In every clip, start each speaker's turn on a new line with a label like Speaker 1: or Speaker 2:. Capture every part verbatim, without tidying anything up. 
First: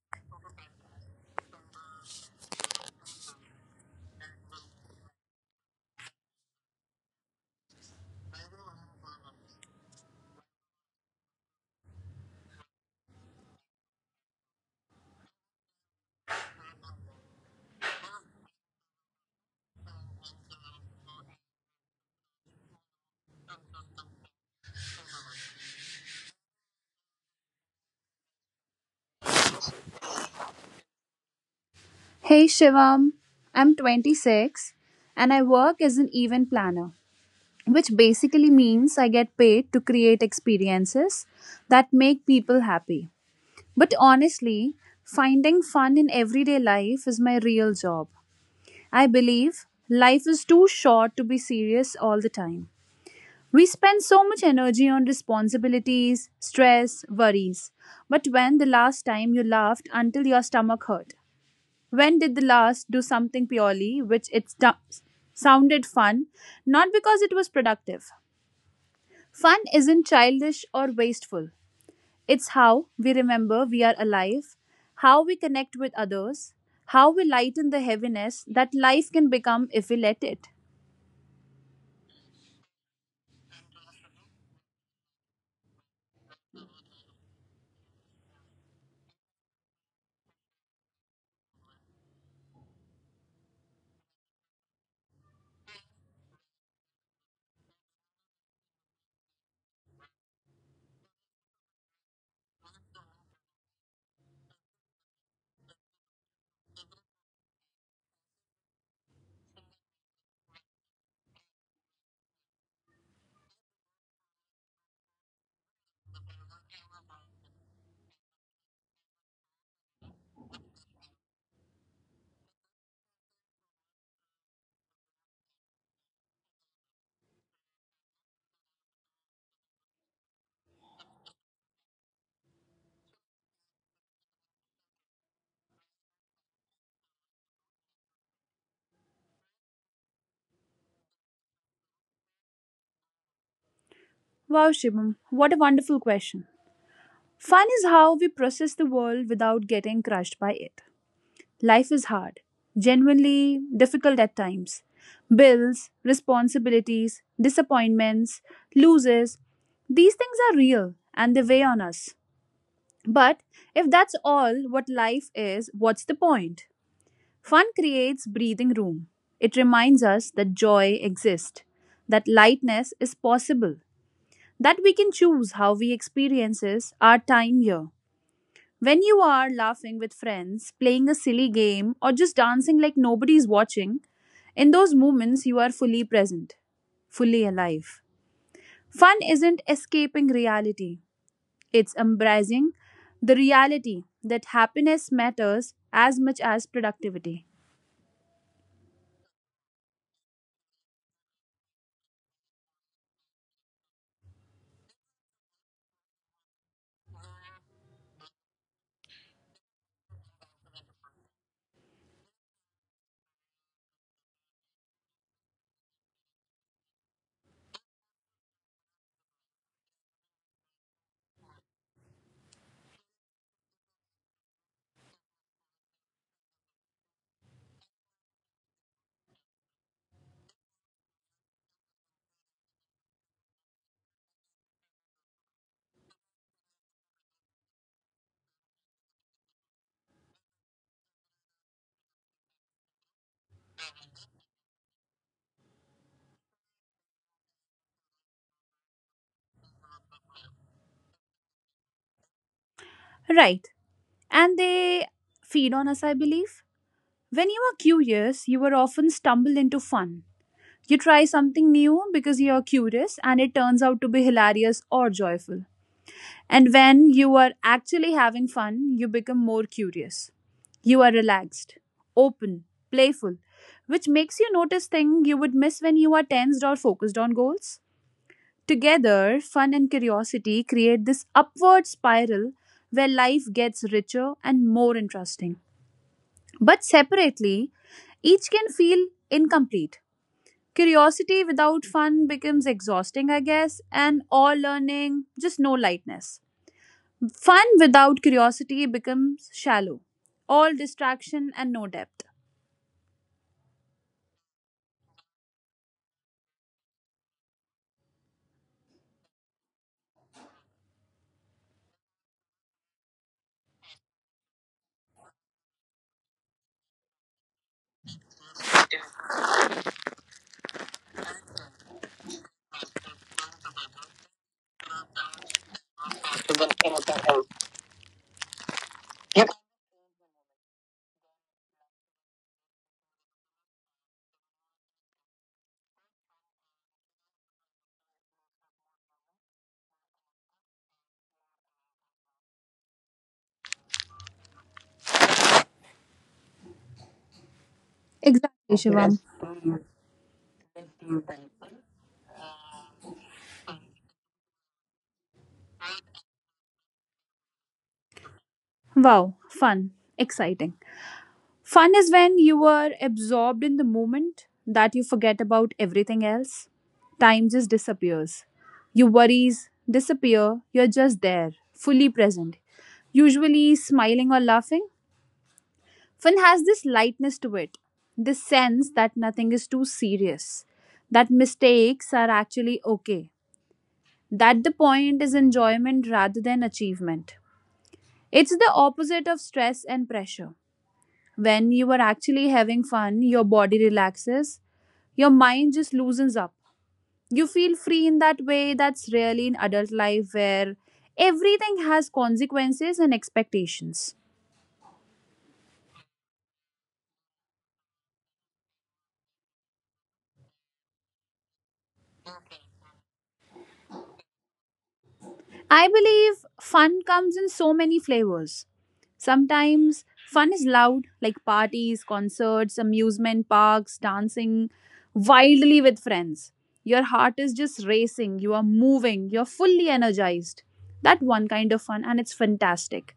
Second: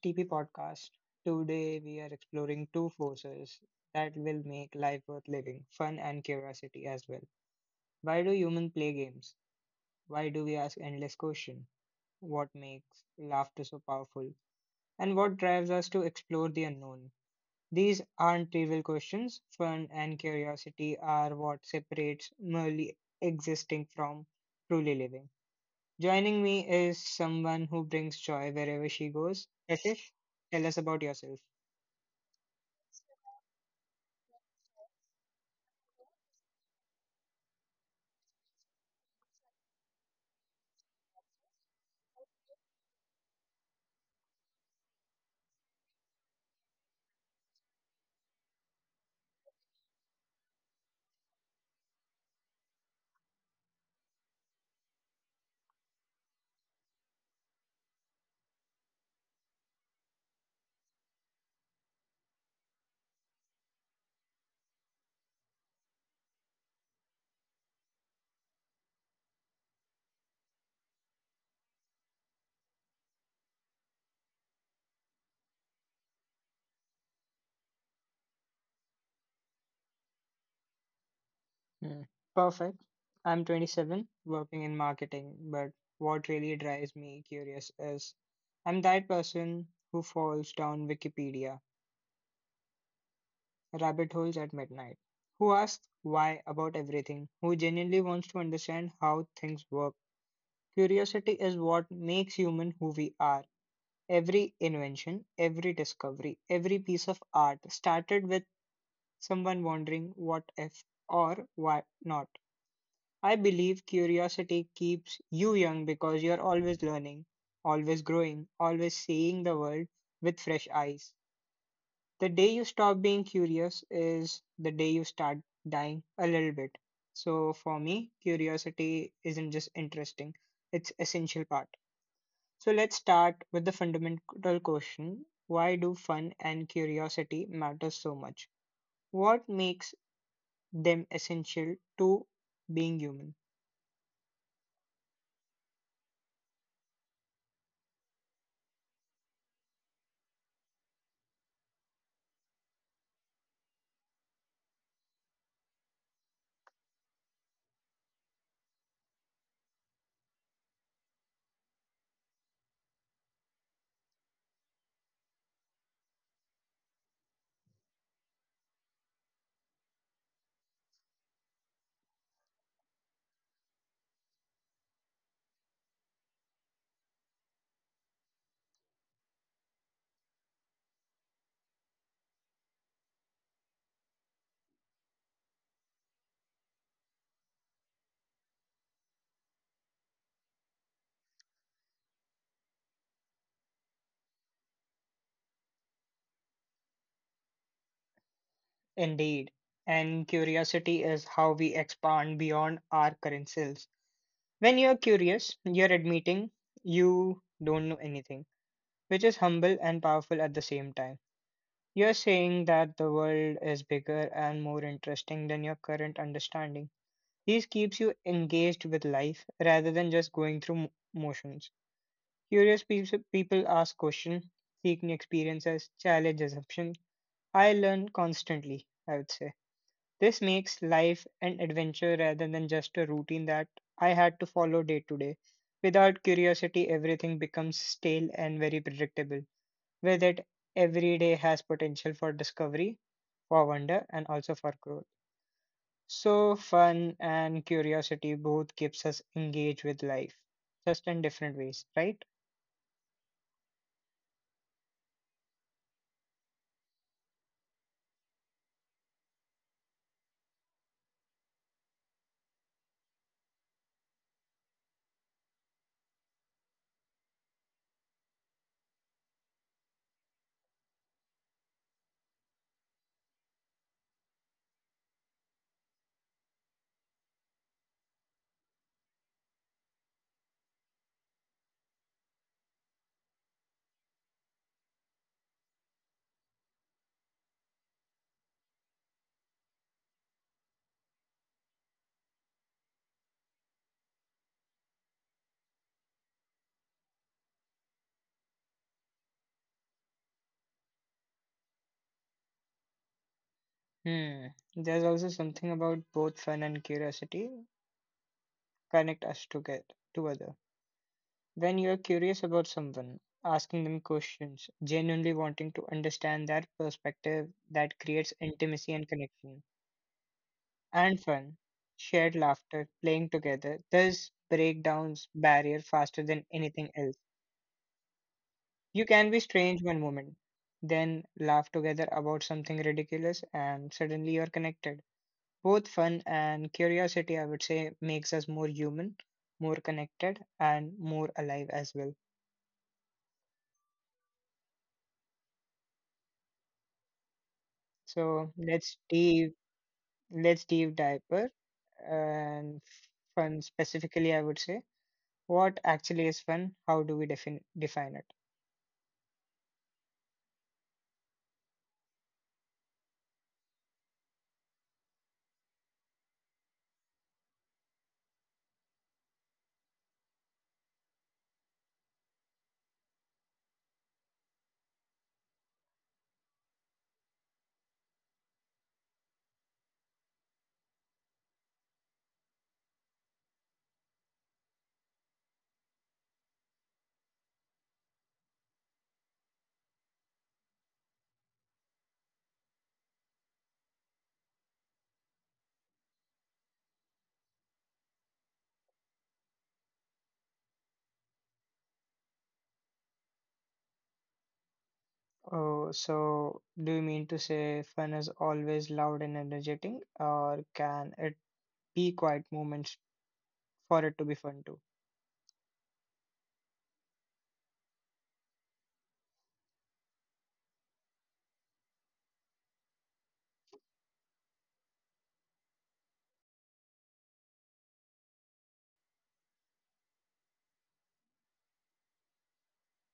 Speaker 1: T P Podcast. Today we are exploring two forces that will make life worth living, fun and curiosity as well. Why do humans play games? Why do we ask endless questions? What makes laughter so powerful? And what drives us to explore the unknown? These aren't trivial questions. Fun and curiosity are what separates merely existing from truly living. Joining me is someone who brings joy wherever she goes. Yashish, tell us about yourself.
Speaker 2: Hey Shivam, I'm twenty-six and I work as an event planner, which basically means I get paid to create experiences that make people happy. But honestly, finding fun in everyday life is my real job. I believe life is too short to be serious all the time. We spend so much energy on responsibilities, stress, worries. But when the last time you laughed until your stomach hurt? When did the last do something purely which it stu- sounded fun, not because it was productive? Fun isn't childish or wasteful. It's how we remember we are alive, how we connect with others, how we lighten the heaviness that life can become if we let it.
Speaker 1: Hmm. Perfect. I'm twenty-seven, working in marketing, but what really drives me curious is I'm that person who falls down Wikipedia rabbit holes at midnight, who asks why about everything, who genuinely wants to understand how things work. Curiosity is what makes human who we are. Every invention, every discovery, every piece of art started with someone wondering what if or why not. I believe curiosity keeps you young because you're always learning, always growing, always seeing the world with fresh eyes. The day you stop being curious is the day you start dying a little bit. So for me, curiosity isn't just interesting, it's essential part. So let's start with the fundamental question. Why do fun and curiosity matter so much? What makes them essential to being human?
Speaker 2: Wow, Shivam, what a wonderful question. Fun is how we process the world without getting crushed by it. Life is hard, genuinely difficult at times. Bills, responsibilities, disappointments, losses, these things are real and they weigh on us. But if that's all what life is, what's the point? Fun creates breathing room. It reminds us that joy exists, that lightness is possible, that we can choose how we experiences our time here. When you are laughing with friends, playing a silly game, or just dancing like nobody's watching, in those moments you are fully present, fully alive. Fun isn't escaping reality, it's embracing the reality that happiness matters as much as productivity.
Speaker 1: Indeed. And curiosity is how we expand beyond our current selves. When you're curious, you're admitting you don't know anything, which is humble and powerful at the same time. You're saying that the world is bigger and more interesting than your current understanding. This keeps you engaged with life rather than just going through mo- motions. Curious peeps- people ask questions, seek new experiences, challenge assumptions, I learn constantly, I would say. This makes life an adventure rather than just a routine that I had to follow day to day. Without curiosity, everything becomes stale and very predictable. With it, every day has potential for discovery, for wonder, and also for growth. So, fun and curiosity both keeps us engaged with life, just in different ways, right?
Speaker 2: Right, and they feed on us, I believe. When you are curious, you are often stumbled into fun. You try something new because you are curious and it turns out to be hilarious or joyful. And when you are actually having fun, you become more curious. You are relaxed, open, playful, which makes you notice things you would miss when you are tensed or focused on goals. Together, fun and curiosity create this upward spiral where life gets richer and more interesting. But separately, each can feel incomplete. Curiosity without fun becomes exhausting, I guess, and all learning, just no lightness. Fun without curiosity becomes shallow, all distraction and no depth.
Speaker 1: Hmm. There's also something about both fun and curiosity connect us together, to other. When you're curious about someone, asking them questions, genuinely wanting to understand their perspective, that creates intimacy and connection and fun. Shared laughter, playing together, this breakdowns barrier faster than anything else. You can be strange one moment, then laugh together about something ridiculous, and suddenly you're connected. Both fun and curiosity, I would say, makes us more human, more connected, and more alive as well.
Speaker 2: Exactly,
Speaker 1: So
Speaker 2: yes,
Speaker 1: let's
Speaker 2: Shivam.
Speaker 1: dive. Let's dive deeper and fun specifically, I would say. What actually is fun? How do we define define it?
Speaker 2: Wow, fun, exciting. Fun is when you are absorbed in the moment that you forget about everything else. Time just disappears. Your worries disappear. You're just there, fully present, usually smiling or laughing. Fun has this lightness to it, this sense that nothing is too serious, that mistakes are actually okay, that the point is enjoyment rather than achievement. It's the opposite of stress and pressure. When you are actually having fun, your body relaxes, your mind just loosens up. You feel free in that way that's rarely in adult life where everything has consequences and expectations.
Speaker 1: Oh, so do you mean to say fun is always loud and energetic, or can it be quiet moments for it to be fun too?
Speaker 2: I believe fun comes in so many flavors. Sometimes fun is loud, like parties, concerts, amusement parks, dancing wildly with friends. Your heart is just racing, you are moving, you're fully energized. That one kind of fun, and it's fantastic.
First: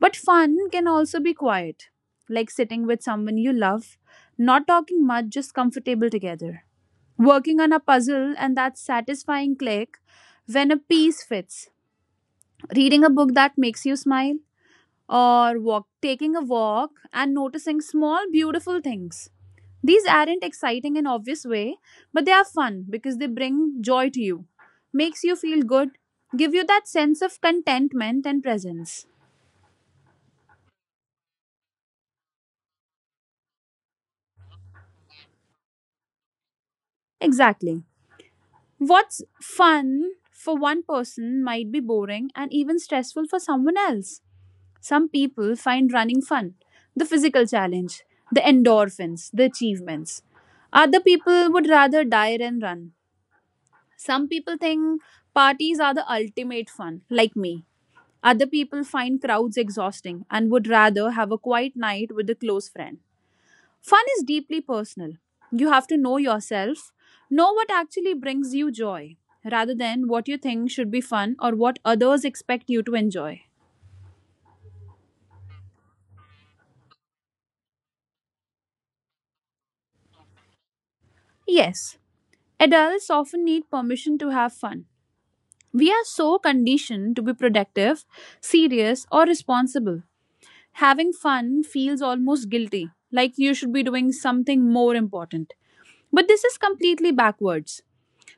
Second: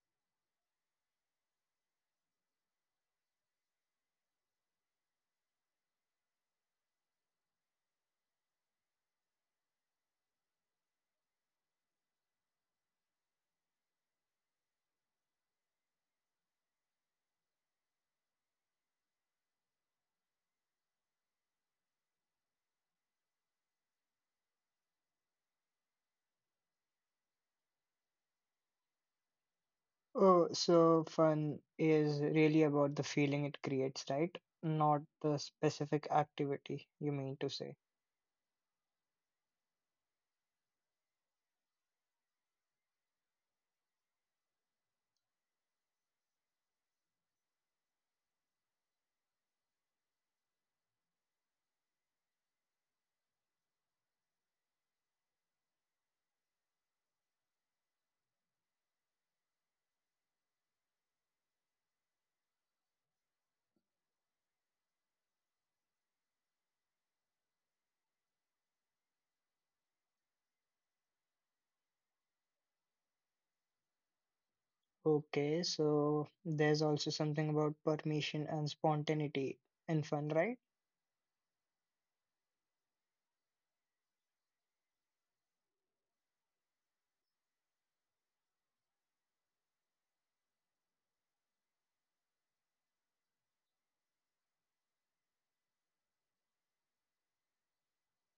Speaker 2: But fun can also be quiet, like sitting with someone you love, not talking much, just comfortable together. Working on a puzzle and that satisfying click when a piece fits, reading a book that makes you smile, or walk taking a walk and noticing small beautiful things. These aren't exciting in obvious way, but they are fun because they bring joy to you, makes you feel good, give you that sense of contentment and presence.
Speaker 1: Oh, so fun is really about the feeling it creates, right? Not the specific activity you mean to say.
Speaker 2: Exactly. What's fun for one person might be boring and even stressful for someone else. Some people find running fun, the physical challenge, the endorphins, the achievements. Other people would rather die than run. Some people think parties are the ultimate fun, like me. Other people find crowds exhausting and would rather have a quiet night with a close friend. Fun is deeply personal. You have to know yourself, know what actually brings you joy, rather than what you think should be fun or what others expect you to enjoy.
Speaker 1: Okay, so there's also something about permission and spontaneity in fun, right?
Speaker 2: Yes, adults often need permission to have fun. We are so conditioned to be productive, serious, or responsible. Having fun feels almost guilty, like you should be doing something more important. But this is completely backwards.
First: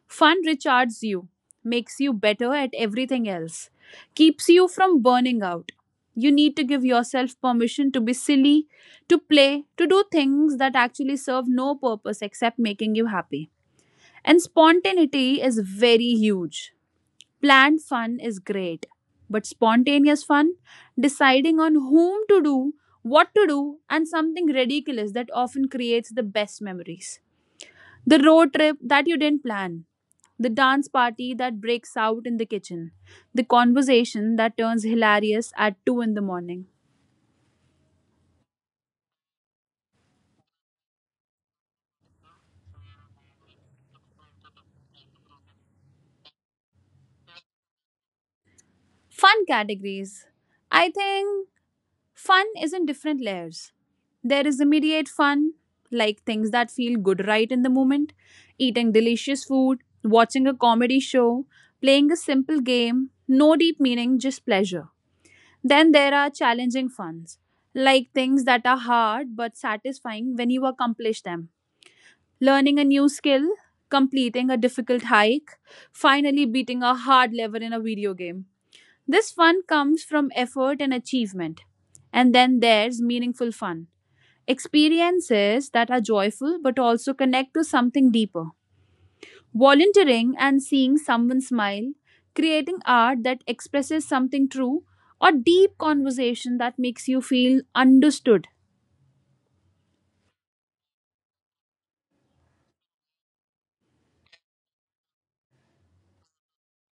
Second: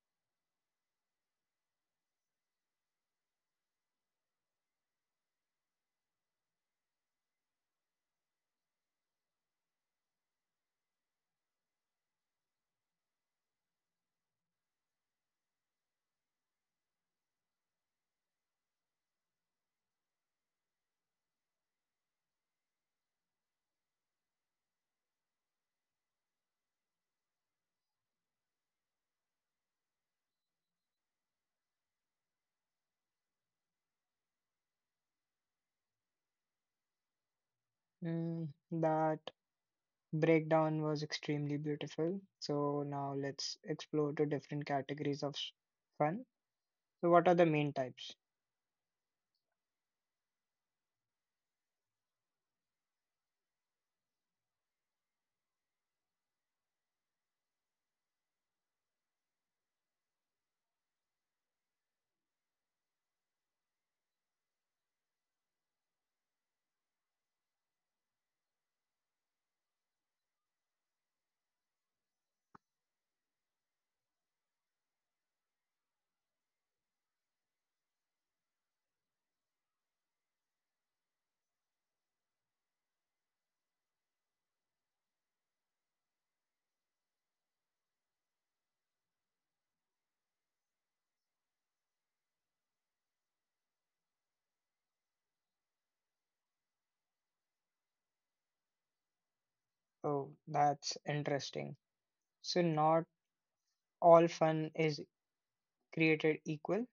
Speaker 2: Fun recharges you, makes you better at everything else, keeps you from burning out. You need to give yourself permission to be silly, to play, to do things that actually serve no purpose except making you happy. And spontaneity is very huge. Planned fun is great, but spontaneous fun, deciding on whom to do, what to do, and something ridiculous that often creates the best memories. The road trip that you didn't plan, the dance party that breaks out in the kitchen, the conversation that turns hilarious at two in the morning.
Speaker 1: Mm, that breakdown was extremely beautiful. So now let's explore the different categories of s- fun. So what are the main types?
Speaker 2: Fun categories. I think fun is in different layers. There is immediate fun, like things that feel good right in the moment, eating delicious food, watching a comedy show, playing a simple game, no deep meaning, just pleasure. Then there are challenging funs, like things that are hard but satisfying when you accomplish them. Learning a new skill, completing a difficult hike, finally beating a hard level in a video game. This fun comes from effort and achievement. And then there's meaningful fun, experiences that are joyful but also connect to something deeper. Volunteering and seeing someone smile, creating art that expresses something true, or deep conversation that makes you feel understood.
Speaker 1: Oh, that's interesting. So not all fun is created equal.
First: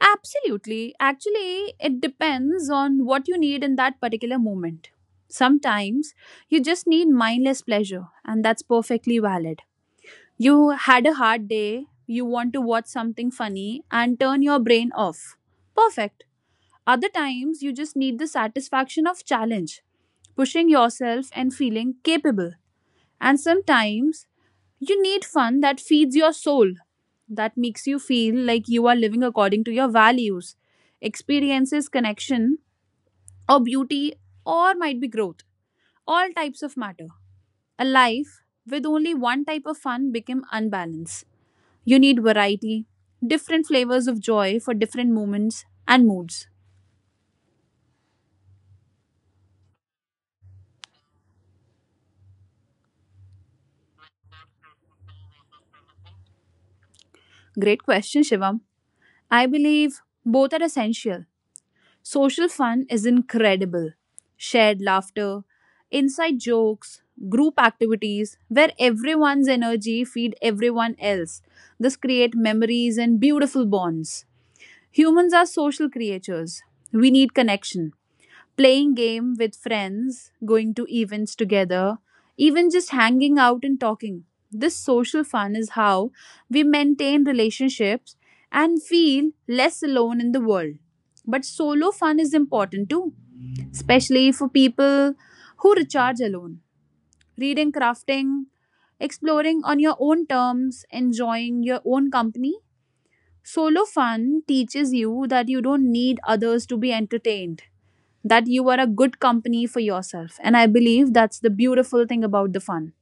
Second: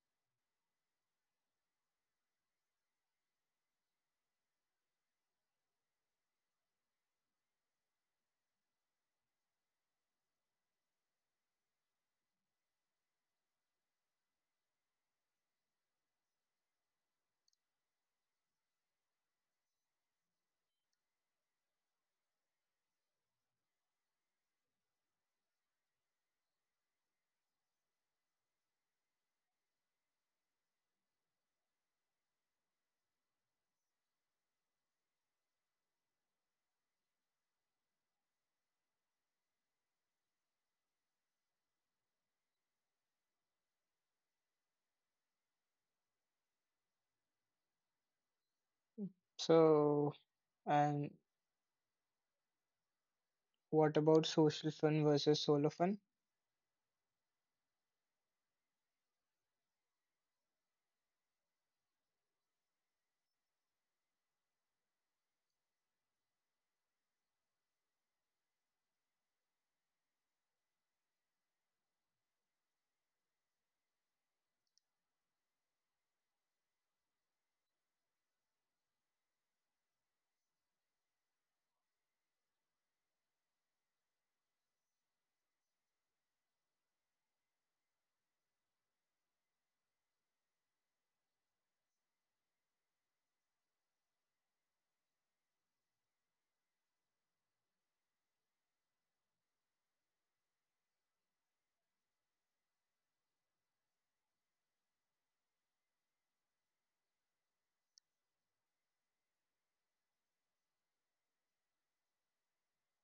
Speaker 2: Absolutely. Actually, it depends on what you need in that particular moment. Sometimes you just need mindless pleasure, and that's perfectly valid. You had a hard day, you want to watch something funny and turn your brain off. Perfect. Other times, you just need the satisfaction of challenge, pushing yourself and feeling capable. And sometimes, you need fun that feeds your soul, that makes you feel like you are living according to your values, experiences, connection, or beauty, or might be growth. All types of matter. A life with only one type of fun become unbalanced. You need variety, different flavors of joy for different moments and moods.
Speaker 1: So and what about social fun versus solo fun?
Speaker 2: Great question, Shivam. I believe both are essential. Social fun is incredible. Shared laughter, inside jokes, group activities where everyone's energy feed everyone else. This create memories and beautiful bonds. Humans are social creatures. We need connection, playing game with friends, going to events together, even just hanging out and talking. This social fun is how we maintain relationships and feel less alone in the world. But solo fun is important too, especially for people who recharge alone. Reading, crafting, exploring on your own terms, enjoying your own company. Solo fun teaches you that you don't need others to be entertained, that you are a good company for yourself. And I believe that's the beautiful thing about the fun.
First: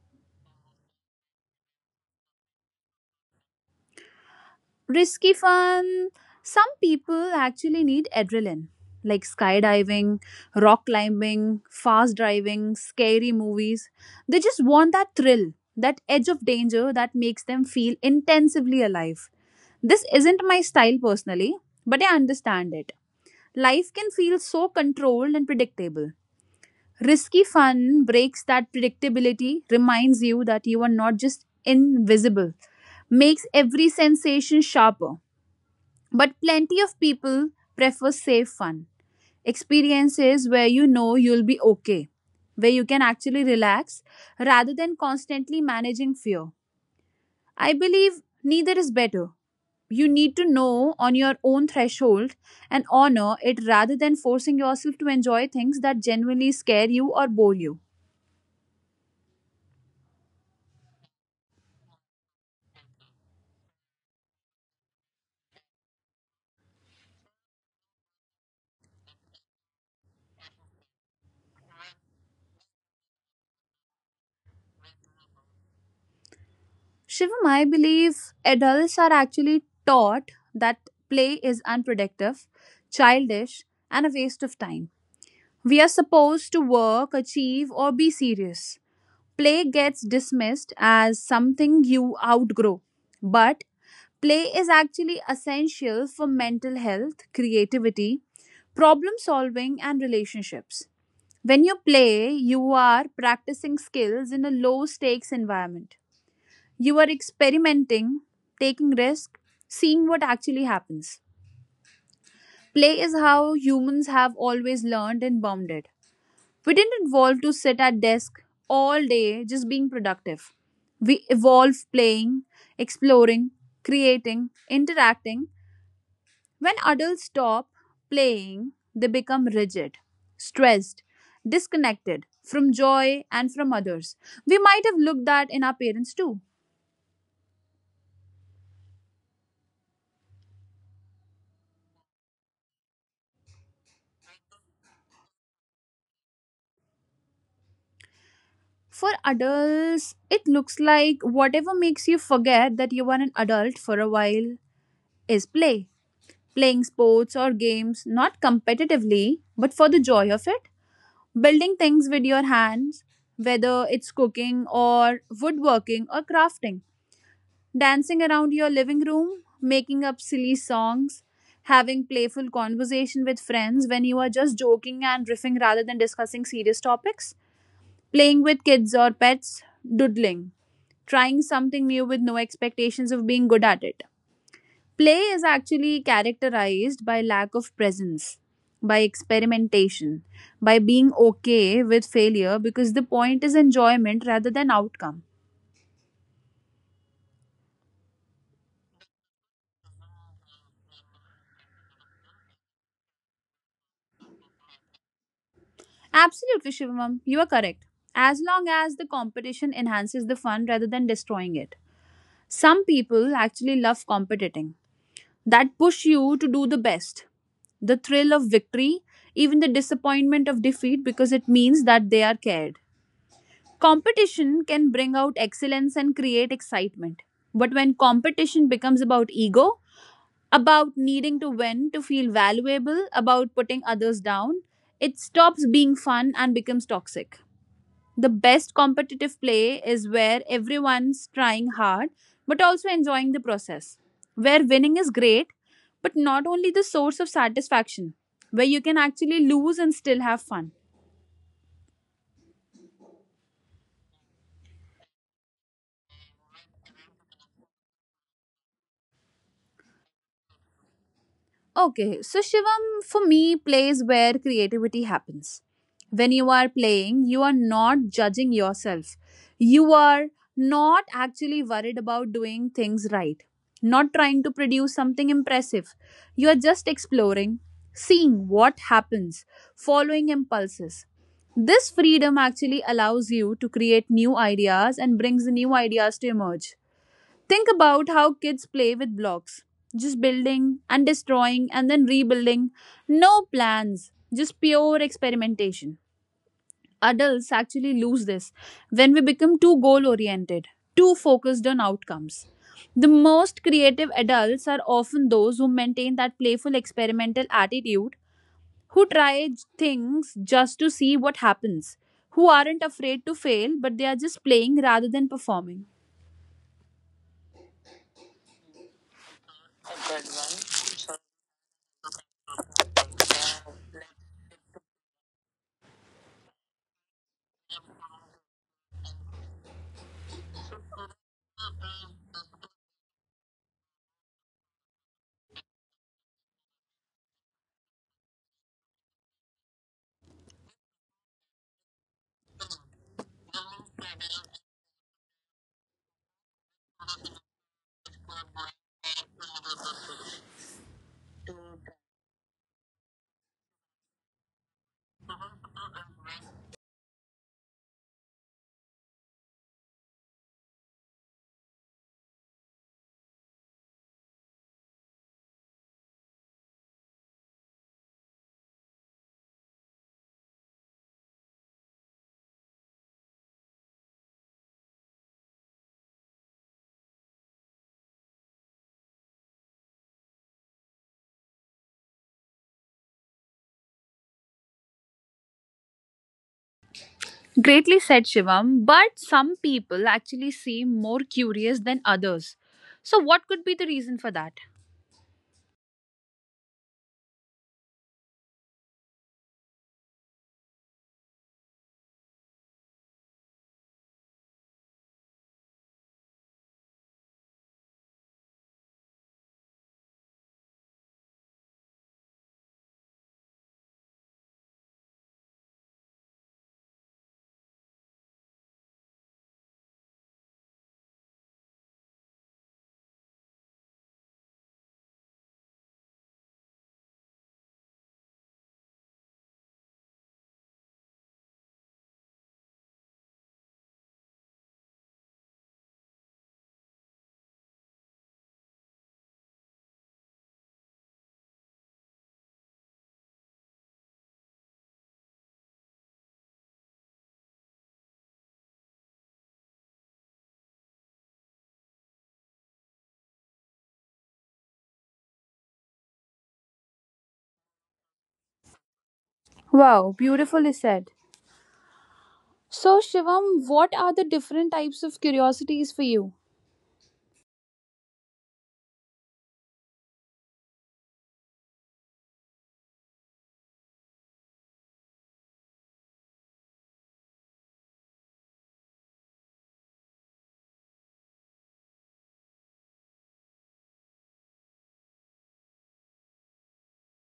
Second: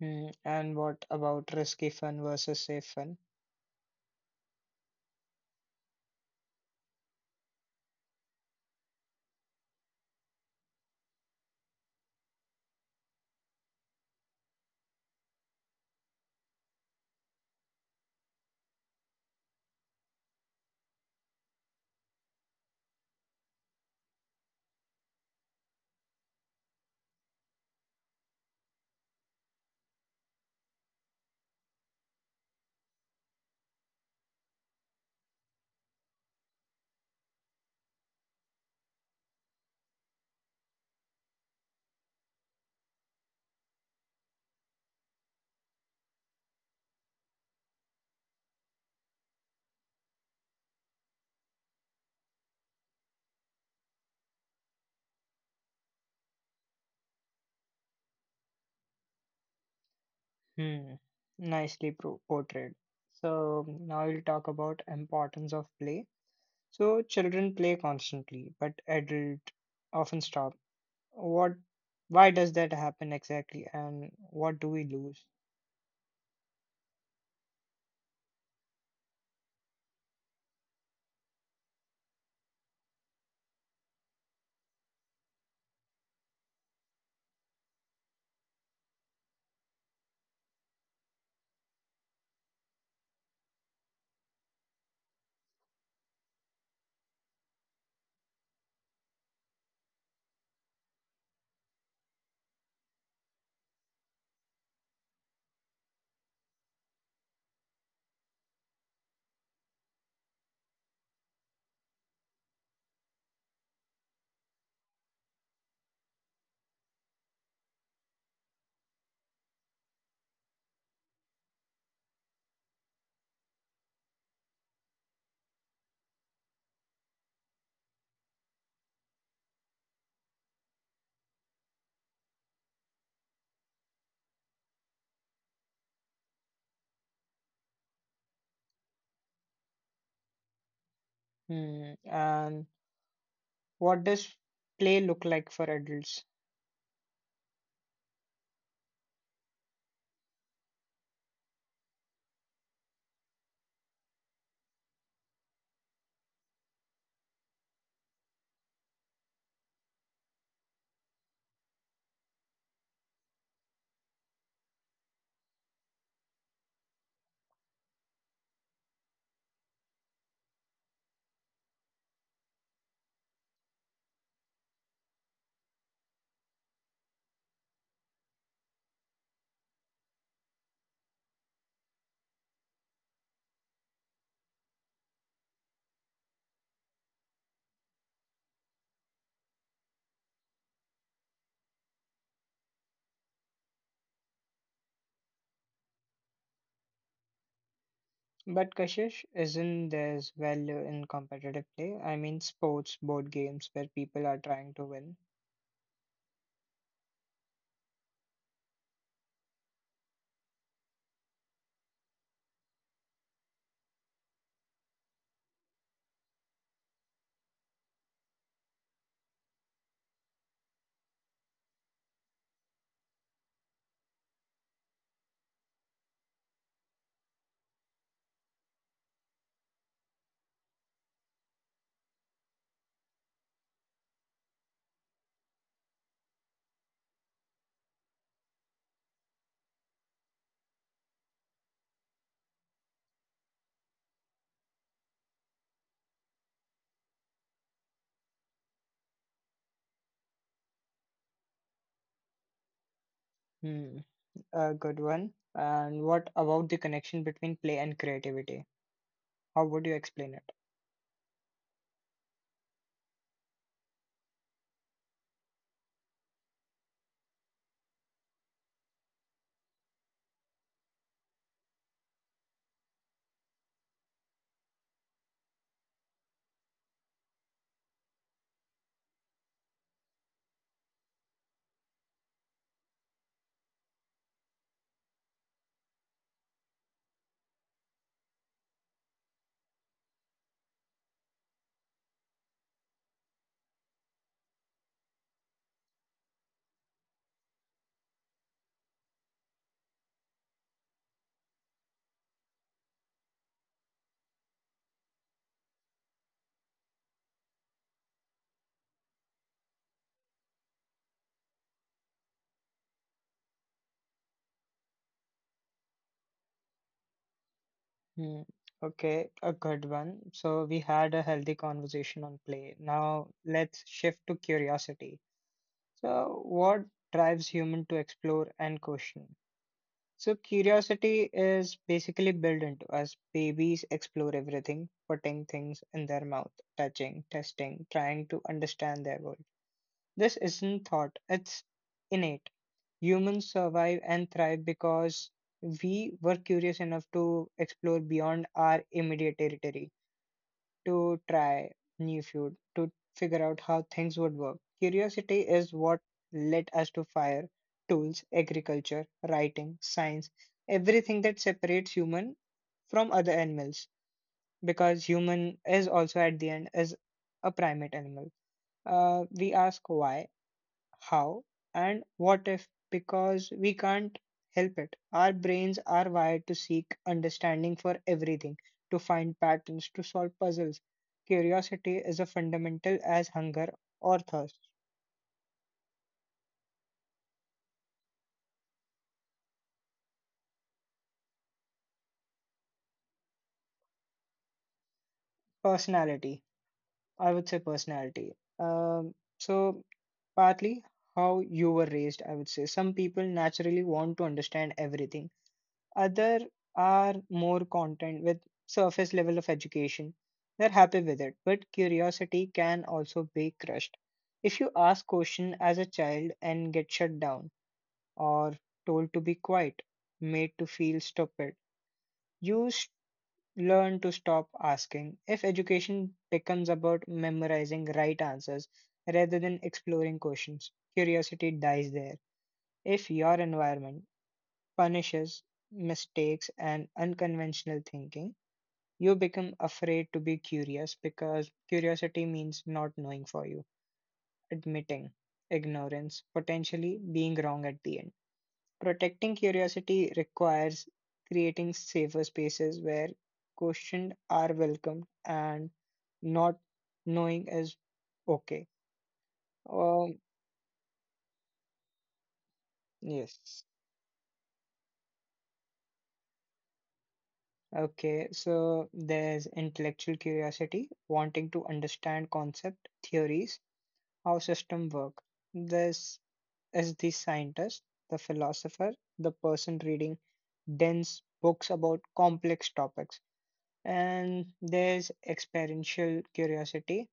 Speaker 1: Hmm. And what about risky fun versus safe fun?
Speaker 2: Risky fun. Some people actually need adrenaline, like skydiving, rock climbing, fast driving, scary movies. They just want that thrill, that edge of danger that makes them feel intensively alive. This isn't my style personally, but I understand it. Life can feel so controlled and predictable. Risky fun breaks that predictability, reminds you that you are not just invisible, makes every sensation sharper. But plenty of people prefer safe fun, experiences where you know you'll be okay, where you can actually relax rather than constantly managing fear. I believe neither is better. You need to know on your own threshold and honor it rather than forcing yourself to enjoy things that genuinely scare you or bore you.
Speaker 1: Hmm. Nicely pro- portrayed. So now we'll talk about importance of play. So children play constantly, but adults often stop. What, why does that happen exactly, and what do we lose?
Speaker 2: Shivam, I believe adults are actually taught that play is unproductive, childish, and a waste of time. We are supposed to work, achieve, or be serious. Play gets dismissed as something you outgrow, but play is actually essential for mental health, creativity, problem solving, and relationships. When you play, you are practicing skills in a low stakes environment, you are experimenting, taking risk, seeing what actually happens. Play is how humans have always learned and bounded. We didn't evolve to sit at desk all day just being productive. We evolve playing, exploring, creating, interacting. When adults stop playing, they become rigid, stressed, disconnected from joy and from others. We might have looked that in our parents too.
Speaker 1: Hmm. And what does play look like for adults?
Speaker 2: For adults, it looks like whatever makes you forget that you are an adult for a while is play. Playing sports or games, not competitively, but for the joy of it. Building things with your hands, whether it's cooking or woodworking or crafting. Dancing around your living room, making up silly songs, having playful conversation with friends when you are just joking and riffing rather than discussing serious topics. Playing with kids or pets, doodling, trying something new with no expectations of being good at it. Play is actually characterized by lack of presence, by experimentation, by being okay with failure because the point is enjoyment rather than outcome.
Speaker 1: But Kashish, isn't there's value in competitive play? I mean, sports, board games where people are trying to win.
Speaker 2: Absolutely, Shivam, you are correct. As long as the competition enhances the fun rather than destroying it. Some people actually love competing. That push you to do the best. The thrill of victory, even the disappointment of defeat because it means that they are cared. Competition can bring out excellence and create excitement. But when competition becomes about ego, about needing to win, to feel valuable, about putting others down, it stops being fun and becomes toxic. The best competitive play is where everyone's trying hard but also enjoying the process, where winning is great but not only the source of satisfaction, where you can actually lose and still have fun.
Speaker 1: Hmm. A good one. And what about the connection between play and creativity? How would you explain it?
Speaker 2: Okay, so Shivam, for me plays where creativity happens. When you are playing, you are not judging yourself. You are not actually worried about doing things right, not trying to produce something impressive. You are just exploring, seeing what happens, following impulses. This freedom actually allows you to create new ideas and brings new ideas to emerge. Think about how kids play with blocks, just building and destroying and then rebuilding. No plans, just pure experimentation. Adults actually lose this when we become too goal oriented, too focused on outcomes. The most creative adults are often those who maintain that playful experimental attitude, who try j- things just to see what happens, who aren't afraid to fail but they are just playing rather than performing.
Speaker 1: Hmm. Okay, a good one. So we had a healthy conversation on play. Now let's shift to curiosity. So what drives human to explore and question? So curiosity is basically built into us. Babies explore everything, putting things in their mouth, touching, testing, trying to understand their world. This isn't thought, it's innate. Humans survive and thrive because we were curious enough to explore beyond our immediate territory to try new food to figure out how things would work. Curiosity is what led us to fire, tools, agriculture, writing, science, everything that separates human from other animals because human is also at the end is a primate animal. Uh, we ask why, how, and what if? Because we can't help it. Our brains are wired to seek understanding for everything, to find patterns, to solve puzzles. Curiosity is a fundamental as hunger or thirst.
Speaker 2: Greatly said, Shivam. But some people actually seem more curious than others. So, what could be the reason for that?
Speaker 1: Personality, I would say personality. Um, so, partly how you were raised, I would say. Some people naturally want to understand everything. Other are more content with surface level of education. They're happy with it, but curiosity can also be crushed. If you ask question as a child and get shut down or told to be quiet, made to feel stupid, you s- learn to stop asking. If education becomes about memorizing right answers rather than exploring questions, curiosity dies there. If your environment punishes mistakes and unconventional thinking, you become afraid to be curious because curiosity means not knowing for you, admitting ignorance, potentially being wrong at the end. Protecting curiosity requires creating safer spaces where questions are welcomed and not knowing is okay.
Speaker 2: Wow,
Speaker 1: Um,
Speaker 2: beautifully said. So, Shivam,
Speaker 1: yes.
Speaker 2: what are the different types of curiosities for you?
Speaker 1: Okay, so there's intellectual curiosity, wanting to understand concept, theories, how system work. This is the scientist, the philosopher, the person reading dense books about complex topics. And there's experiential curiosity,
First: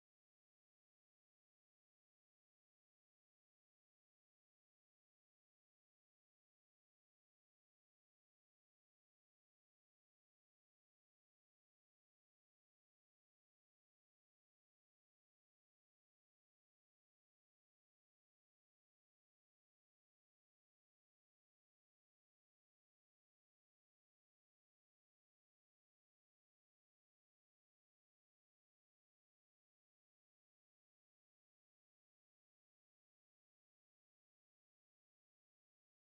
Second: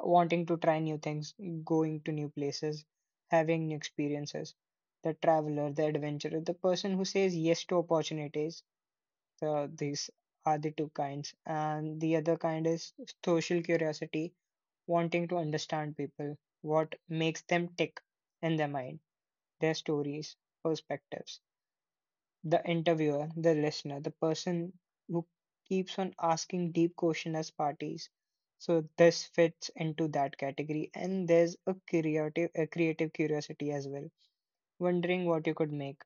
Speaker 1: wanting to try new things, going to new places, having new experiences. The traveler, the adventurer, the person who says yes to opportunities. So these are the two kinds. And the other kind is social curiosity, wanting to understand people, what makes them tick in their mind, their stories, perspectives. The interviewer, the listener, the person who keeps on asking deep questions as parties. So this fits into that category, and there's a creative, a creative curiosity as well, wondering what you could make,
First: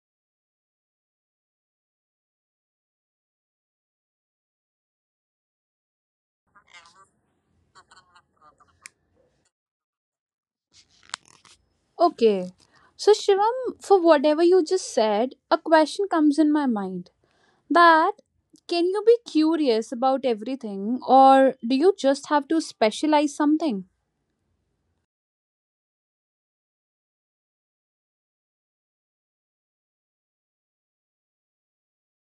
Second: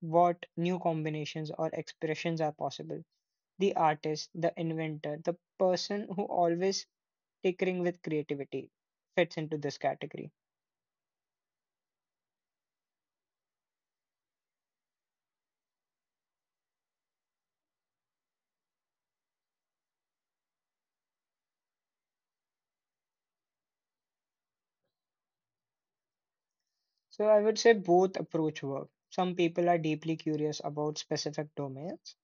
Speaker 1: what new combinations or expressions are possible. The artist, the inventor, the person who always tinkering with creativity fits into this category.
Speaker 2: Okay. So, Shivam, for whatever you just said, a question comes in my mind that can you be curious about everything or do you just have to specialize something?
Speaker 1: So I would say both approach work. Some people are deeply curious about specific domains.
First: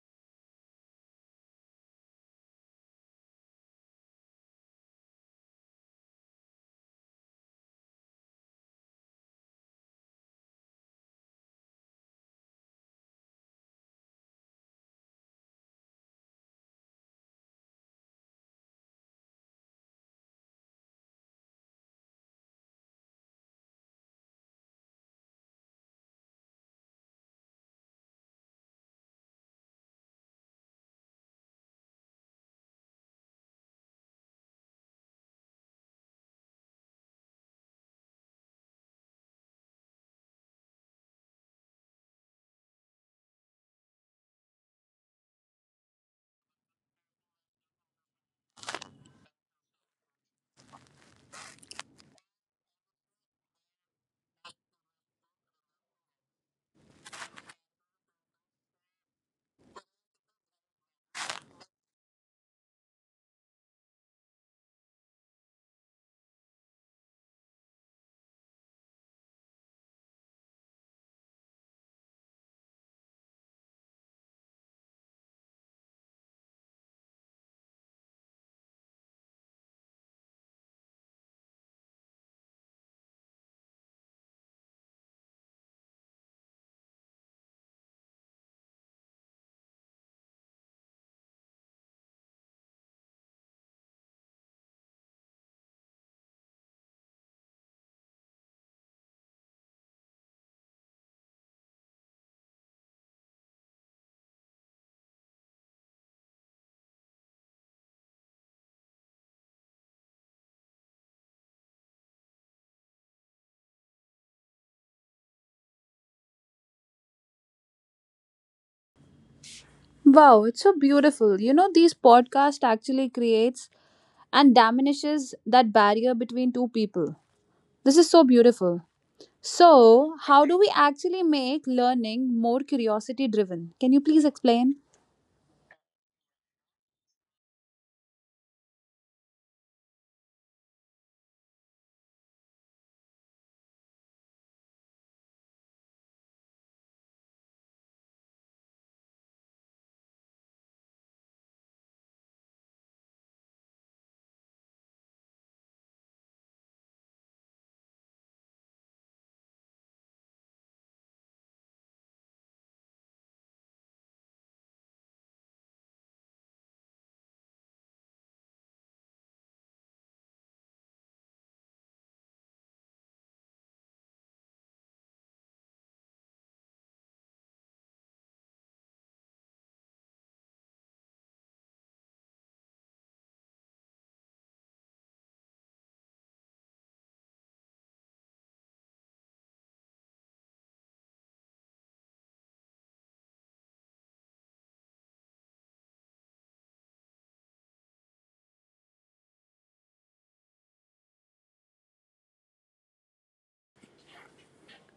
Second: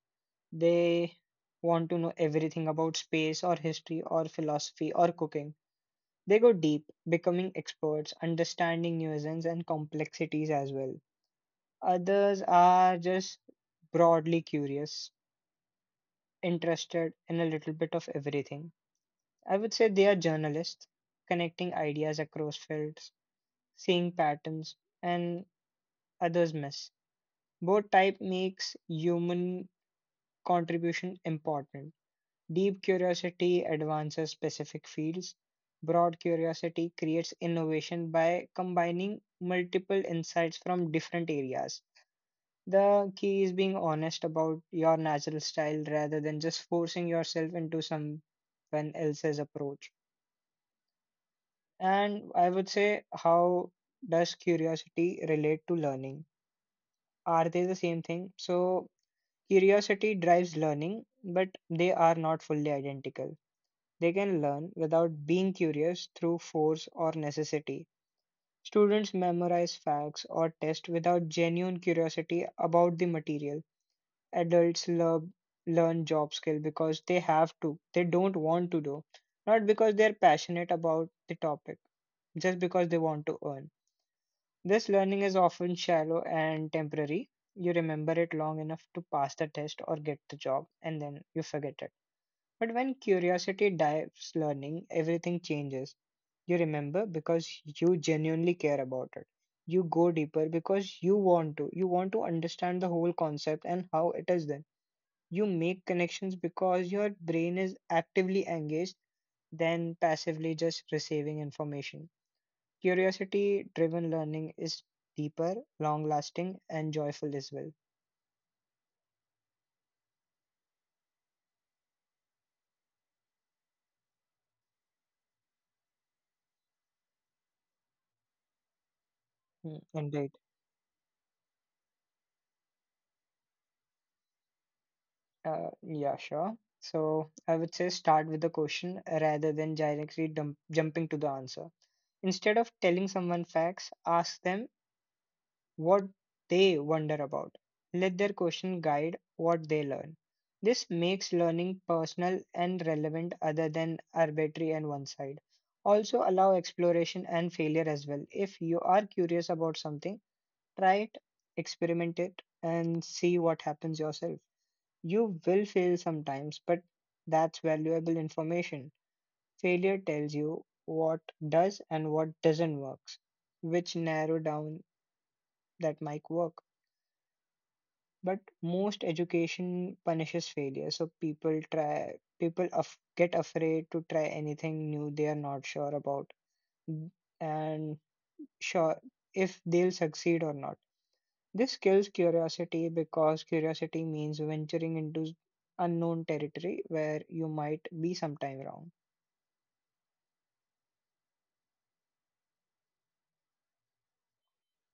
Speaker 1: They want to know everything about space or history or philosophy or cooking. They go deep, becoming experts, understanding nuisance and complexities as well. Others are just broadly curious, interested in a little bit of everything. I would say they are journalists, connecting ideas across fields, seeing patterns, and others miss. Both type makes human contribution important. Deep curiosity advances specific fields. Broad curiosity creates innovation by combining multiple insights from different areas. The key is being honest about your natural style rather than just forcing yourself into someone else's approach. And I would say, how does curiosity relate to learning? Are they the same thing? So, curiosity drives learning, but they are not fully identical. They can learn without being curious through force or necessity. Students memorize facts or tests without genuine curiosity about the material. Adults love, learn job skill because they have to. They don't want to do, not because they are passionate about the topic, just because they want to earn. This learning is often shallow and temporary. You remember it long enough to pass the test or get the job, and then you forget it. But when curiosity drives learning, everything changes. You remember because you genuinely care about it. You go deeper because you want to. You want to understand the whole concept and how it is done. You make connections because your brain is actively engaged than passively just receiving information. Curiosity driven learning is deeper, long lasting, and joyful as well.
Speaker 2: Wow, it's so beautiful. You know, these podcasts actually creates and diminishes that barrier between two people. This is so beautiful.
Speaker 1: Hmm.
Speaker 2: So,
Speaker 1: Indeed.
Speaker 2: how do we actually make learning more curiosity driven? Can you please explain?
Speaker 1: Uh, yeah, sure. So I would say start with the question rather than directly dump- jumping to the answer. Instead of telling someone facts, ask them what they wonder about. Let their question guide what they learn. This makes learning personal and relevant other than arbitrary and one side. Also, allow exploration and failure as well. If you are curious about something, try it, experiment it, and see what happens yourself. You will fail sometimes, but that's valuable information. Failure tells you what does and what doesn't work, which narrow down that might work. But most education punishes failure, so people try people af- get afraid to try anything new they are not sure about and sure if they'll succeed or not. This kills curiosity because curiosity means venturing into unknown territory where you might be sometime wrong.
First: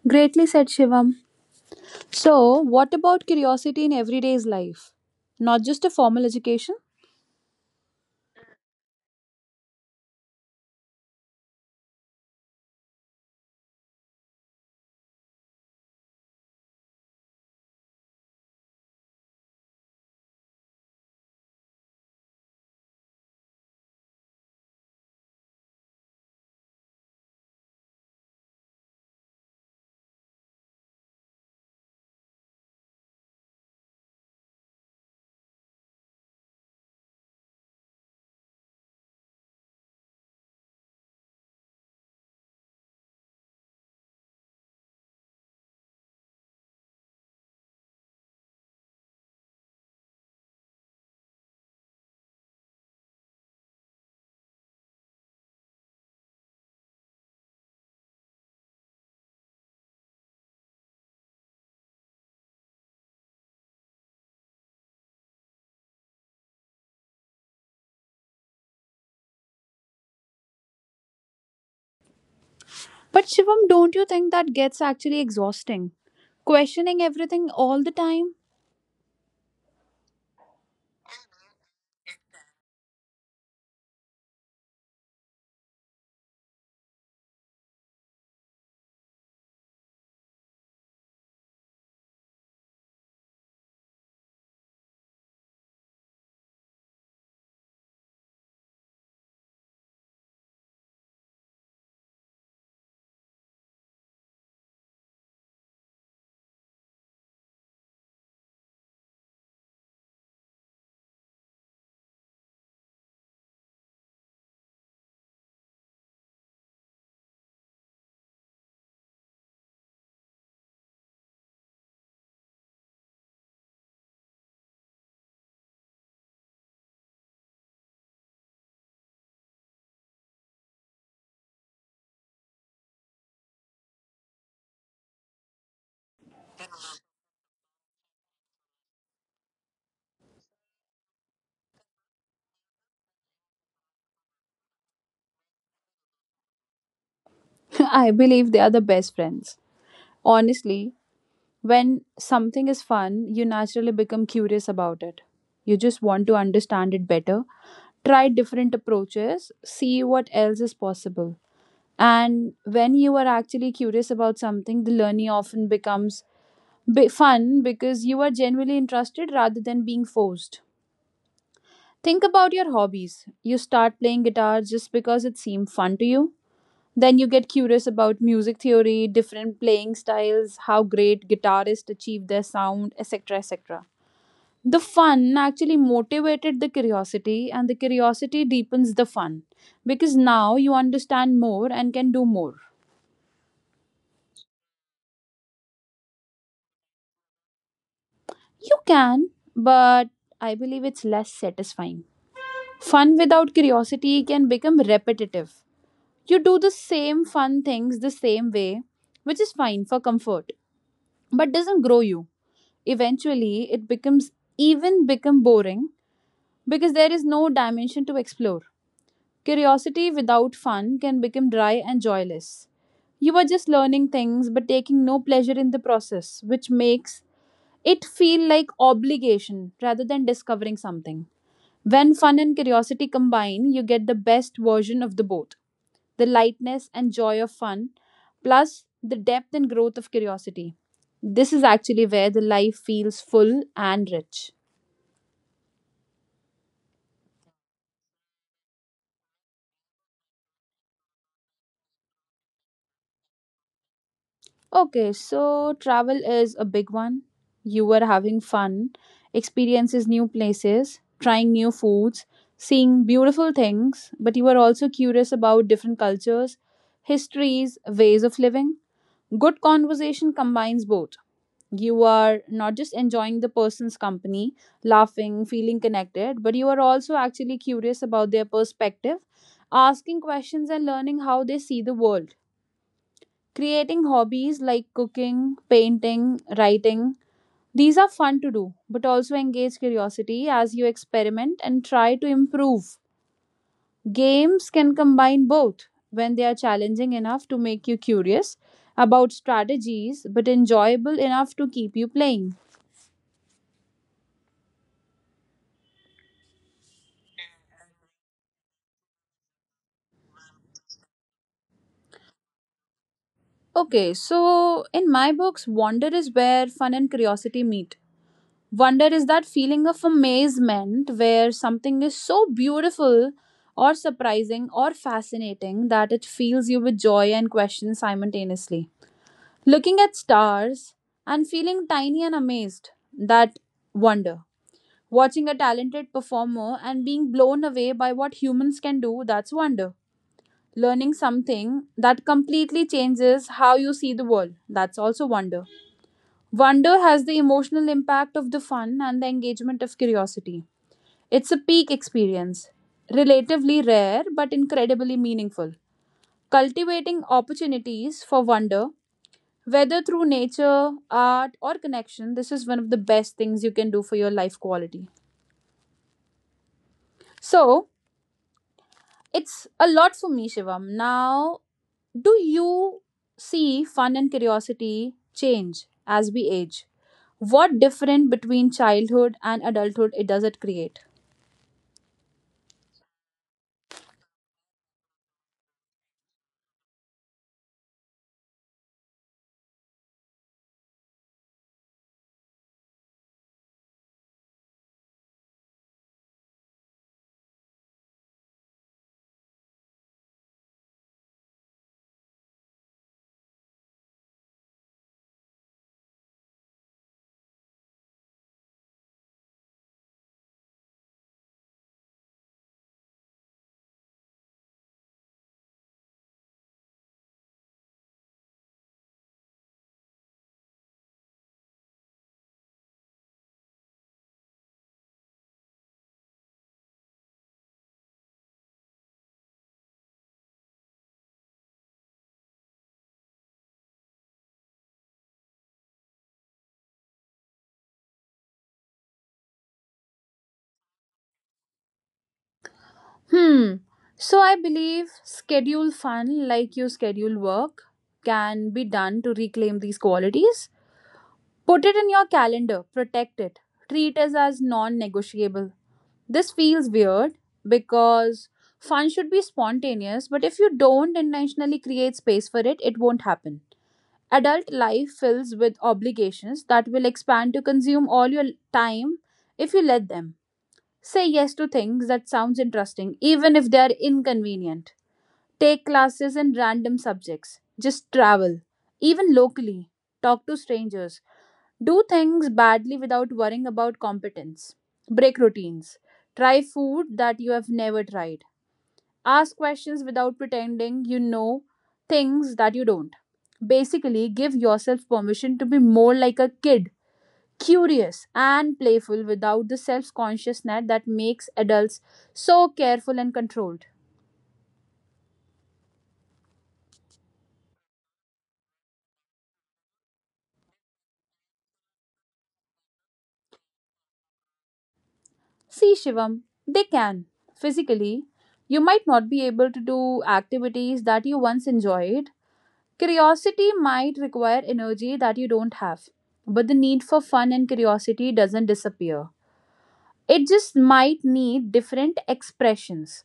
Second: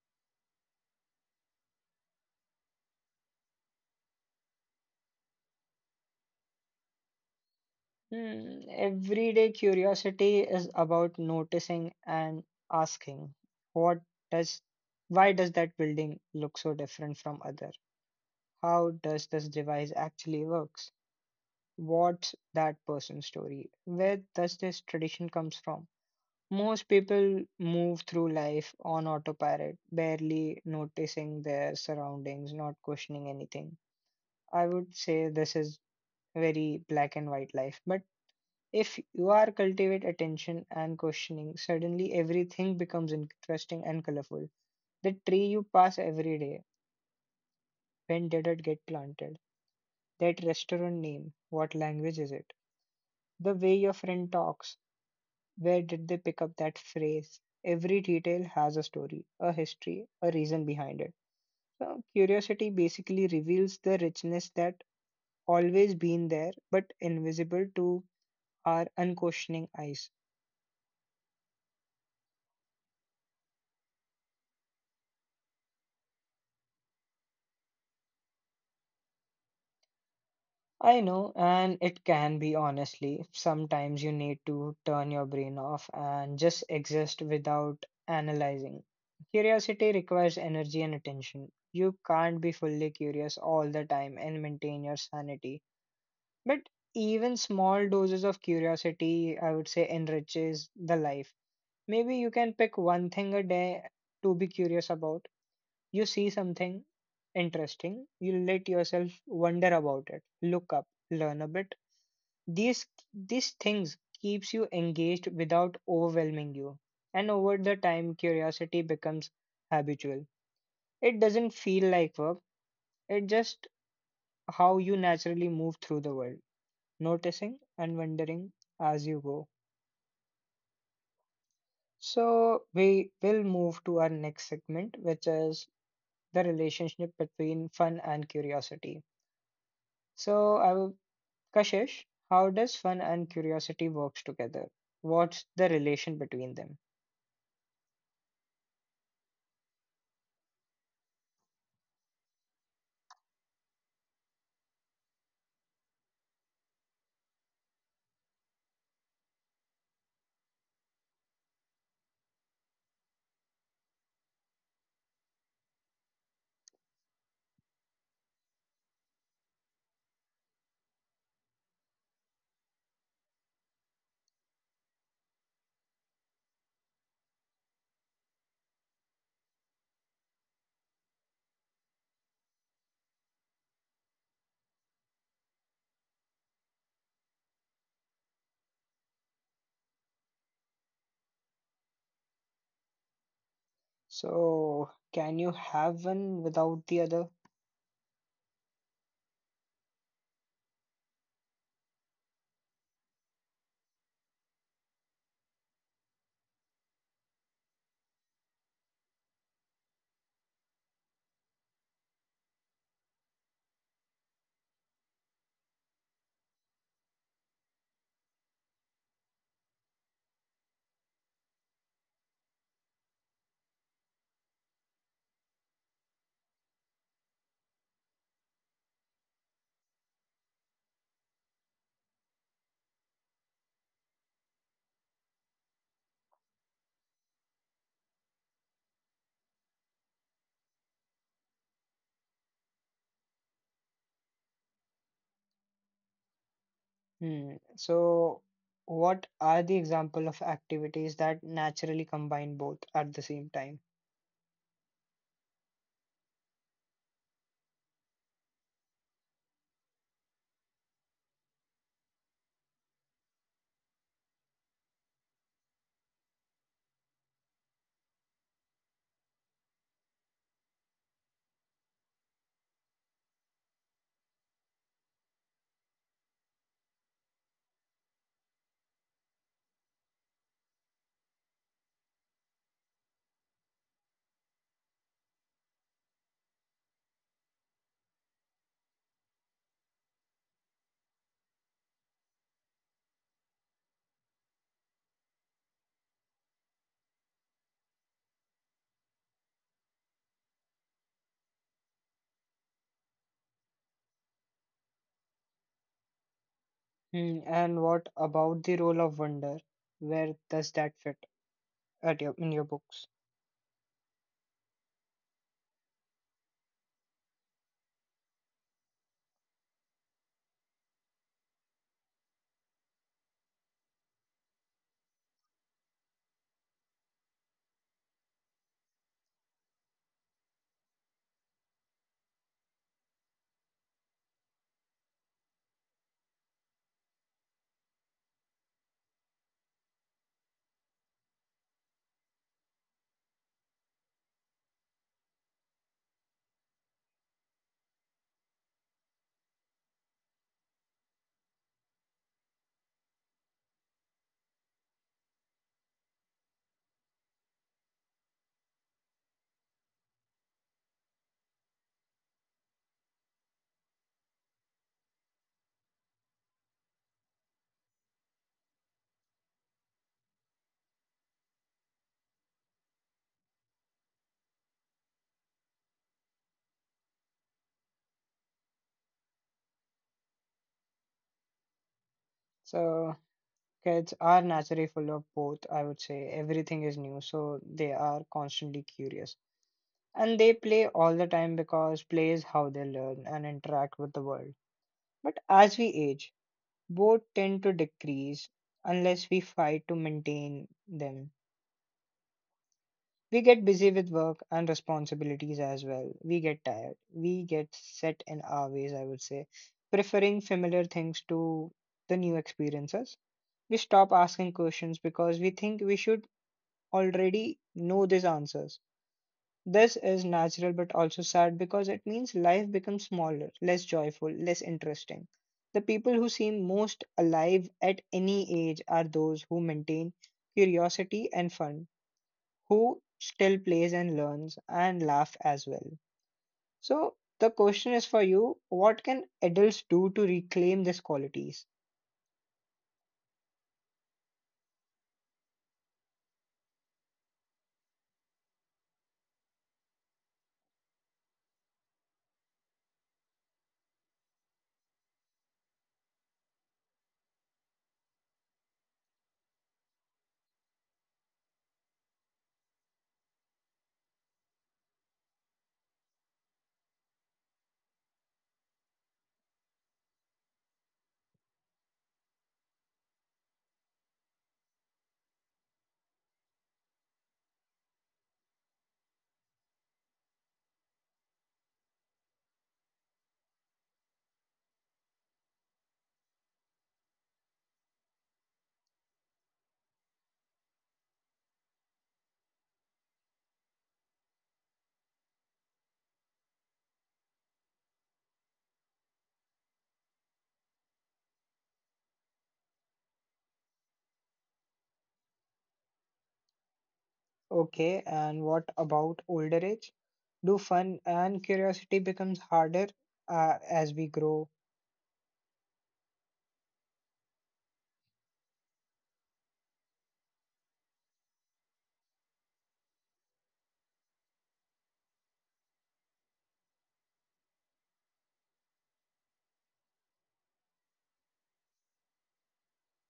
Speaker 2: Greatly said, Shivam. So, what about curiosity in everyday's life? Not just a formal education?
Speaker 1: Hmm, everyday curiosity is about noticing and asking, what does, why does that building look so different from other? How does this device actually works? What's that person's story? Where does this tradition comes from? Most people move through life on autopilot, barely noticing their surroundings, not questioning anything. I would say this is very black and white life. But if you are cultivate attention and questioning, suddenly everything becomes interesting and colorful. The tree you pass every day, when did it get planted? That restaurant name, what language is it? The way your friend talks, where did they pick up that phrase? Every detail has a story, a history, a reason behind it. So, curiosity basically reveals the richness that always been there but invisible to our unquestioning eyes.
Speaker 2: But Shivam, don't you think that gets actually exhausting? Questioning everything all the time?
Speaker 1: I know, and it can be honestly. Sometimes you need to turn your brain off and just exist without analyzing. Curiosity requires energy and attention. You can't be fully curious all the time and maintain your sanity. But even small doses of curiosity, I would say, enriches the life. Maybe you can pick one thing a day to be curious about. You see something interesting, you let yourself wonder about it, look up, learn a bit. These these things keeps you engaged without overwhelming you. And over the time, curiosity becomes habitual. It doesn't feel like work. It's just how you naturally move through the world, noticing and wondering as you go. So, we will move to our next segment, which is the relationship between fun and curiosity. So, I will, Kashish, how does fun and curiosity works together? What's the relation between them?
Speaker 2: I believe they are the best friends. Honestly, when something is fun, you naturally become curious about it. You just want to understand it better. Try different approaches, see what else is possible. And when you are actually curious about something, the learning often becomes bi- fun because you are genuinely interested rather than being forced. Think about your hobbies. You start playing guitar just because it seemed fun to you, then you get curious about music theory, different playing styles, how great guitarists achieve their sound, et cetera et cetera. The fun actually motivated the curiosity, and the curiosity deepens the fun because now you understand more and can do more.
Speaker 1: So, can you have one without the other?
Speaker 2: You can, but I believe it's less satisfying. Fun without curiosity can become repetitive. You do the same fun things the same way, which is fine for comfort, but doesn't grow you. Eventually, it becomes even become boring because there is no dimension to explore. Curiosity without fun can become dry and joyless. You are just learning things but taking no pleasure in the process, which makes it feel like obligation rather than discovering something. When fun and curiosity combine, you get the best version of the both, the lightness and joy of fun, plus the depth and growth of curiosity. This is actually where the life feels full and rich.
Speaker 1: Hmm. So, what are the example of activities that naturally combine both at the same time?
Speaker 2: Okay, so travel is a big one. You were having fun, experiences new places, trying new foods, seeing beautiful things, but you were also curious about different cultures, histories, ways of living. Good conversation combines both. You are not just enjoying the person's company, laughing, feeling connected, but you are also actually curious about their perspective, asking questions and learning how they see the world. Creating hobbies like cooking, painting, writing, these are fun to do, but also engage curiosity as you experiment and try to improve. Games can combine both when they are challenging enough to make you curious about strategies, but enjoyable enough to keep you playing.
Speaker 1: Hmm. And what about the role of wonder? Where does that fit at your, in your books?
Speaker 2: Okay, so in my books, wonder is where fun and curiosity meet. Wonder is that feeling of amazement where something is so beautiful or surprising or fascinating that it fills you with joy and question simultaneously. Looking at stars and feeling tiny and amazed, that wonder. Watching a talented performer and being blown away by what humans can do, that's wonder. Learning something that completely changes how you see the world, that's also wonder. Wonder has the emotional impact of the fun and the engagement of curiosity. It's a peak experience, relatively rare but incredibly meaningful. Cultivating opportunities for wonder, whether through nature, art, or connection, this is one of the best things you can do for your life quality. So, it's a lot for me, Shivam. Now, do you see fun and curiosity change as we age? What different between childhood and adulthood it does it create?
Speaker 1: So kids are naturally full of both, I would say. Everything is new, so they are constantly curious. And they play all the time because play is how they learn and interact with the world. But as we age, both tend to decrease unless we fight to maintain them. We get busy with work and responsibilities as well. We get tired. We get set in our ways, I would say, preferring familiar things to the new experiences. We stop asking questions because we think we should already know these answers. This is natural but also sad because it means life becomes smaller, less joyful, less interesting. The people who seem most alive at any age are those who maintain curiosity and fun, who still plays and learns and laugh as well. So the question is for you, what can adults do to reclaim these qualities?
Speaker 2: Hmm. So I believe schedule fun like you schedule work can be done to reclaim these qualities. Put it in your calendar, protect it, treat it as non negotiable. This feels weird because fun should be spontaneous, but if you don't intentionally create space for it, it won't happen. Adult life fills with obligations that will expand to consume all your time if you let them. Say yes to things that sounds interesting even if they are inconvenient. Take classes in random subjects. Just travel, even locally. Talk to strangers. Do things badly without worrying about competence. Break routines. Try food that you have never tried. Ask questions without pretending you know things that you don't. Basically, give yourself permission to be more like a kid, curious and playful without the self consciousness that makes adults so careful and controlled.
Speaker 1: Okay, and what about older age? Do fun and curiosity becomes harder uh, as we grow?
Speaker 2: See, Shivam, they can. Physically, you might not be able to do activities that you once enjoyed. Curiosity might require energy that you don't have. But the need for fun and curiosity doesn't disappear. It just might need different expressions.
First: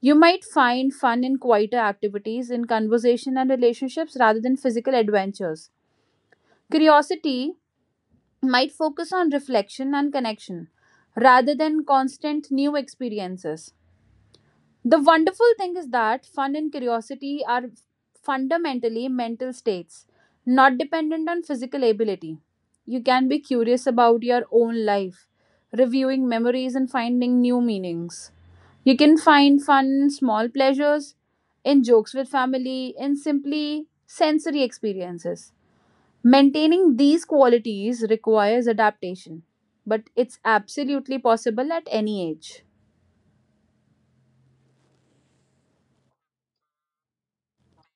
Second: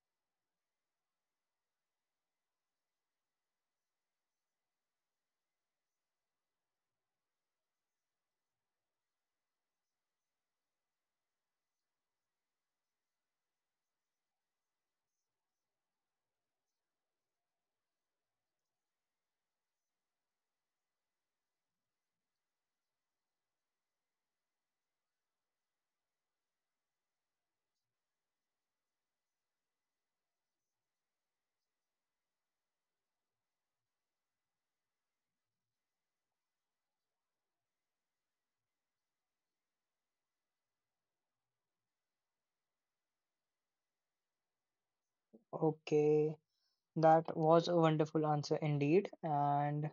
Speaker 2: You might find fun in quieter activities, in conversation and relationships rather than physical adventures. Curiosity might focus on reflection and connection rather than constant new experiences. The wonderful thing is that fun and curiosity are fundamentally mental states, not dependent on physical ability. You can be curious about your own life, reviewing memories and finding new meanings. You can find fun in small pleasures, in jokes with family, in simply sensory experiences. Maintaining these qualities requires adaptation, but it's absolutely possible at any age.
Speaker 1: Okay, that was a wonderful answer indeed. And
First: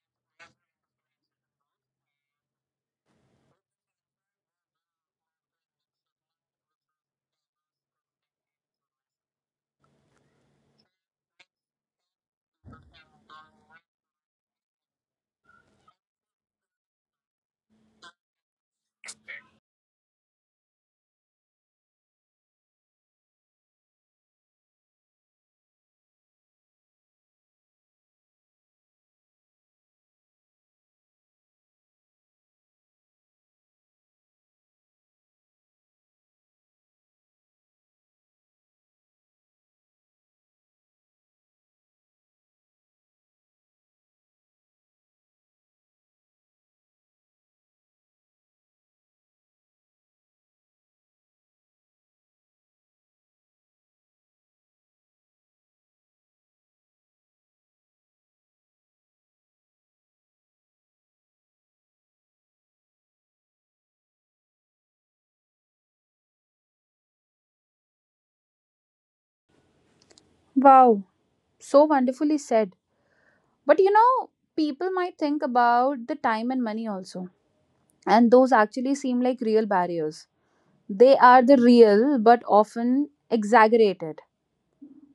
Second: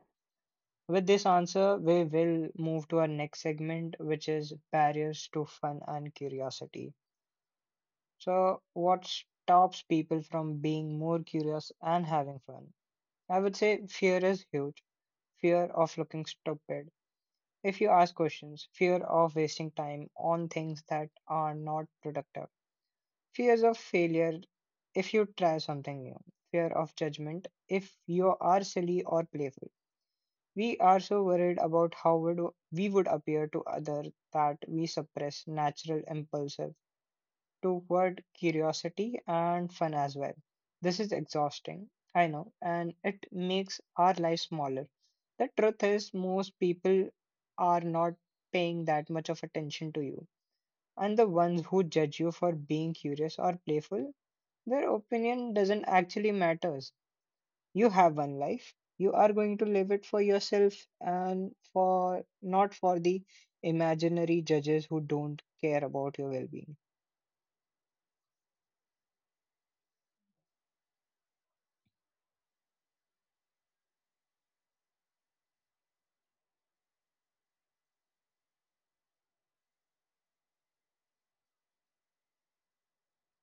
Speaker 1: with this answer, we will move to our next segment, which is barriers to fun and curiosity. So, what stops people from being more curious and having fun? I would say fear is huge. Fear of looking stupid. If you ask questions, fear of wasting time on things that are not productive, fears of failure if you try something new, fear of judgment if you are silly or playful. We are so worried about how would we would appear to others that we suppress natural impulses toward curiosity and fun as well. This is exhausting, I know, and it makes our life smaller. The truth is, most people are not paying that much of attention to you. And the ones who judge you for being curious or playful, their opinion doesn't actually matters. You have one life. You are going to live it for yourself and for not for the imaginary judges who don't care about your well-being.
Speaker 2: Wow, so wonderfully said. But you know, people might think about the time and money also. And those actually seem like real barriers. They are the real but often exaggerated.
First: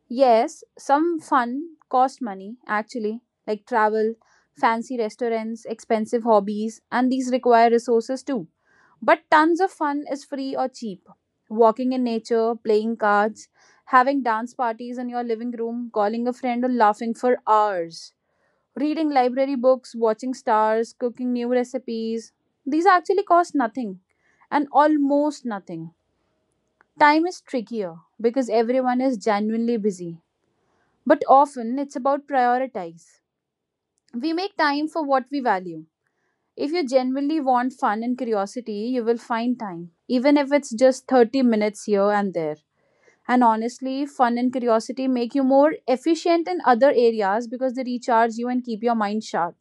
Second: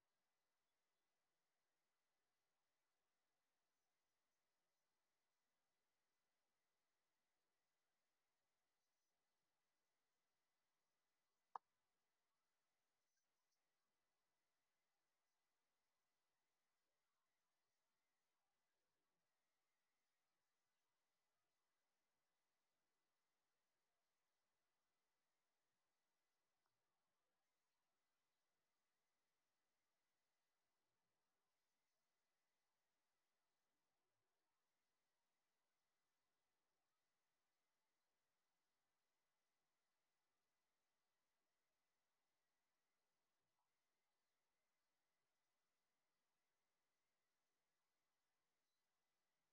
Speaker 2: Yes, some fun cost money actually, like travel, fancy restaurants, expensive hobbies, and these require resources too. But tons of fun is free or cheap. Walking in nature, playing cards, having dance parties in your living room, calling a friend, or laughing for hours. Reading library books, watching stars, cooking new recipes. These actually cost nothing and almost nothing. Time is trickier because everyone is genuinely busy. But often it's about prioritize. We make time for what we value. If you genuinely want fun and curiosity, you will find time, even if it's just thirty minutes here and there. And honestly, fun and curiosity make you more efficient in other areas because they recharge you and keep your mind sharp.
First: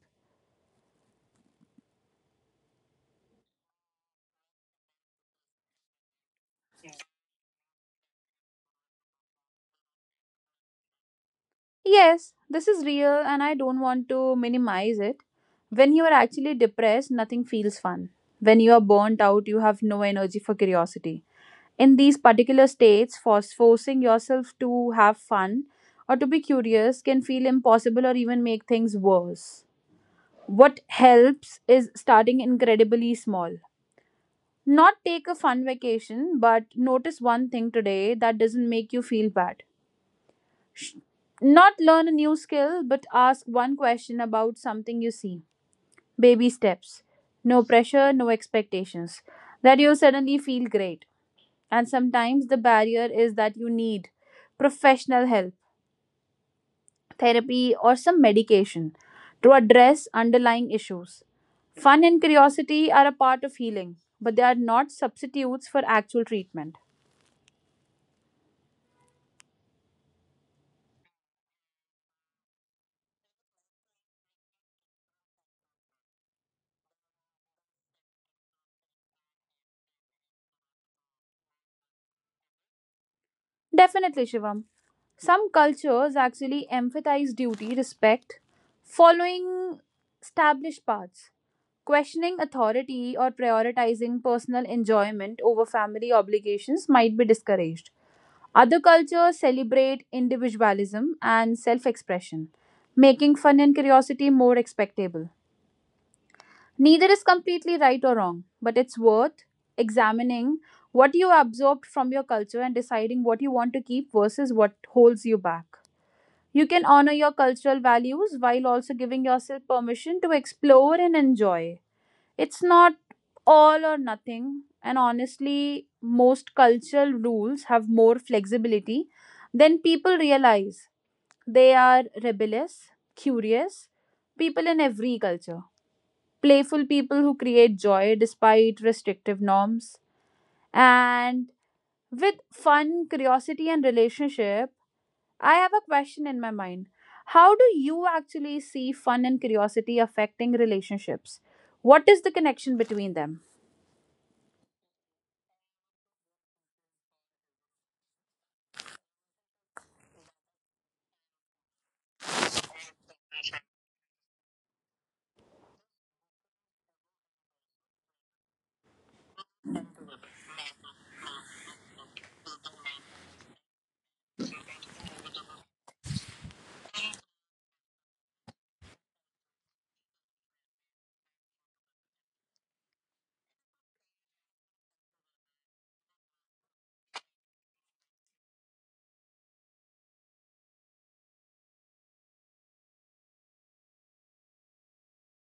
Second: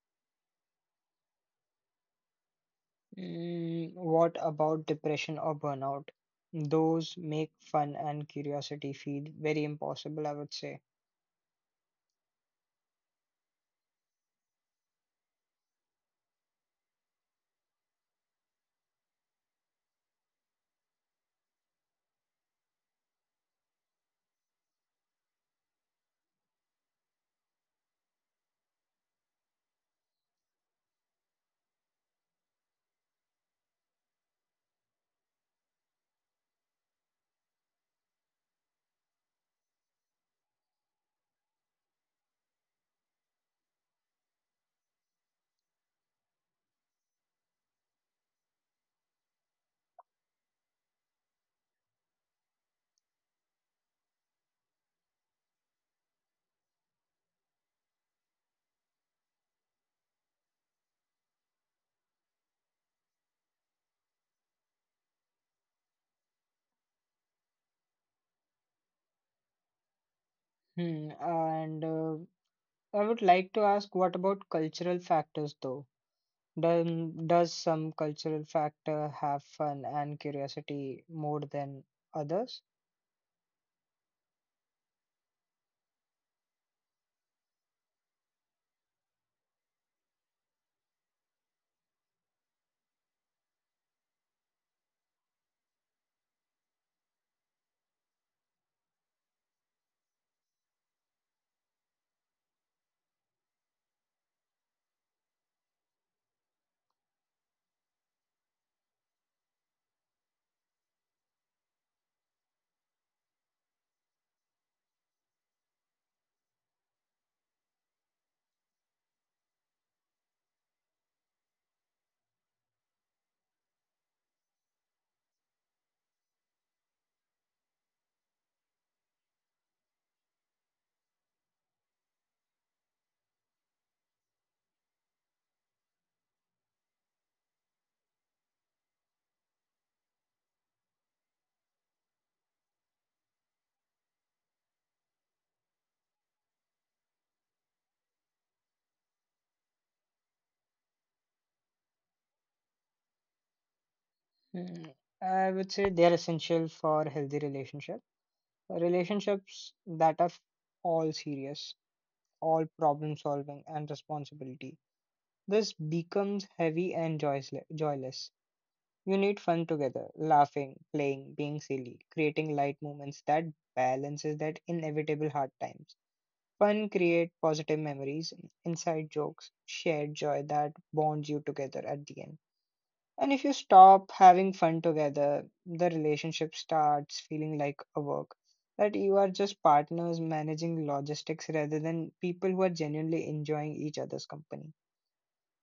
Speaker 1: Mm, what about depression or burnout? Those make fun and curiosity feel very impossible, I would say.
Speaker 2: Yes, this is real and I don't want to minimize it. When you are actually depressed, nothing feels fun. When you are burnt out, you have no energy for curiosity. In these particular states, for forcing yourself to have fun or to be curious can feel impossible or even make things worse. What helps is starting incredibly small. Not take a fun vacation, but notice one thing today that doesn't make you feel bad. Sh- Not learn a new skill, but ask one question about something you see. Baby steps. No pressure, no expectations. That you suddenly feel great. And sometimes the barrier is that you need professional help, therapy, or some medication to address underlying issues. Fun and curiosity are a part of healing, but they are not substitutes for actual treatment.
Speaker 1: Hmm. And uh, I would like to ask, what about cultural factors though? Does, does some cultural factor have fun and curiosity more than others?
Speaker 2: Definitely, Shivam. Some cultures actually emphasize duty, respect, following established paths, questioning authority, or prioritizing personal enjoyment over family obligations might be discouraged. Other cultures celebrate individualism and self expression, making fun and curiosity more expectable. Neither is completely right or wrong, but it's worth examining what you absorbed from your culture and deciding what you want to keep versus what holds you back. You can honor your cultural values while also giving yourself permission to explore and enjoy. It's not all or nothing, and honestly, most cultural rules have more flexibility than people realize. They are rebellious, curious people in every culture, playful people who create joy despite restrictive norms, and with fun, curiosity, and relationship I have a question in my mind. How do you actually see fun and curiosity affecting relationships? What is the connection between them?
Speaker 1: Hmm. I would say they are essential for healthy relationship. Relationships that are all serious, all problem solving and responsibility, this becomes heavy and joysle- joyless. You need fun together, laughing, playing, being silly, creating light moments that balances that inevitable hard times. Fun create positive memories, inside jokes, shared joy that bonds you together at the end. And if you stop having fun together, the relationship starts feeling like a work. That you are just partners managing logistics rather than people who are genuinely enjoying each other's company.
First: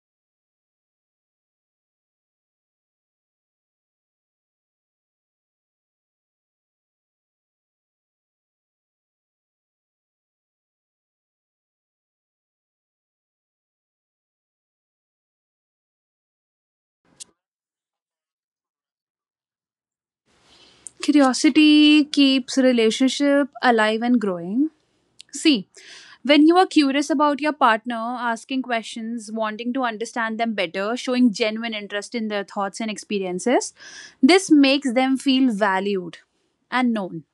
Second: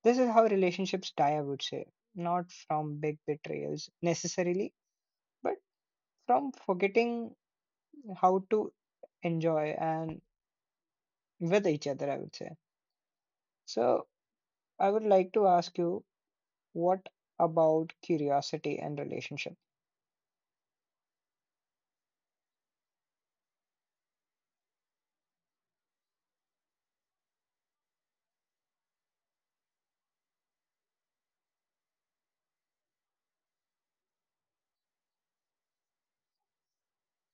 Speaker 1: This is how relationships die, I would say. Not from big betrayals necessarily, but from forgetting how to enjoy and with each other, I would say. So, I would like to ask you what about curiosity and relationship?
Speaker 2: Curiosity keeps relationship alive and growing. See, when you are curious about your partner, asking questions, wanting to understand them better, showing genuine interest in their thoughts and experiences, this makes them feel valued and known.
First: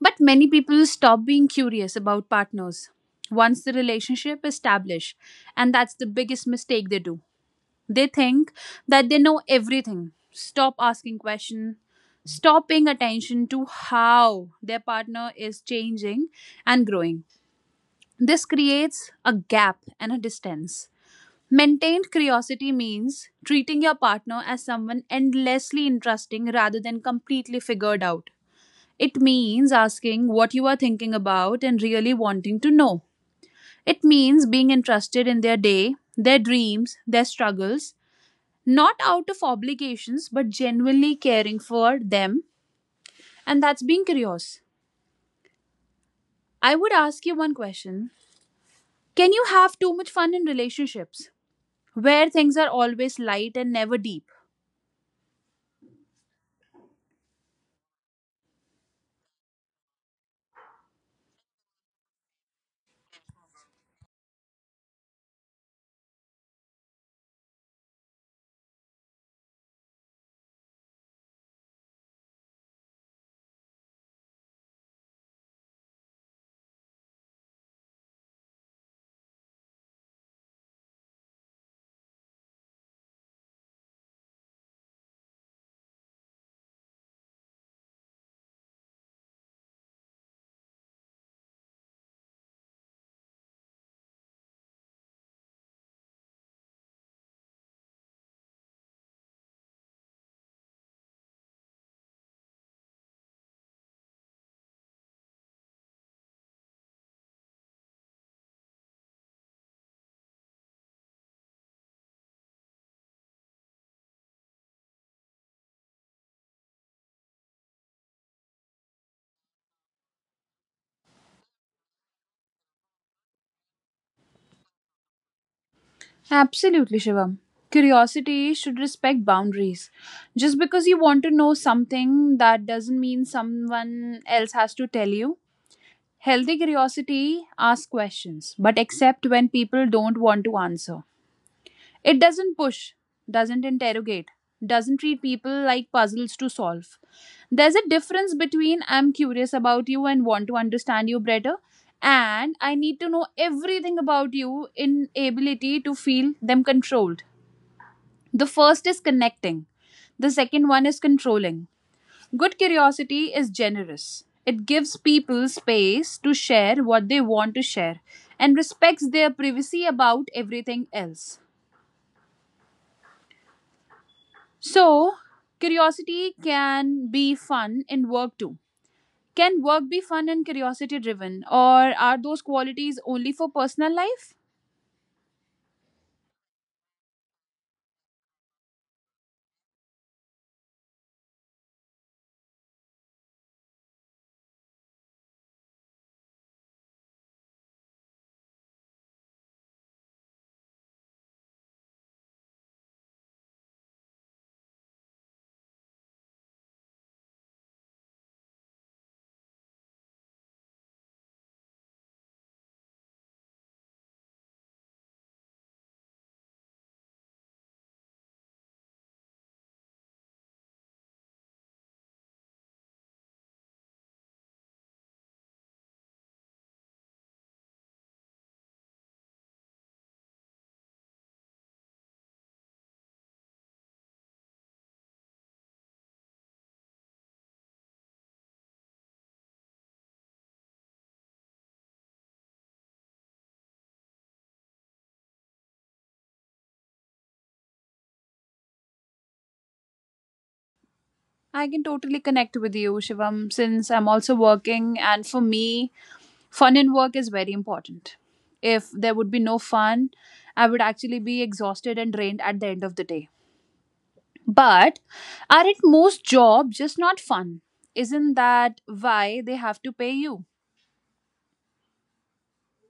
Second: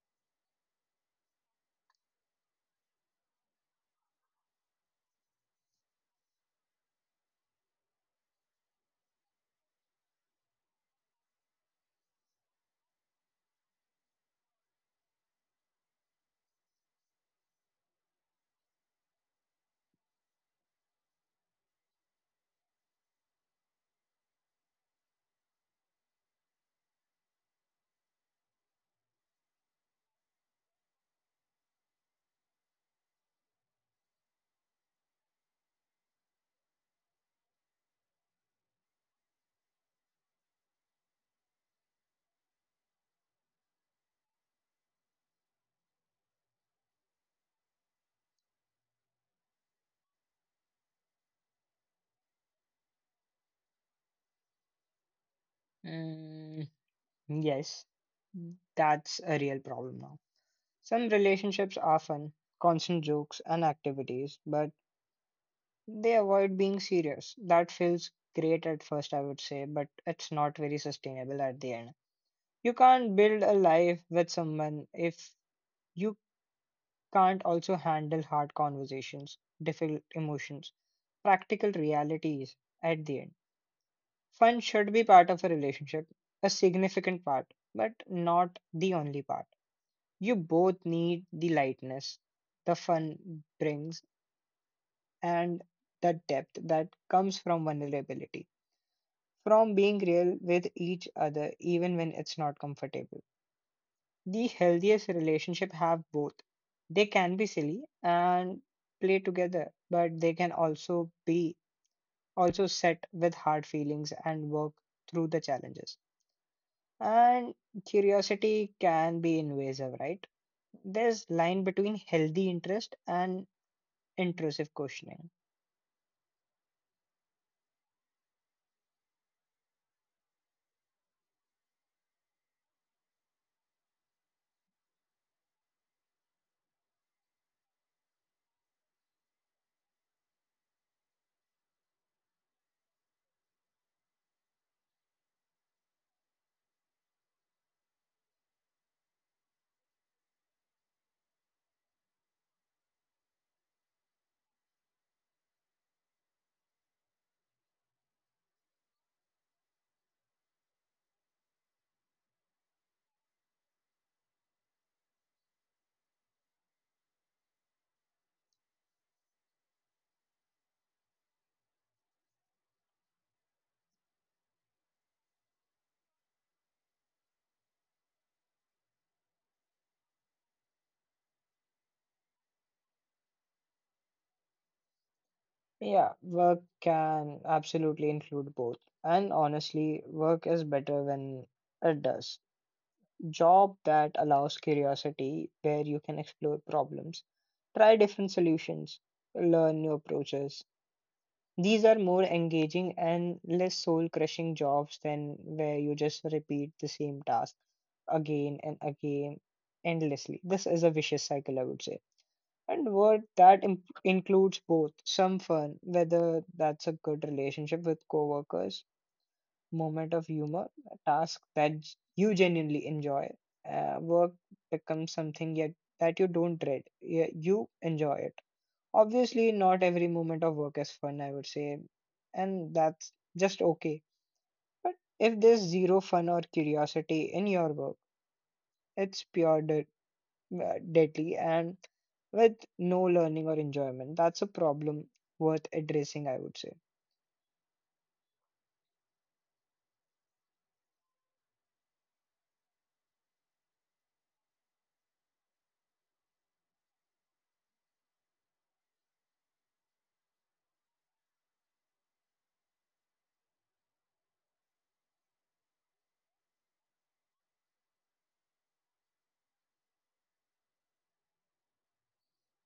Speaker 2: But many people stop being curious about partners once the relationship is established, and that's the biggest mistake they do. They think that they know everything. Stop asking questions. Stop paying attention to how their partner is changing and growing. This creates a gap and a distance. Maintained curiosity means treating your partner as someone endlessly interesting rather than completely figured out. It means asking what you are thinking about and really wanting to know. It means being interested in their day, their dreams, their struggles, not out of obligations, but genuinely caring for them. And that's being curious. I would ask you one question. Can you have too much fun in relationships where things are always light and never deep?
Speaker 1: Mm, yes, that's a real problem now. Some relationships are fun, constant jokes and activities, but they avoid being serious. That feels great at first, I would say, but it's not very sustainable at the end. You can't build a life with someone if you can't also handle hard conversations, difficult emotions, practical realities at the end. Fun should be part of a relationship, a significant part, but not the only part. You both need the lightness the fun brings and the depth that comes from vulnerability, from being real with each other even when it's not comfortable. The healthiest relationship have both. They can be silly and play together, but they can also be also set with hard feelings and work through the challenges. And curiosity can be invasive, right? There's line between healthy interest and intrusive questioning.
Speaker 2: Absolutely, Shivam. Curiosity should respect boundaries. Just because you want to know something, that doesn't mean someone else has to tell you. Healthy curiosity asks questions, but accept when people don't want to answer. It doesn't push, doesn't interrogate, doesn't treat people like puzzles to solve. There's a difference between I'm curious about you and want to understand you better and I need to know everything about you in ability to feel them controlled. The first is connecting, the second one is controlling. Good curiosity is generous. It gives people space to share what they want to share and respects their privacy about everything else. So, curiosity can be fun in work too. Can work be fun and curiosity driven, or are those qualities only for personal life?
Speaker 1: Yeah, work can absolutely include both. And honestly, work is better when it does. Job that allows curiosity, where you can explore problems, try different solutions, learn new approaches. These are more engaging and less soul-crushing jobs than where you just repeat the same task again and again endlessly. This is a vicious cycle, I would say, and work that im- includes both some fun, whether that's a good relationship with coworkers, moment of humor, a task that j- you genuinely enjoy. Uh, work becomes something yet that you don't dread. Yeah, you enjoy it. Obviously, not every moment of work is fun, I would say, and that's just okay. But if there's zero fun or curiosity in your work, it's pure uh, deadly and with no learning or enjoyment. That's a problem worth addressing, I would say.
Speaker 2: I can totally connect with you, Shivam, since I'm also working, and for me, fun in work is very important. If there would be no fun, I would actually be exhausted and drained at the end of the day. But aren't most jobs just not fun? Isn't that why they have to pay you?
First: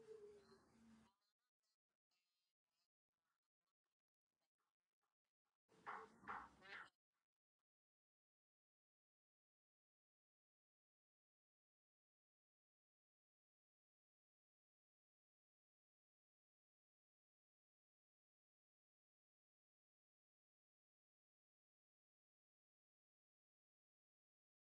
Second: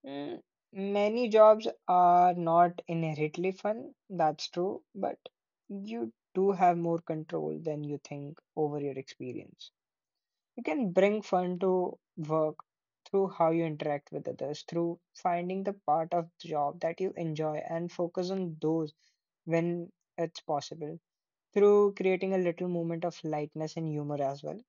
Speaker 1: Mm, many jobs are not inherently fun, that's true, but you do have more control than you think over your experience. You can bring fun to work through how you interact with others, through finding the part of the job that you enjoy and focus on those when it's possible, through creating a little moment of lightness and humor as well.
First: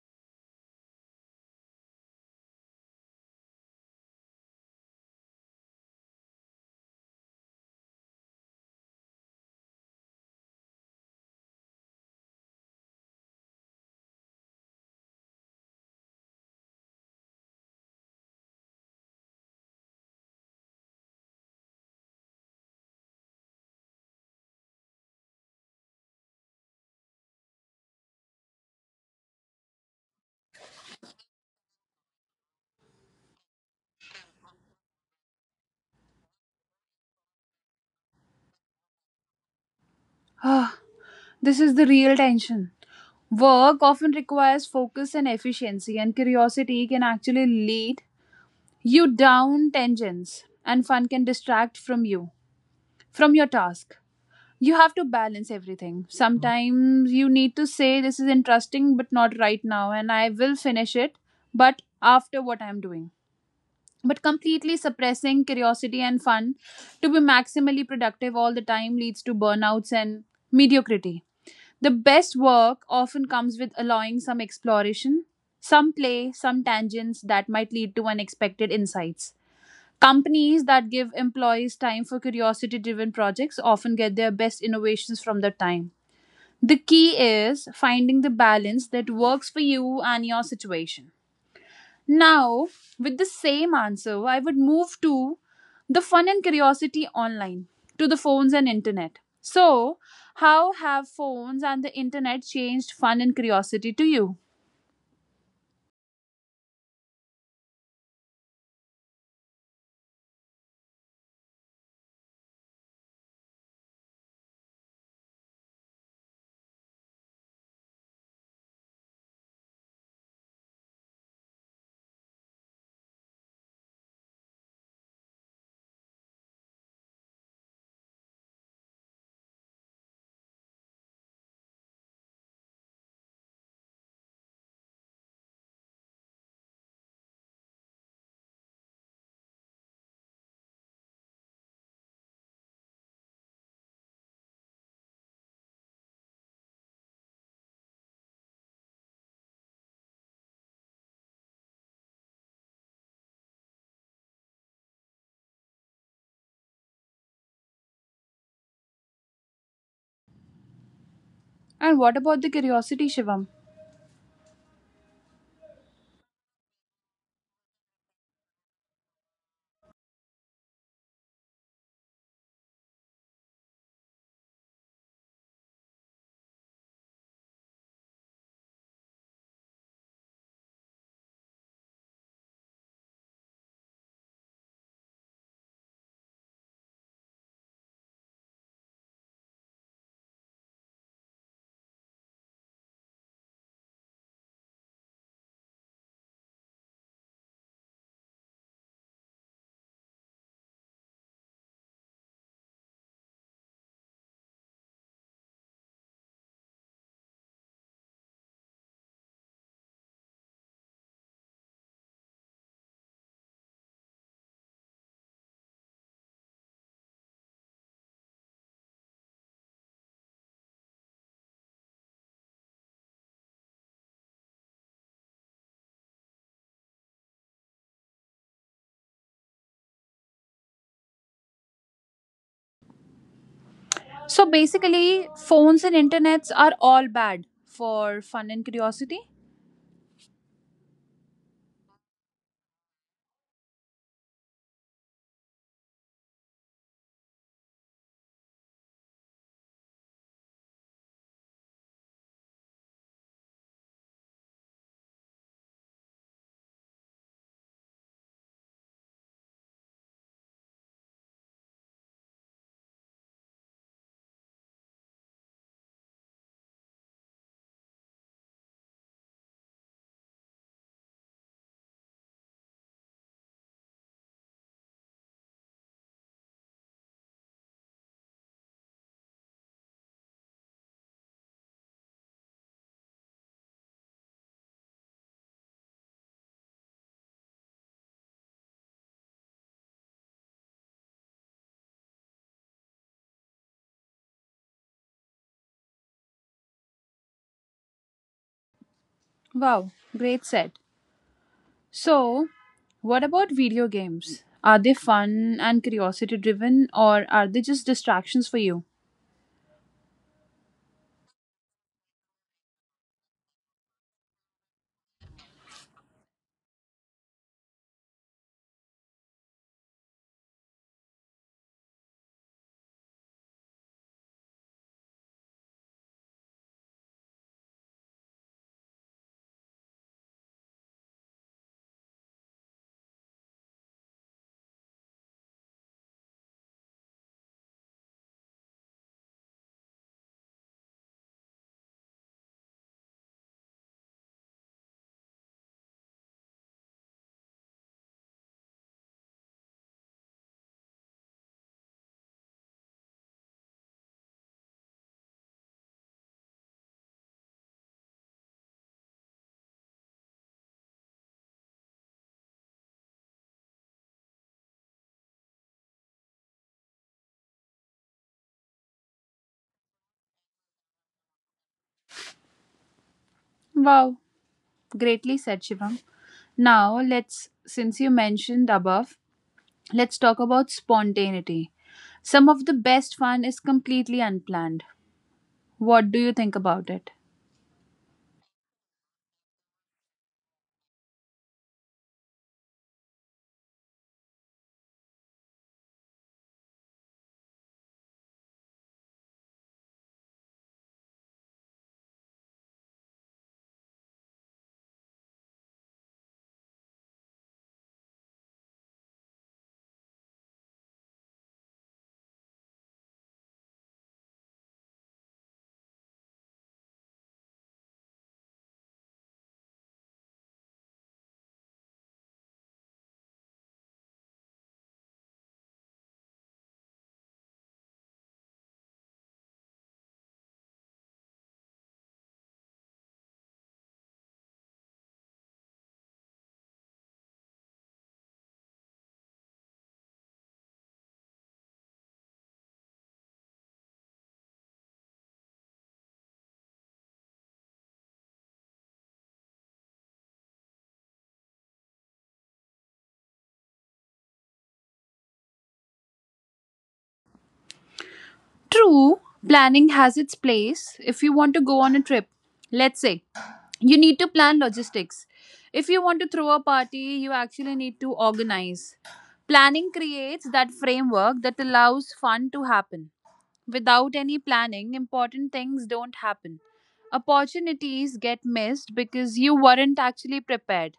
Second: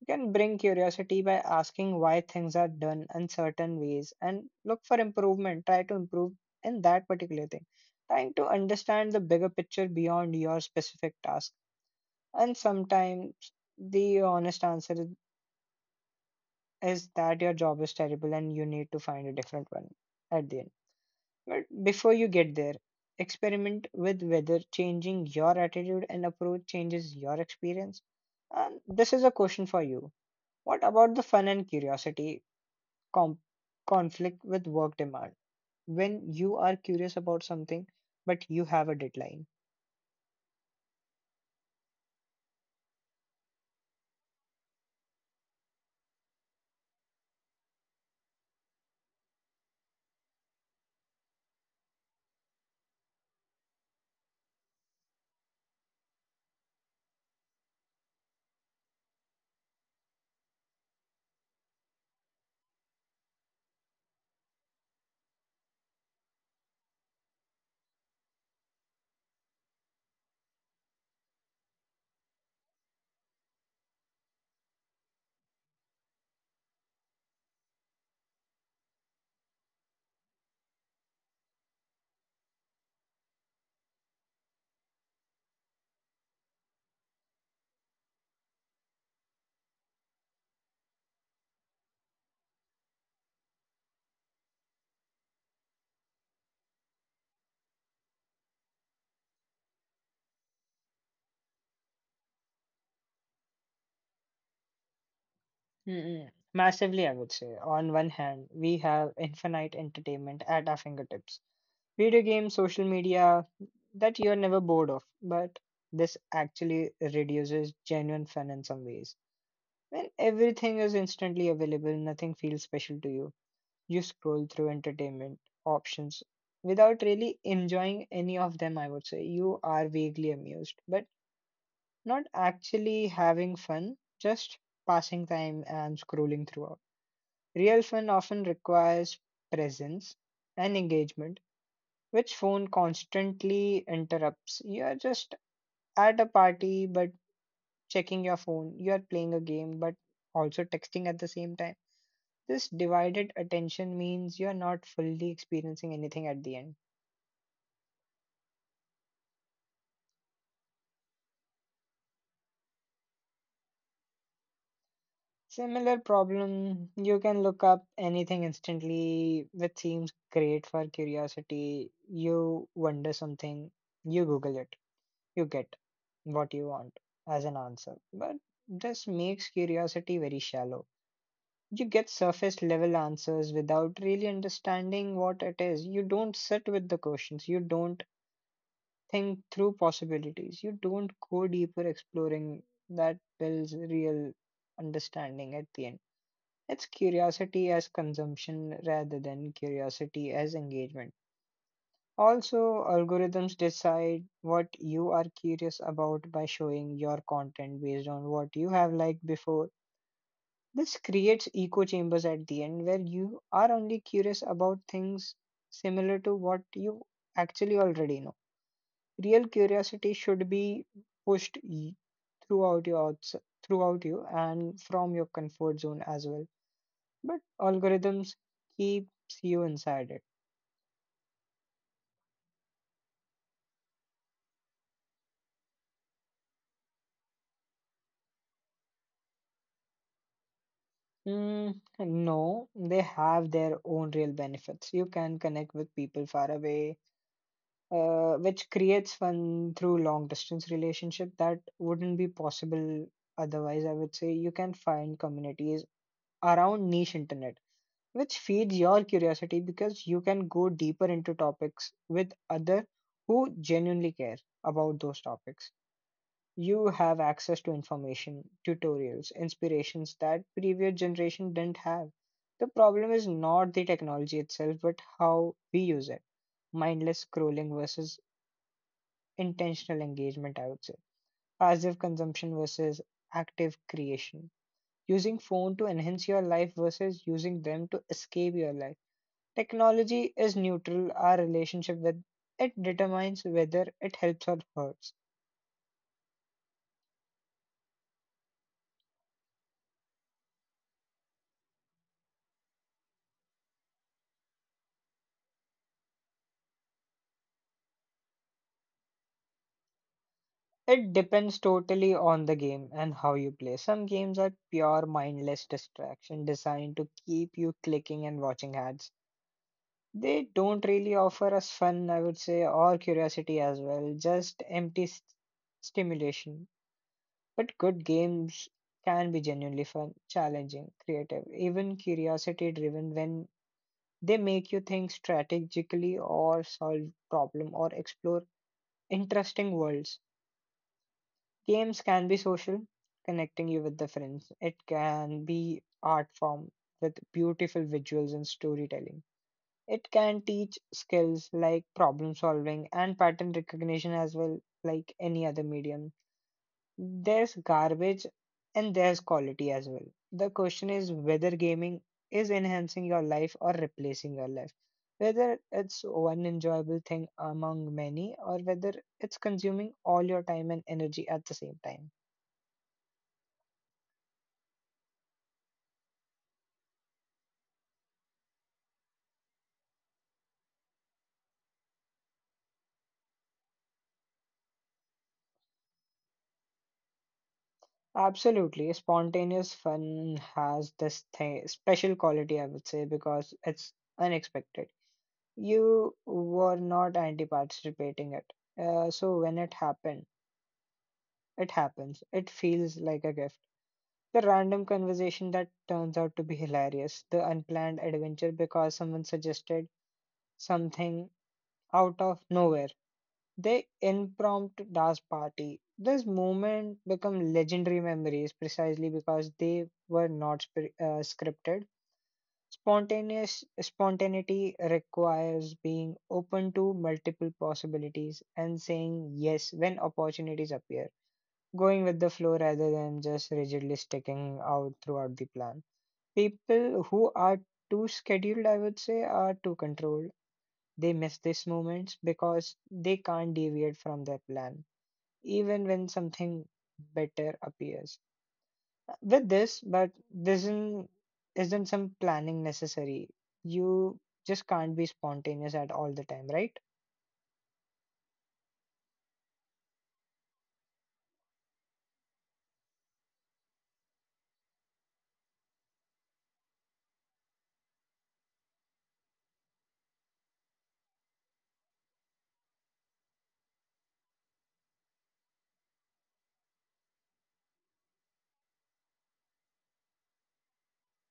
Speaker 1: You can bring curiosity by asking why things are done in certain ways and look for improvement. Try to improve in that particular thing. Trying to understand the bigger picture beyond your specific task. And sometimes the honest answer is is that your job is terrible and you need to find a different one at the end. But before you get there, experiment with whether changing your attitude and approach changes your experience. And this is a question for you. What about the fun and curiosity? com- conflict with work demand. When you are curious about something, but you have a deadline.
Speaker 2: Ah, this is the real tension. Work often requires focus and efficiency, and curiosity can actually lead you down tangents, and fun can distract from you, from your task. You have to balance everything. Sometimes you need to say this is interesting but not right now and I will finish it but after what I'm doing. But completely suppressing curiosity and fun to be maximally productive all the time leads to burnouts and mediocrity. The best work often comes with allowing some exploration, some play, some tangents that might lead to unexpected insights. Companies that give employees time for curiosity driven projects often get their best innovations from that time. The key is finding the balance that works for you and your situation. Now, with the same answer, I would move to the fun and curiosity online, to the phones and internet. So, how have phones and the internet changed fun and curiosity to you?
Speaker 1: Mm-mm. Massively, I would say. On one hand, we have infinite entertainment at our fingertips, video games, social media that you're never bored of. But this actually reduces genuine fun in some ways. When everything is instantly available, nothing feels special to you. You scroll through entertainment options without really enjoying any of them, I would say. You are vaguely amused, but not actually having fun, just passing time and scrolling throughout. Real fun often requires presence and engagement, which phone constantly interrupts. You are just at a party, but checking your phone. You are playing a game, but also texting at the same time. This divided attention means you are not fully experiencing anything at the end.
Speaker 2: And what about the curiosity, Shivam?
Speaker 1: Similar problem, you can look up anything instantly which seems great for curiosity. You wonder something, you Google it, you get what you want as an answer. But this makes curiosity very shallow. You get surface level answers without really understanding what it is. You don't sit with the questions, you don't think through possibilities, you don't go deeper exploring that builds real understanding at the end. It's curiosity as consumption rather than curiosity as engagement. Also, algorithms decide what you are curious about by showing your content based on what you have liked before. This creates echo chambers at the end where you are only curious about things similar to what you actually already know. Real curiosity should be pushed y- throughout your outs- throughout you and from your comfort zone as well, but algorithms keeps you inside it.
Speaker 2: So basically, phones and internets are all bad for fun and curiosity.
Speaker 1: Mm, no, they have their own real benefits. You can connect with people far away, uh, which creates fun through long distance relationship that wouldn't be possible otherwise. I would say you can find communities around niche internet, which feeds your curiosity because you can go deeper into topics with other who genuinely care about those topics. You have access to information, tutorials, inspirations that previous generation didn't have. The problem is not the technology itself, but how we use it. Mindless scrolling versus intentional engagement, I would say. Passive consumption versus active creation. Using phone to enhance your life versus using them to escape your life. Technology is neutral. Our relationship with it determines whether it helps or hurts.
Speaker 2: Wow, great set. So, what about video games? Are they fun and curiosity driven or are they just distractions for you?
Speaker 1: It depends totally on the game and how you play. Some games are pure mindless distraction designed to keep you clicking and watching ads. They don't really offer us fun, I would say, or curiosity as well, just empty st- stimulation. But good games can be genuinely fun, challenging, creative, even curiosity driven when they make you think strategically or solve problem or explore interesting worlds. Games can be social, connecting you with the friends. It can be art form with beautiful visuals and storytelling. It can teach skills like problem solving and pattern recognition as well, like any other medium. There's garbage and there's quality as well. The question is whether gaming is enhancing your life or replacing your life. Whether it's one enjoyable thing among many or whether it's consuming all your time and energy at the same time.
Speaker 2: Wow, greatly said, Shivam. Now, let's, since you mentioned above, let's talk about spontaneity. Some of the best fun is completely unplanned. What do you think about it?
Speaker 1: Absolutely. Spontaneous fun has this thing, special quality, I would say, because it's unexpected. You were not anti-participating it. Uh, so when it happened, it happens. It feels like a gift. The random conversation that turns out to be hilarious. The unplanned adventure because someone suggested something out of nowhere. The impromptu dance party. This moment become legendary memories precisely because they were not spri- uh, scripted. Spontaneous spontaneity requires being open to multiple possibilities and saying yes when opportunities appear. Going with the flow rather than just rigidly sticking out throughout the plan. People who are too scheduled, I would say, are too controlled. They miss these moments because they can't deviate from their plan even when something better appears. With this, but this isn't, isn't some planning necessary. You just can't be spontaneous at all the time, right?
Speaker 2: True, planning has its place. If you want to go on a trip, let's say you need to plan logistics. If you want to throw a party, you actually need to organize. Planning creates that framework that allows fun to happen. Without any planning, important things don't happen. Opportunities get missed because you weren't actually prepared.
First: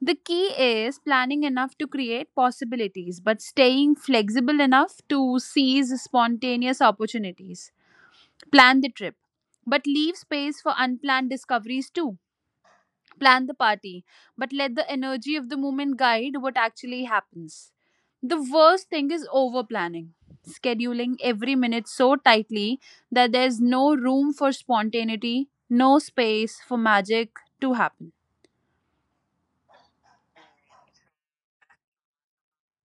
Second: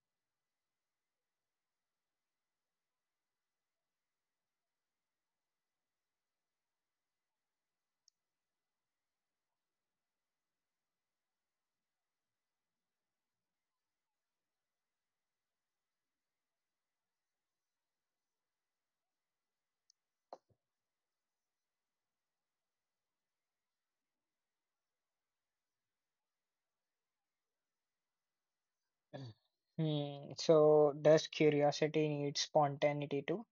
Speaker 2: The key is planning enough to create possibilities, but staying flexible enough to seize spontaneous opportunities. Plan the trip, but leave space for unplanned discoveries too. Plan the party, but let the energy of the moment guide what actually happens. The worst thing is over planning, scheduling every minute so tightly that there's no room for spontaneity, no space for magic to happen.
Speaker 1: Hmm. So does curiosity need spontaneity too?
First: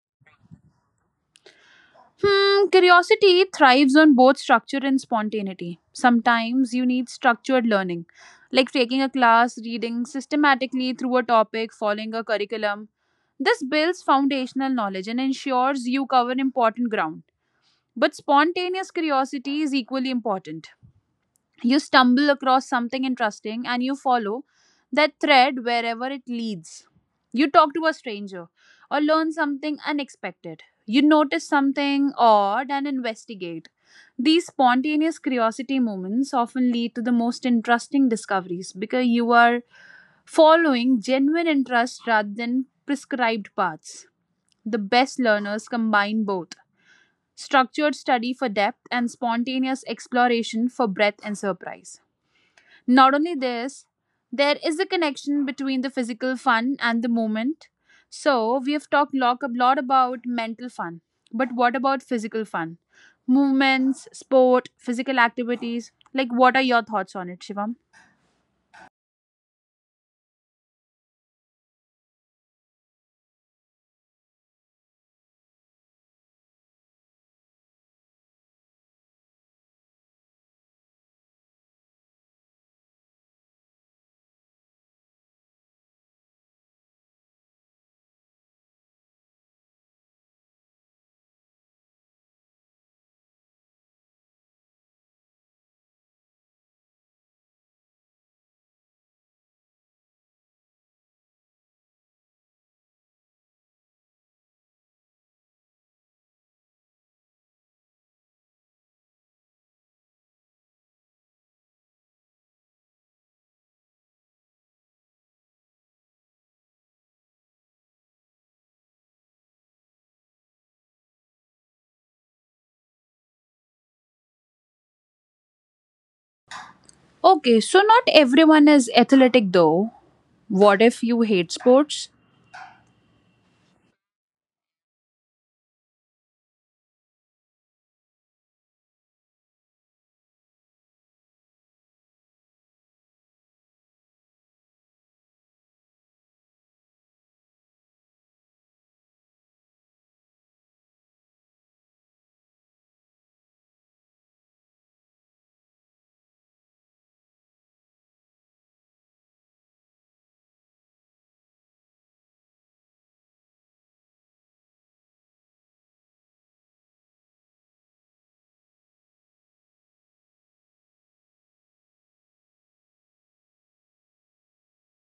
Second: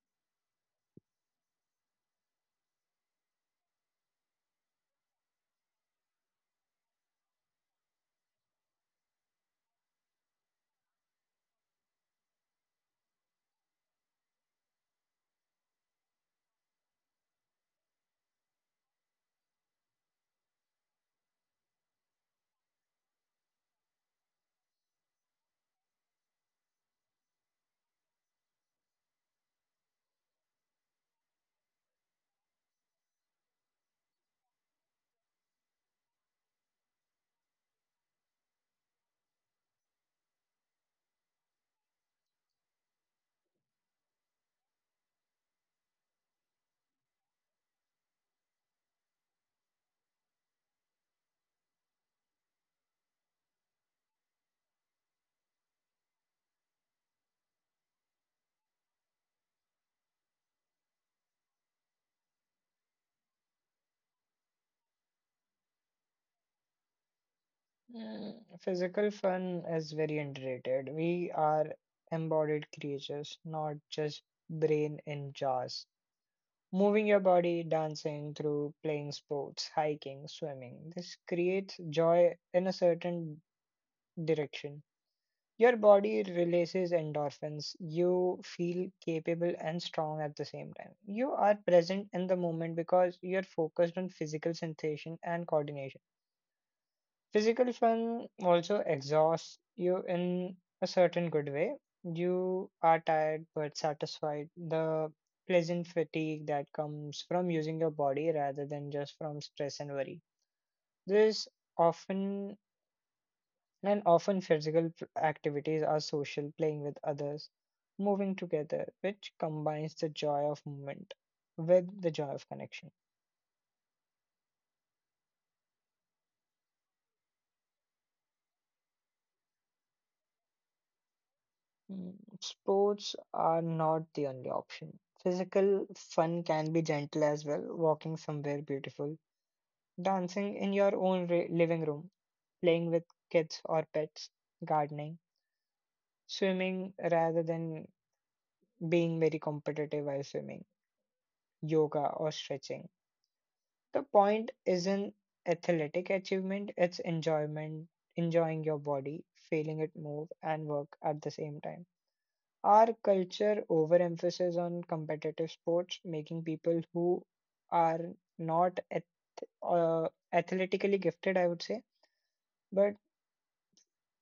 Speaker 2: Hmm, curiosity thrives on both structure and spontaneity. Sometimes you need structured learning, like taking a class, reading systematically through a topic, following a curriculum. This builds foundational knowledge and ensures you cover important ground. But spontaneous curiosity is equally important. You stumble across something interesting and you follow that thread wherever it leads. You talk to a stranger or learn something unexpected. You notice something odd and investigate. These spontaneous curiosity moments often lead to the most interesting discoveries because you are following genuine interest rather than prescribed paths. The best learners combine both structured study for depth and spontaneous exploration for breadth and surprise. Not only this, there is a connection between the physical fun and the moment. So, we have talked lot, a lot about mental fun, but what about physical fun? Movements, sport, physical activities. Like, what are your thoughts on it, Shivam?
Speaker 1: Mm, Physical fun is very underrated. We are embodied creatures, not just brain in jars. Moving your body, dancing through playing sports, hiking, swimming. This creates joy in a certain direction. Your body releases endorphins. You feel capable and strong at the same time. You are present in the moment because you're focused on physical sensation and coordination. Physical fun also exhausts you in a certain good way. You are tired but satisfied. The pleasant fatigue that comes from using your body rather than just from stress and worry. This often and often physical p- activities are social, playing with others, moving together, which combines the joy of movement with the joy of connection.
Speaker 2: Okay, so not everyone is athletic though. What if you hate sports?
Speaker 1: Mm, Sports are not the only option. Physical fun can be gentle as well, walking somewhere beautiful, dancing in your own ri- living room, playing with kids or pets, gardening, swimming rather than being very competitive while swimming, yoga or stretching. The point isn't athletic achievement, it's enjoyment, enjoying your body, feeling it move and work at the same time. Our culture overemphasis on competitive sports, making people who are not ath- uh, athletically gifted, I would say, but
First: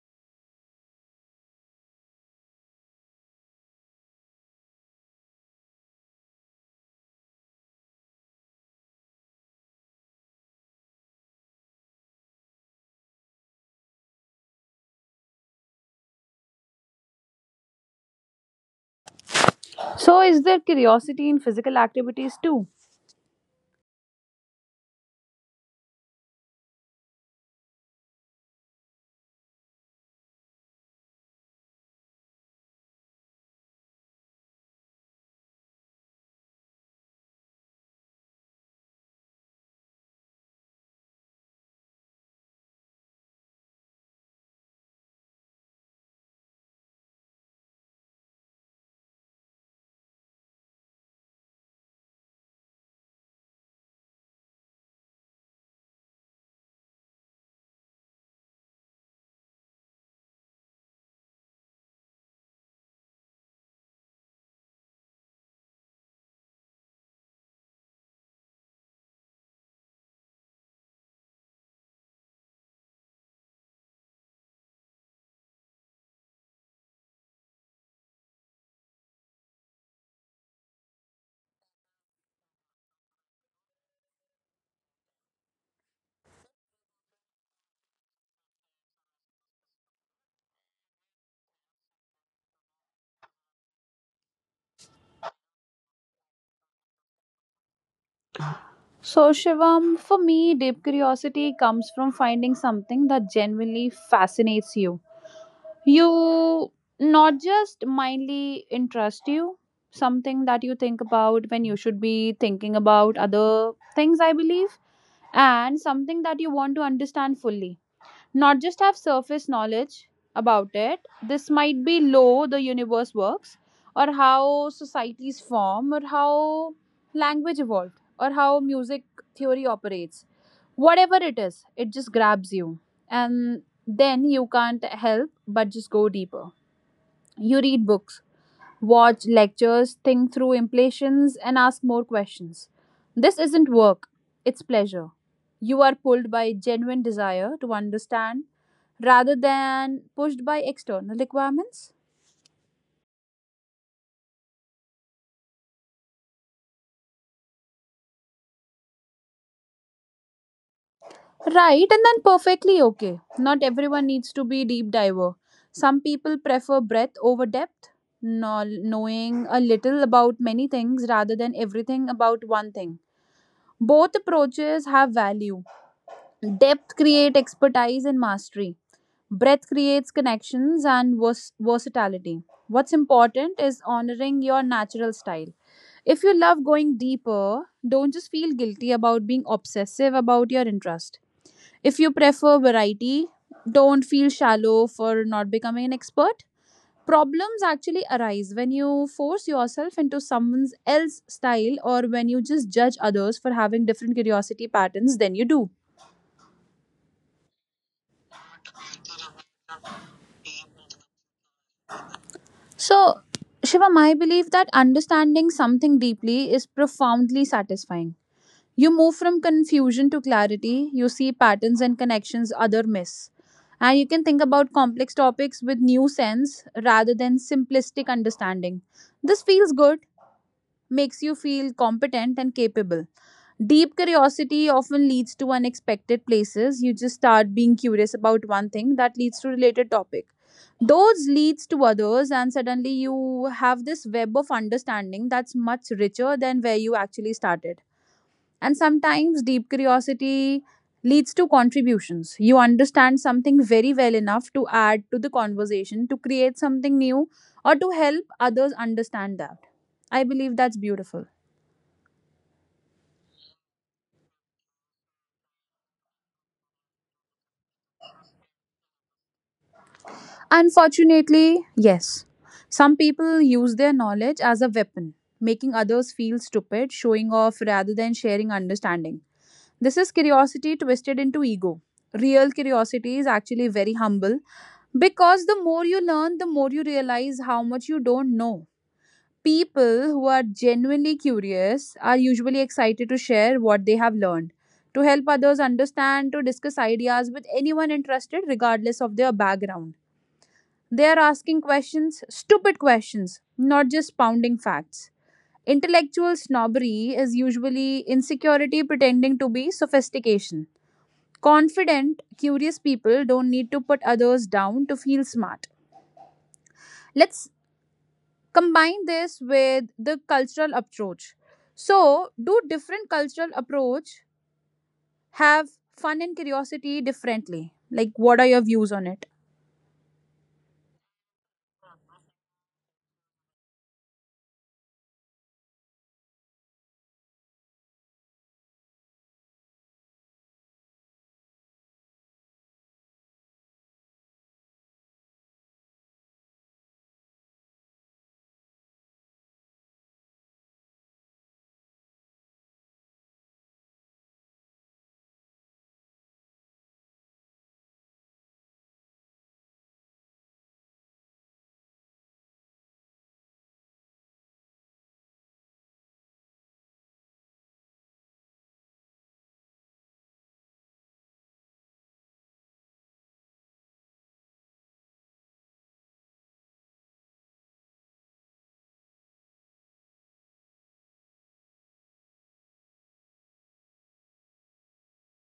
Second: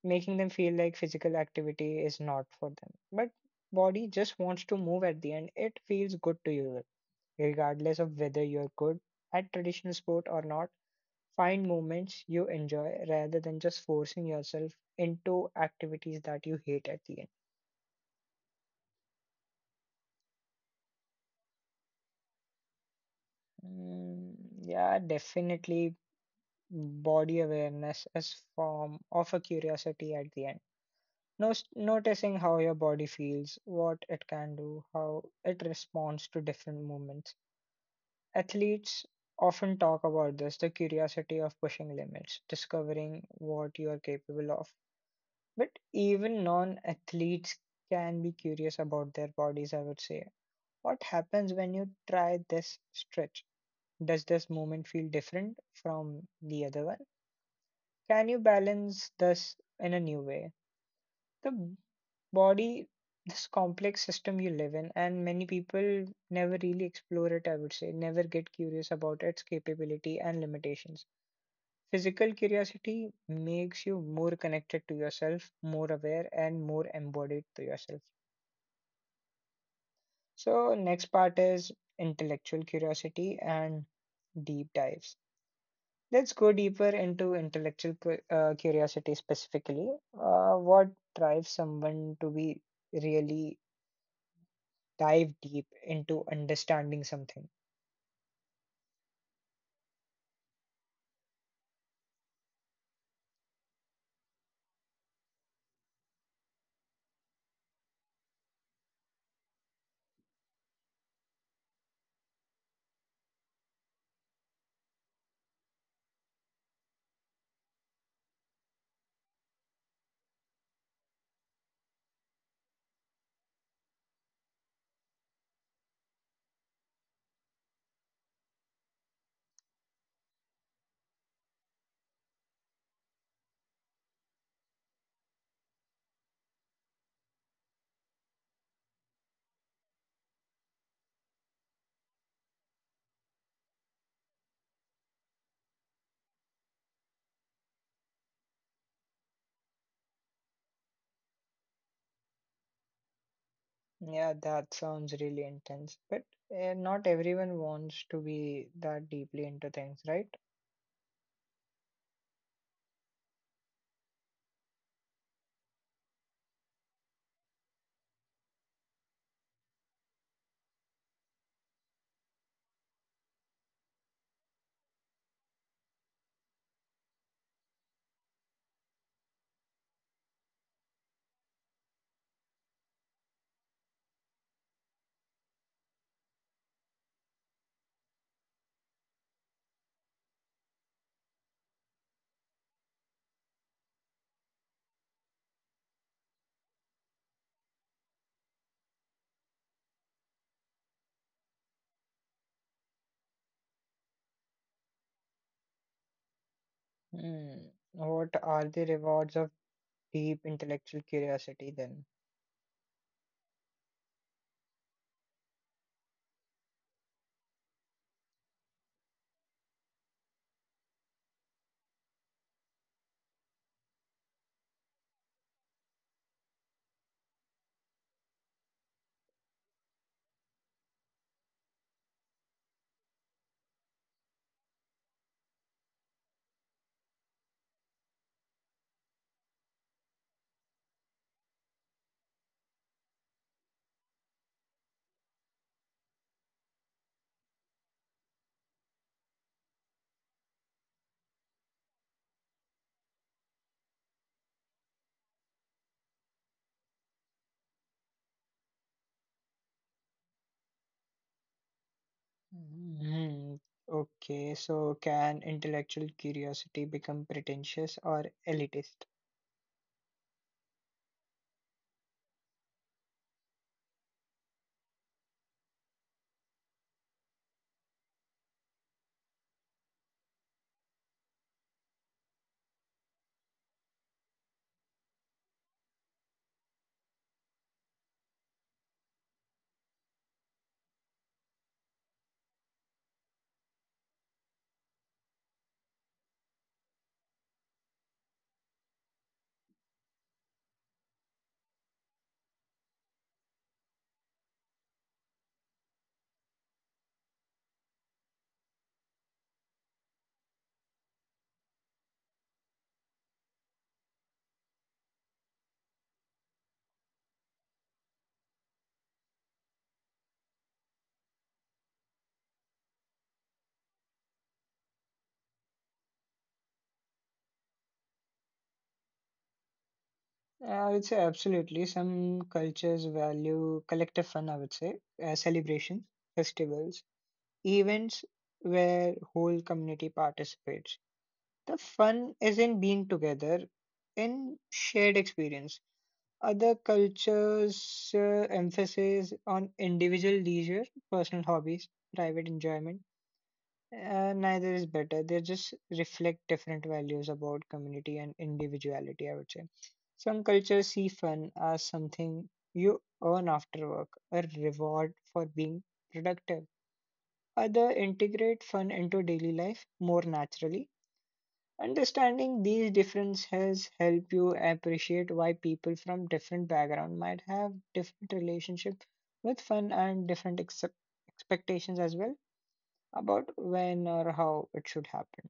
Speaker 1: making them feel like physical activity is not for them. But body just wants to move at the end. It feels good to you, regardless of whether you're good at traditional sport or not. Find moments you enjoy rather than just forcing yourself into activities that you hate at the end.
Speaker 2: So, is there curiosity in physical activities too?
Speaker 1: Mm, yeah, definitely body awareness as form of a curiosity at the end. Nos- noticing how your body feels, what it can do, how it responds to different movements. Athletes often talk about this, the curiosity of pushing limits, discovering what you are capable of, but even non-athletes can be curious about their bodies, I would say. What happens when you try this stretch? Does this movement feel different from the other one? Can you balance this in a new way? The body, this complex system you live in, and many people never really explore it, I would say, never get curious about its capability and limitations. Physical curiosity makes you more connected to yourself, more aware, and more embodied to yourself. So, next part is intellectual curiosity and deep dives. Let's go deeper into intellectual cu- uh, curiosity specifically. Uh, what drives someone to be really dive deep into understanding something?
Speaker 2: So, Shivam, for me, deep curiosity comes from finding something that genuinely fascinates you you, not just mindly interest you, something that you think about when you should be thinking about other things, I believe, and something that you want to understand fully, not just have surface knowledge about it. This might be low the universe works, or how societies form, or how language evolved, or how music theory operates. Whatever it is, it just grabs you, and then you can't help but just go deeper. You read books, watch lectures, think through implications, and ask more questions. This isn't work, it's pleasure. You are pulled by genuine desire to understand rather than pushed by external requirements.
Speaker 1: Yeah, that sounds really intense, but uh, not everyone wants to be that deeply into things, right?
Speaker 2: Right, and then perfectly okay. Not everyone needs to be deep diver. Some people prefer breadth over depth, no, knowing a little about many things rather than everything about one thing. Both approaches have value. Depth creates expertise and mastery. Breadth creates connections and vers- versatility. What's important is honoring your natural style. If you love going deeper, don't just feel guilty about being obsessive about your interest. If you prefer variety, don't feel shallow for not becoming an expert. Problems actually arise when you force yourself into someone else's style or when you just judge others for having different curiosity patterns than you do.
Speaker 1: Hmm. What are the rewards of deep intellectual curiosity then?
Speaker 2: So, Shivam, I believe that understanding something deeply is profoundly satisfying. You move from confusion to clarity, you see patterns and connections other miss. And you can think about complex topics with new sense rather than simplistic understanding. This feels good, makes you feel competent and capable. Deep curiosity often leads to unexpected places. You just start being curious about one thing that leads to related topic. Those leads to others and suddenly you have this web of understanding that's much richer than where you actually started. And sometimes deep curiosity leads to contributions. You understand something very well enough to add to the conversation, to create something new, or to help others understand that. I believe that's beautiful.
Speaker 1: Hmm. Okay, so can intellectual curiosity become pretentious or elitist?
Speaker 2: Unfortunately, yes. Some people use their knowledge as a weapon, making others feel stupid, showing off rather than sharing understanding. This is curiosity twisted into ego. Real curiosity is actually very humble. Because the more you learn, the more you realize how much you don't know. People who are genuinely curious are usually excited to share what they have learned, to help others understand, to discuss ideas with anyone interested, regardless of their background. They are asking questions, stupid questions, not just pounding facts. Intellectual snobbery is usually insecurity pretending to be sophistication. Confident, curious people don't need to put others down to feel smart. Let's combine this with the cultural approach. So, do different cultural approach have fun and curiosity differently? Like, what are your views on it?
Speaker 1: Yeah, I would say absolutely. Some cultures value collective fun, I would say, uh, celebrations, festivals, events where whole community participates. The fun is in being together, in shared experience. Other cultures uh, emphasis on individual leisure, personal hobbies, private enjoyment. Uh, neither is better. They just reflect different values about community and individuality, I would say. Some cultures see fun as something you earn after work, a reward for being productive. Other integrate fun into daily life more naturally. Understanding these differences help you appreciate why people from different background might have different relationship with fun and different ex- expectations as well about when or how it should happen.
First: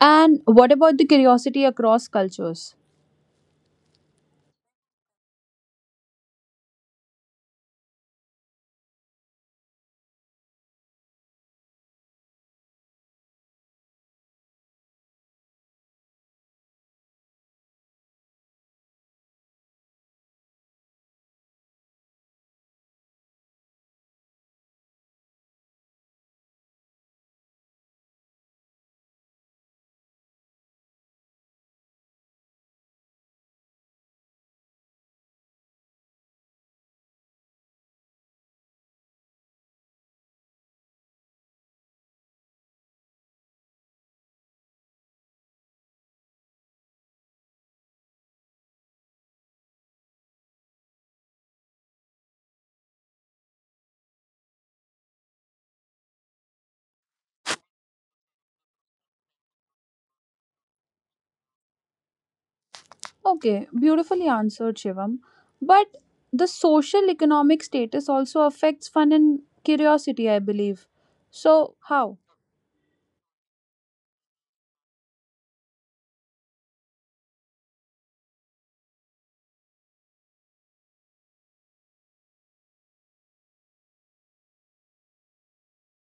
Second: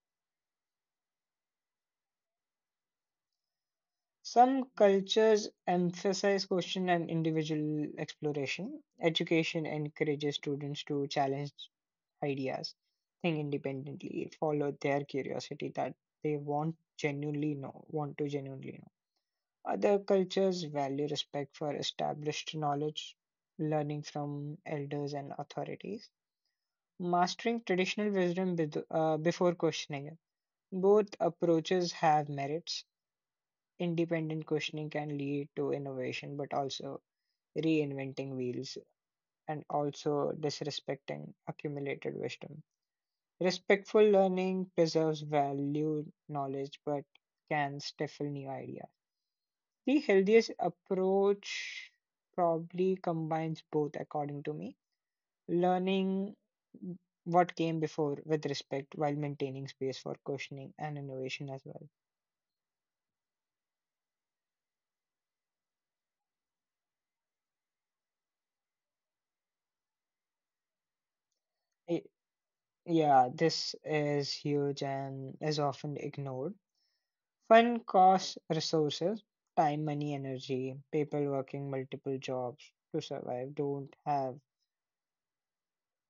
Speaker 2: And what about the curiosity across cultures?
Speaker 1: Some cultures emphasize question and individual exploration. Education encourages students to challenge ideas, think independently, follow their curiosity that they want genuinely know, want to genuinely know. Other cultures value respect for established knowledge, learning from elders and authorities, mastering traditional wisdom with uh, before questioning it. Both approaches have merits. Independent questioning can lead to innovation, but also reinventing wheels and also disrespecting accumulated wisdom. Respectful learning preserves value knowledge but can stifle new ideas. The healthiest approach probably combines both, according to me. Learning what came before with respect while maintaining space for questioning and innovation as well.
Speaker 2: Okay, beautifully answered, Shivam, but the social economic status also affects fun and curiosity, I believe. So, how?
Speaker 1: Yeah, this is huge and is often ignored. Fun costs resources, time, money, energy. People working multiple jobs to survive don't have,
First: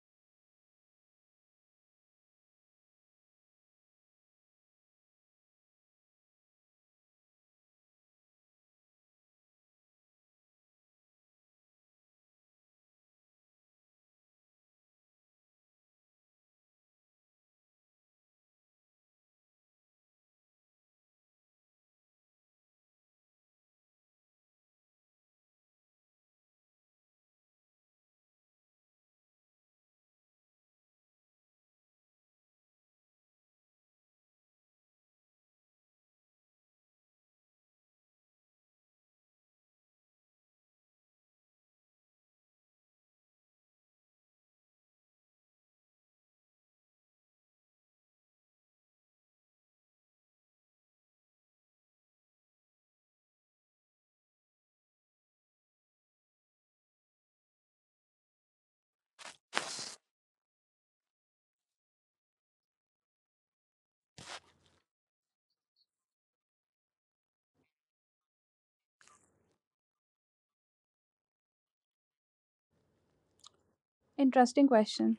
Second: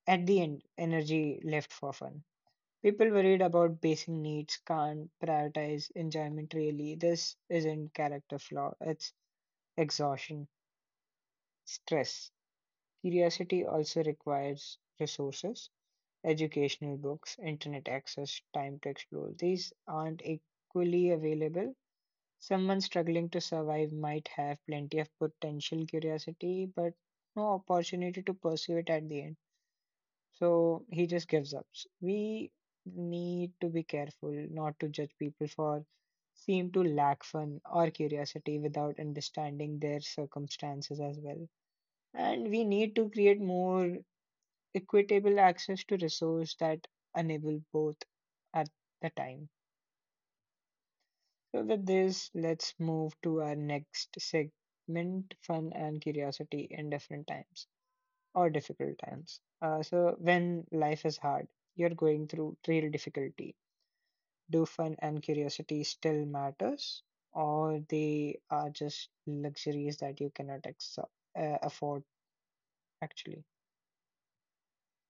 Speaker 1: at the end, energy left for fun. People worried about basic needs can't prioritize enjoyment really. This isn't character flaw, it's exhaustion, stress. Curiosity also requires resources, educational books, internet access, time to explore. These aren't equally available. Someone struggling to survive might have plenty of potential curiosity, but no opportunity to pursue it at the end. So he just gives up. S- We need to be careful not to judge people for seem to lack fun or curiosity without understanding their circumstances as well. And we need to create more equitable access to resources that enable both at the time. So with this, let's move to our next segment, fun and curiosity in different times or difficult times. Uh, so when life is hard, you're going through real difficulty. Do fun and curiosity still matters, or they are just luxuries that you cannot ex- uh, afford actually?
Speaker 2: Interesting question.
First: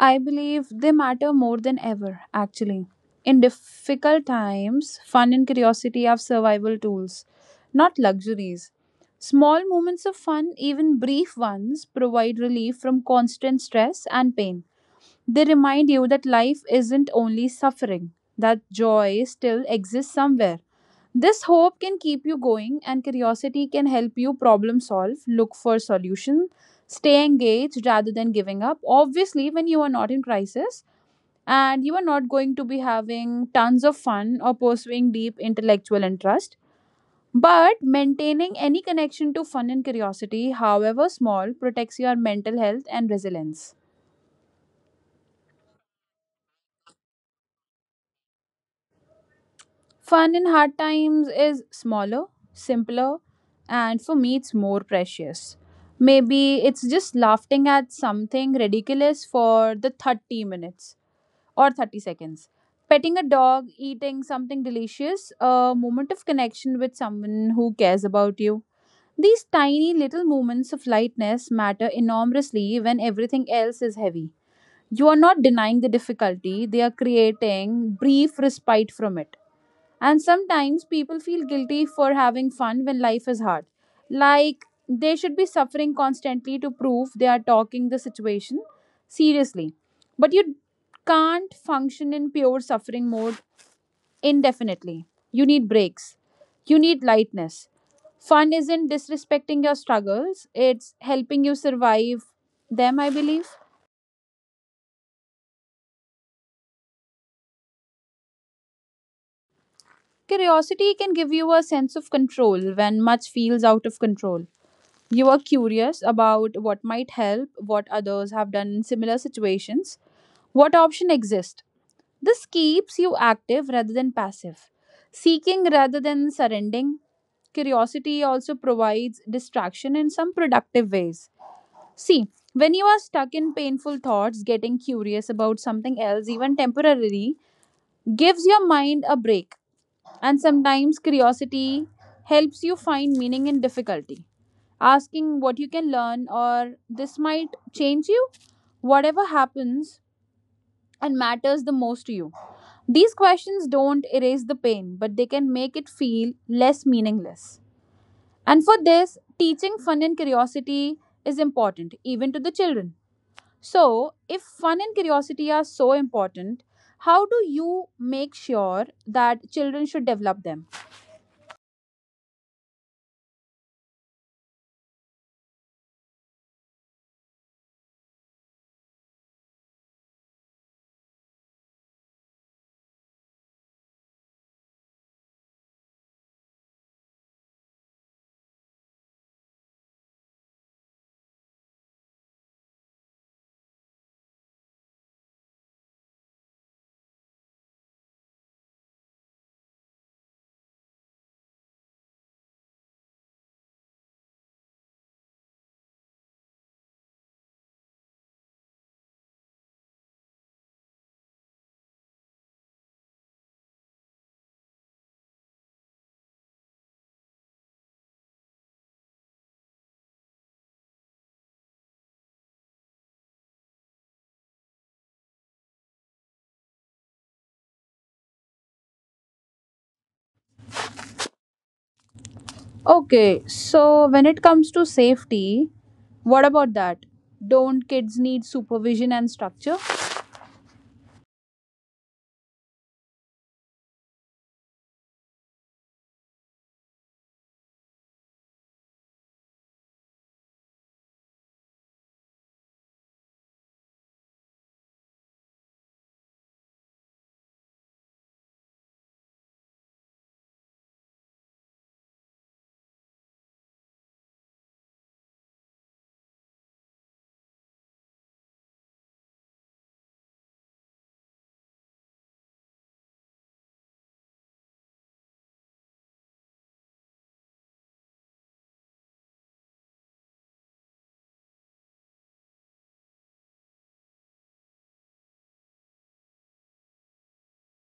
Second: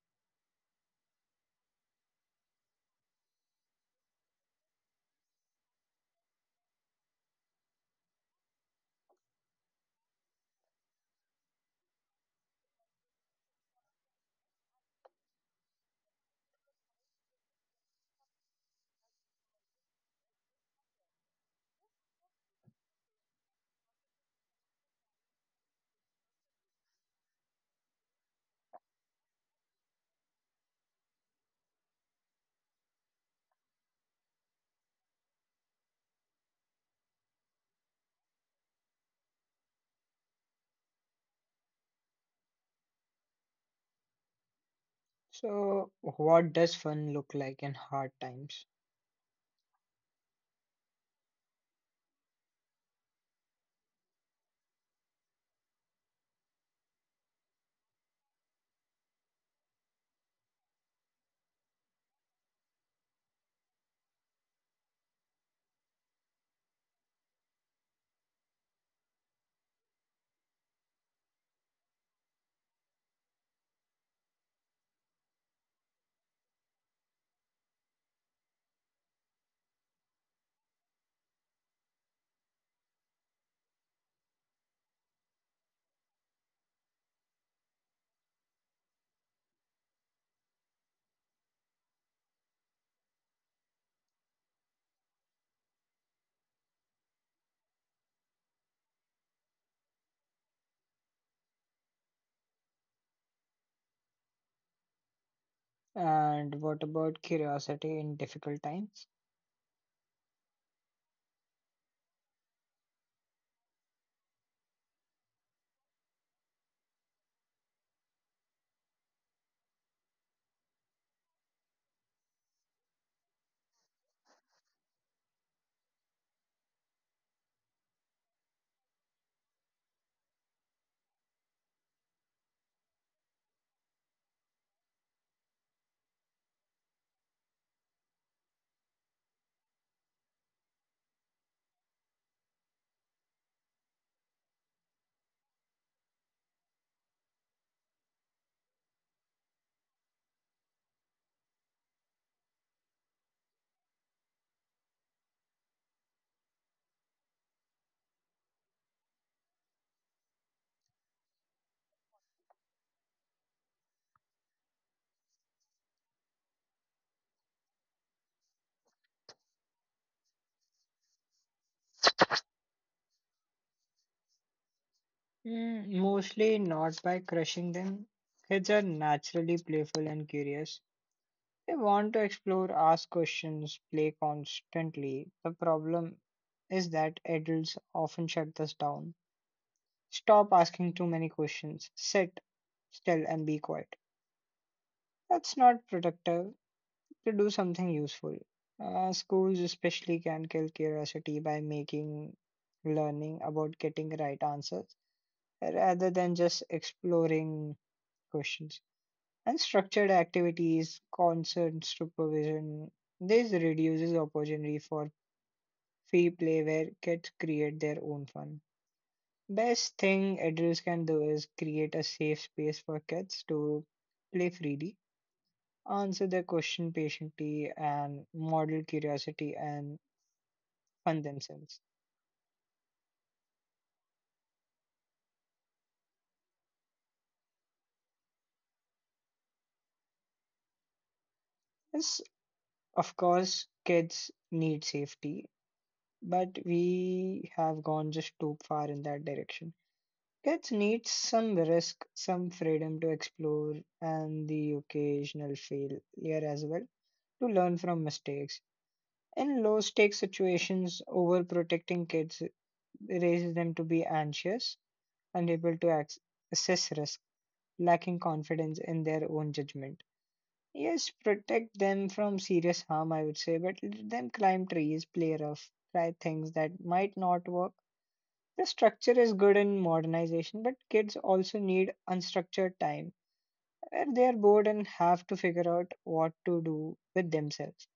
Speaker 2: I believe they matter more than ever, actually. In difficult times, fun and curiosity are survival tools, not luxuries. Small moments of fun, even brief ones, provide relief from constant stress and pain. They remind you that life isn't only suffering, that joy still exists somewhere. This hope can keep you going, and curiosity can help you problem solve, look for solutions, stay engaged rather than giving up. Obviously, when you are not in crisis and you are not going to be having tons of fun or pursuing deep intellectual interest, but maintaining any connection to fun and curiosity, however small, protects your mental health and resilience.
Speaker 1: So what does fun look like in hard times?
Speaker 2: Fun in hard times is smaller, simpler, and for me, it's more precious. Maybe it's just laughing at something ridiculous for the thirty minutes or thirty seconds. Petting a dog, eating something delicious, a moment of connection with someone who cares about you. These tiny little moments of lightness matter enormously when everything else is heavy. You are not denying the difficulty, they are creating brief respite from it. And sometimes people feel guilty for having fun when life is hard. Like they should be suffering constantly to prove they are talking the situation seriously. But you can't function in pure suffering mode indefinitely. You need breaks. You need lightness. Fun isn't disrespecting your struggles, it's helping you survive them, I believe.
Speaker 1: And what about curiosity in difficult times?
Speaker 2: Curiosity can give you a sense of control when much feels out of control. You are curious about what might help, what others have done in similar situations, what option exists? This keeps you active rather than passive, seeking rather than surrendering. Curiosity also provides distraction in some productive ways. See, when you are stuck in painful thoughts, getting curious about something else, even temporarily, gives your mind a break. And sometimes curiosity helps you find meaning in difficulty asking what you can learn or this might change you. Whatever happens and matters the most to you. These questions don't erase the pain, but they can make it feel less meaningless. And for this, teaching fun and curiosity is important, even to the children. So, if fun and curiosity are so important, how do you make sure that children should develop them?
Speaker 1: Mm, mostly not by crushing them. Kids are naturally playful and curious. They want to explore, ask questions, play constantly. The problem is that adults often shut us down. Stop asking too many questions. Sit still and be quiet. That's not productive to do something useful. Uh, schools especially can kill curiosity by making learning about getting right answers rather than just exploring questions. And structured activities, concert supervision, this reduces opportunity for free play where kids create their own fun. Best thing adults can do is create a safe space for kids to play freely, answer their question patiently, and model curiosity and fun themselves.
Speaker 2: Okay, so when it comes to safety, what about that? Don't kids need supervision and structure?
Speaker 1: Yes, of course, kids need safety, but we have gone just too far in that direction. Kids need some risk, some freedom to explore, and the occasional failure as well to learn from mistakes. In low stakes situations, overprotecting kids raises them to be anxious, unable to ac- assess risk, lacking confidence in their own judgment. Yes, protect them from serious harm, I would say, but let them climb trees, play rough, try things that might not work. The structure is good in modernization, but kids also need unstructured time where they are bored and have to figure out what to do with themselves.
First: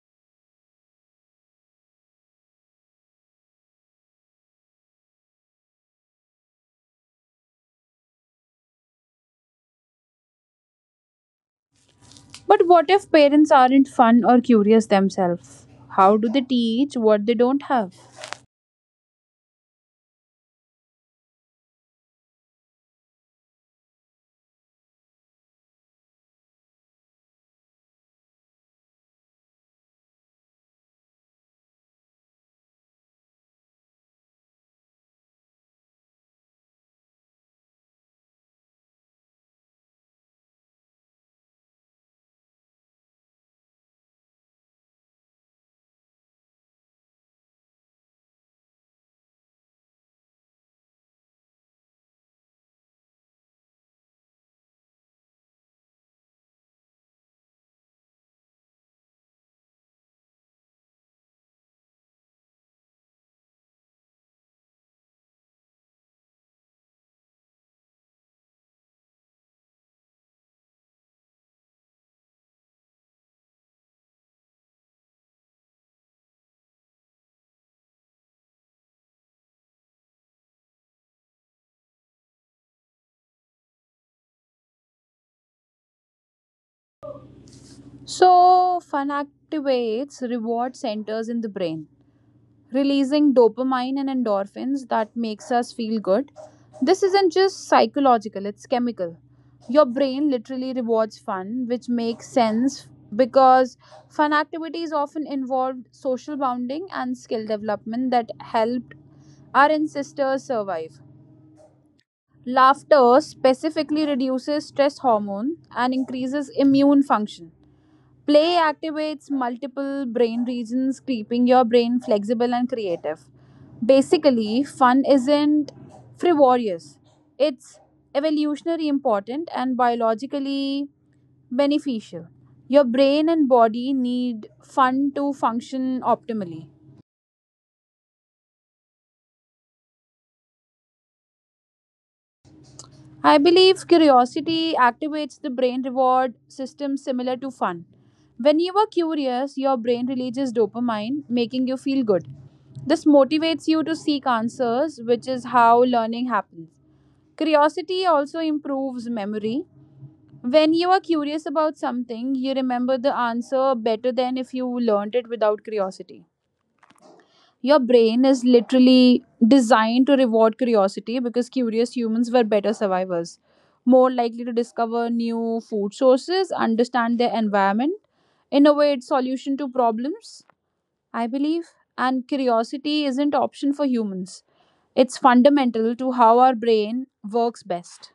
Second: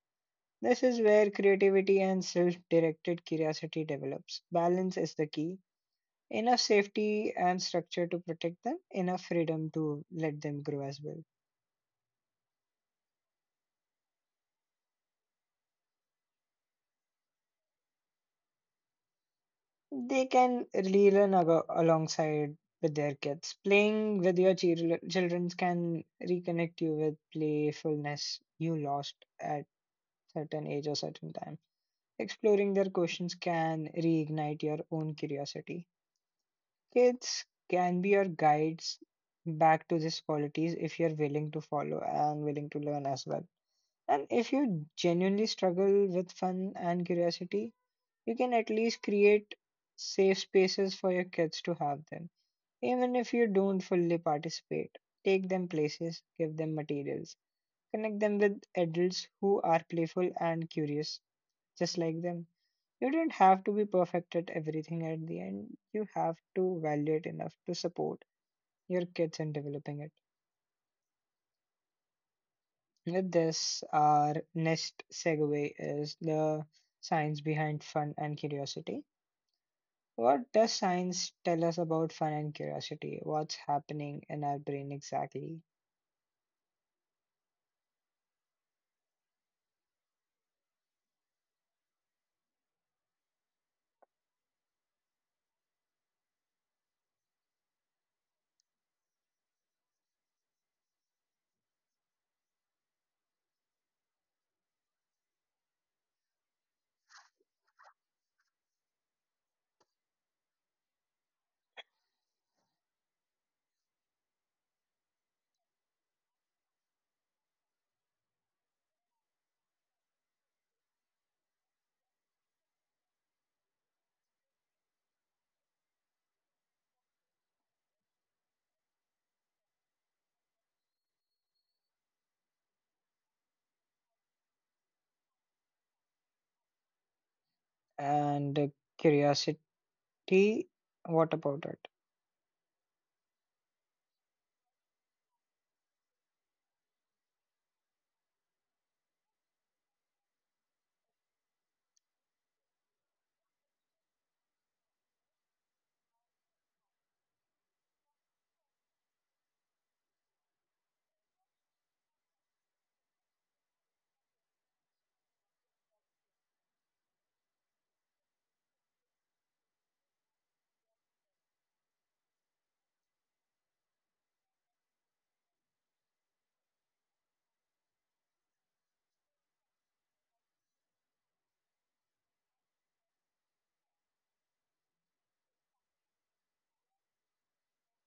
Speaker 1: This is where creativity and self directed curiosity develops. Balance is the key. Enough safety and structure to protect them, enough freedom to let them grow as well.
Speaker 2: But what if parents aren't fun or curious themselves? How do they teach what they don't have?
Speaker 1: They can relearn ag- alongside with their kids. Playing with your chil- children can reconnect you with playfulness you lost at certain age or certain time. Exploring their questions can reignite your own curiosity. Kids can be your guides back to these qualities if you're willing to follow and willing to learn as well. And if you genuinely struggle with fun and curiosity, you can at least create safe spaces for your kids to have them. Even if you don't fully participate, take them places, give them materials, connect them with adults who are playful and curious, just like them. You don't have to be perfect at everything at the end. You have to value it enough to support your kids in developing it. With this, our next segue is the science behind fun and curiosity. What does science tell us about fun and curiosity? What's happening in our brain exactly?
Speaker 2: So, fun activates reward centers in the brain, releasing dopamine and endorphins that makes us feel good. This isn't just psychological, it's chemical. Your brain literally rewards fun, which makes sense because fun activities often involved social bonding and skill development that helped our ancestors survive. Laughter specifically reduces stress hormone and increases immune function. Play activates multiple brain regions, keeping your brain flexible and creative. Basically, fun isn't frivolous, it's evolutionary important and biologically beneficial. Your brain and body need fun to function optimally.
Speaker 1: And uh, curiosity, what about it?
Speaker 2: I believe curiosity activates the brain reward system similar to fun. When you are curious, your brain releases dopamine, making you feel good. This motivates you to seek answers, which is how learning happens. Curiosity also improves memory. When you are curious about something, you remember the answer better than if you learned it without curiosity. Your brain is literally designed to reward curiosity because curious humans were better survivors, more likely to discover new food sources, understand their environment, innovate solution to problems, I believe. And curiosity isn't option for humans. It's fundamental to how our brain works best.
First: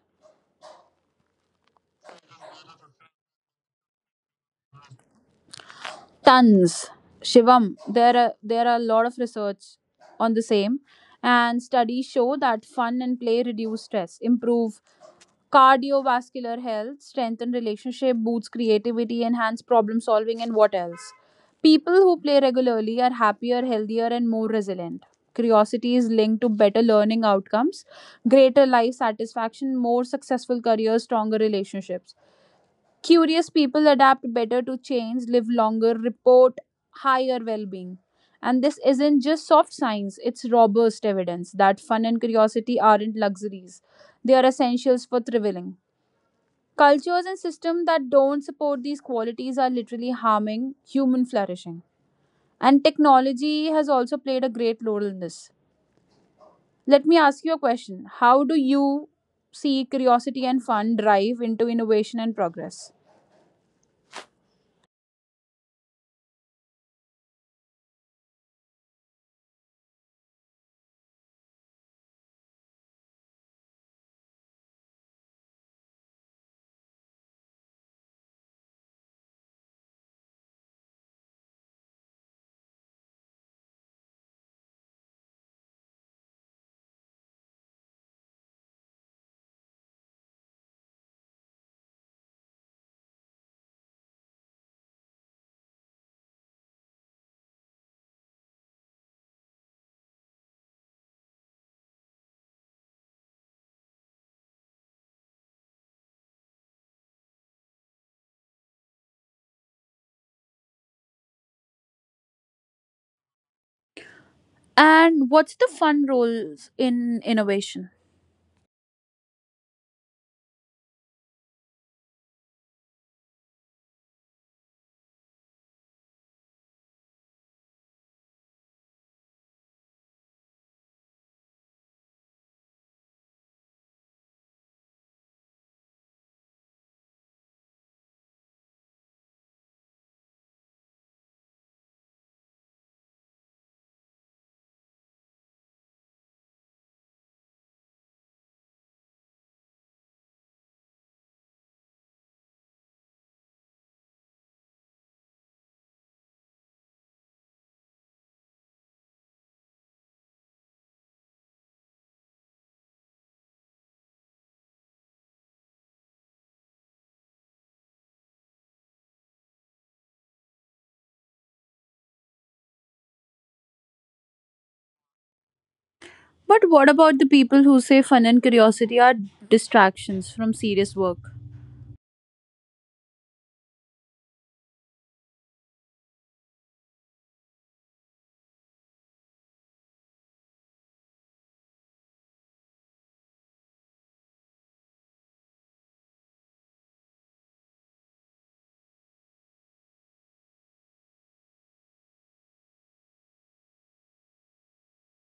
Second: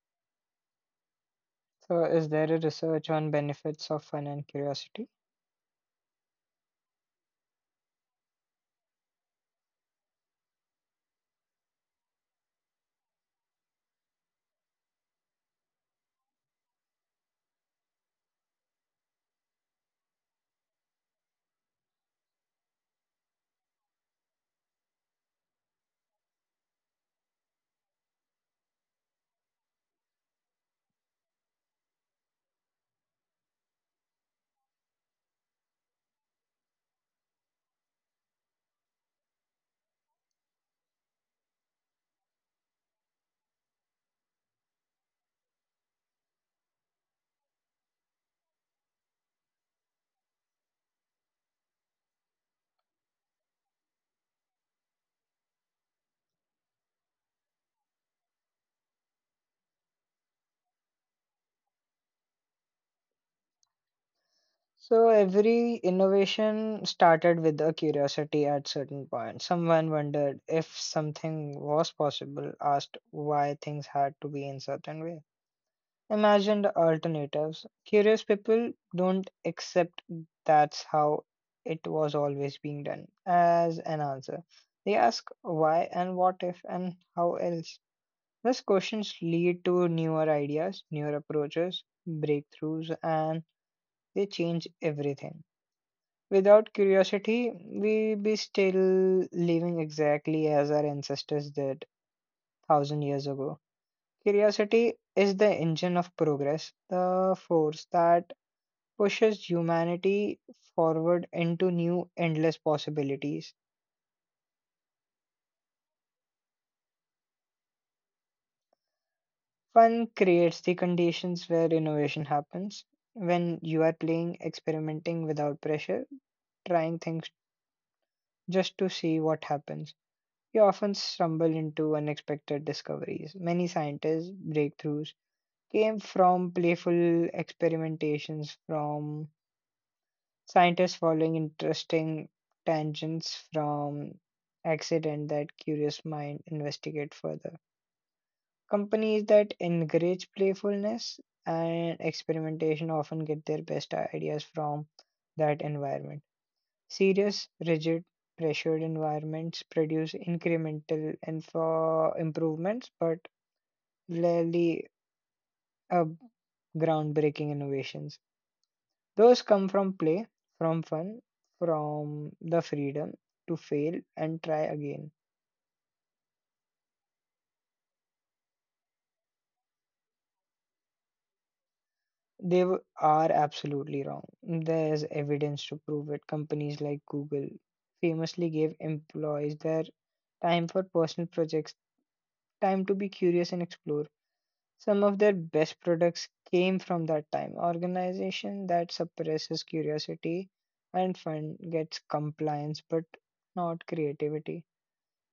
Speaker 1: So, is there a research on benefits of fun and curiosity?
Speaker 2: Tons. Shivam, there are there are a lot of research on the same, and studies show that fun and play reduce stress, improve cardiovascular health, strengthen relationship, boosts creativity, enhance problem solving, and what else? People who play regularly are happier, healthier, and more resilient. Curiosity is linked to better learning outcomes, greater life satisfaction, more successful careers, stronger relationships. Curious people adapt better to change, live longer, report higher well being. And this isn't just soft science, it's robust evidence that fun and curiosity aren't luxuries. They are essentials for thriving. Cultures and systems that don't support these qualities are literally harming human flourishing. And technology has also played a great role in this. Let me ask you a question. How do you see curiosity and fun drive into innovation and progress?
Speaker 1: So every innovation started with a curiosity at certain point. Someone wondered if something was possible, asked why things had to be in certain way, imagined alternatives. Curious people don't accept that's how it was always being done as an answer. They ask why and what if and how else. These questions lead to newer ideas, newer approaches, breakthroughs, and they change everything. Without curiosity, we be still living exactly as our ancestors did thousand years ago. Curiosity is the engine of progress, the force that pushes humanity forward into new endless possibilities.
Speaker 2: And what's the fun roles in innovation?
Speaker 1: Fun creates the conditions where innovation happens. When you are playing, experimenting without pressure, trying things just to see what happens. You often stumble into unexpected discoveries. Many scientists' breakthroughs came from playful experimentations, from scientists following interesting tangents, from accident that curious mind investigate further. Companies that encourage playfulness and experimentation often get their best ideas from that environment. Serious, rigid, pressured environments produce incremental info improvements, but rarely uh, groundbreaking innovations. Those come from play, from fun, from the freedom to fail and try again.
Speaker 2: But what about the people who say fun and curiosity are distractions from serious work?
Speaker 1: They w- are absolutely wrong. There's evidence to prove it. Companies like Google famously gave employees their time for personal projects, time to be curious and explore. Some of their best products came from that time. Organization that suppresses curiosity and fun gets compliance but not creativity.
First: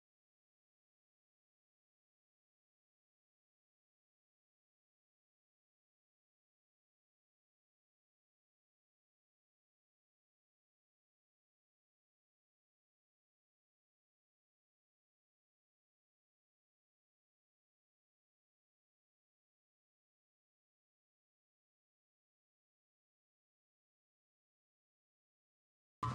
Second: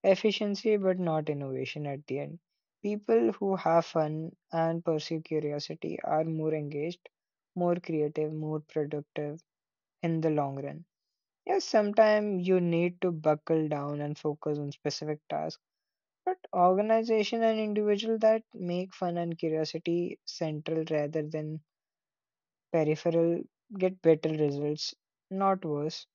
Speaker 1: Efficiency but not innovation at the end. People who have fun and pursue curiosity are more engaged, more creative, more productive in the long run. Yes, sometimes you need to buckle down and focus on specific tasks but organization and individual that make fun and curiosity central rather than peripheral get better results, not worse.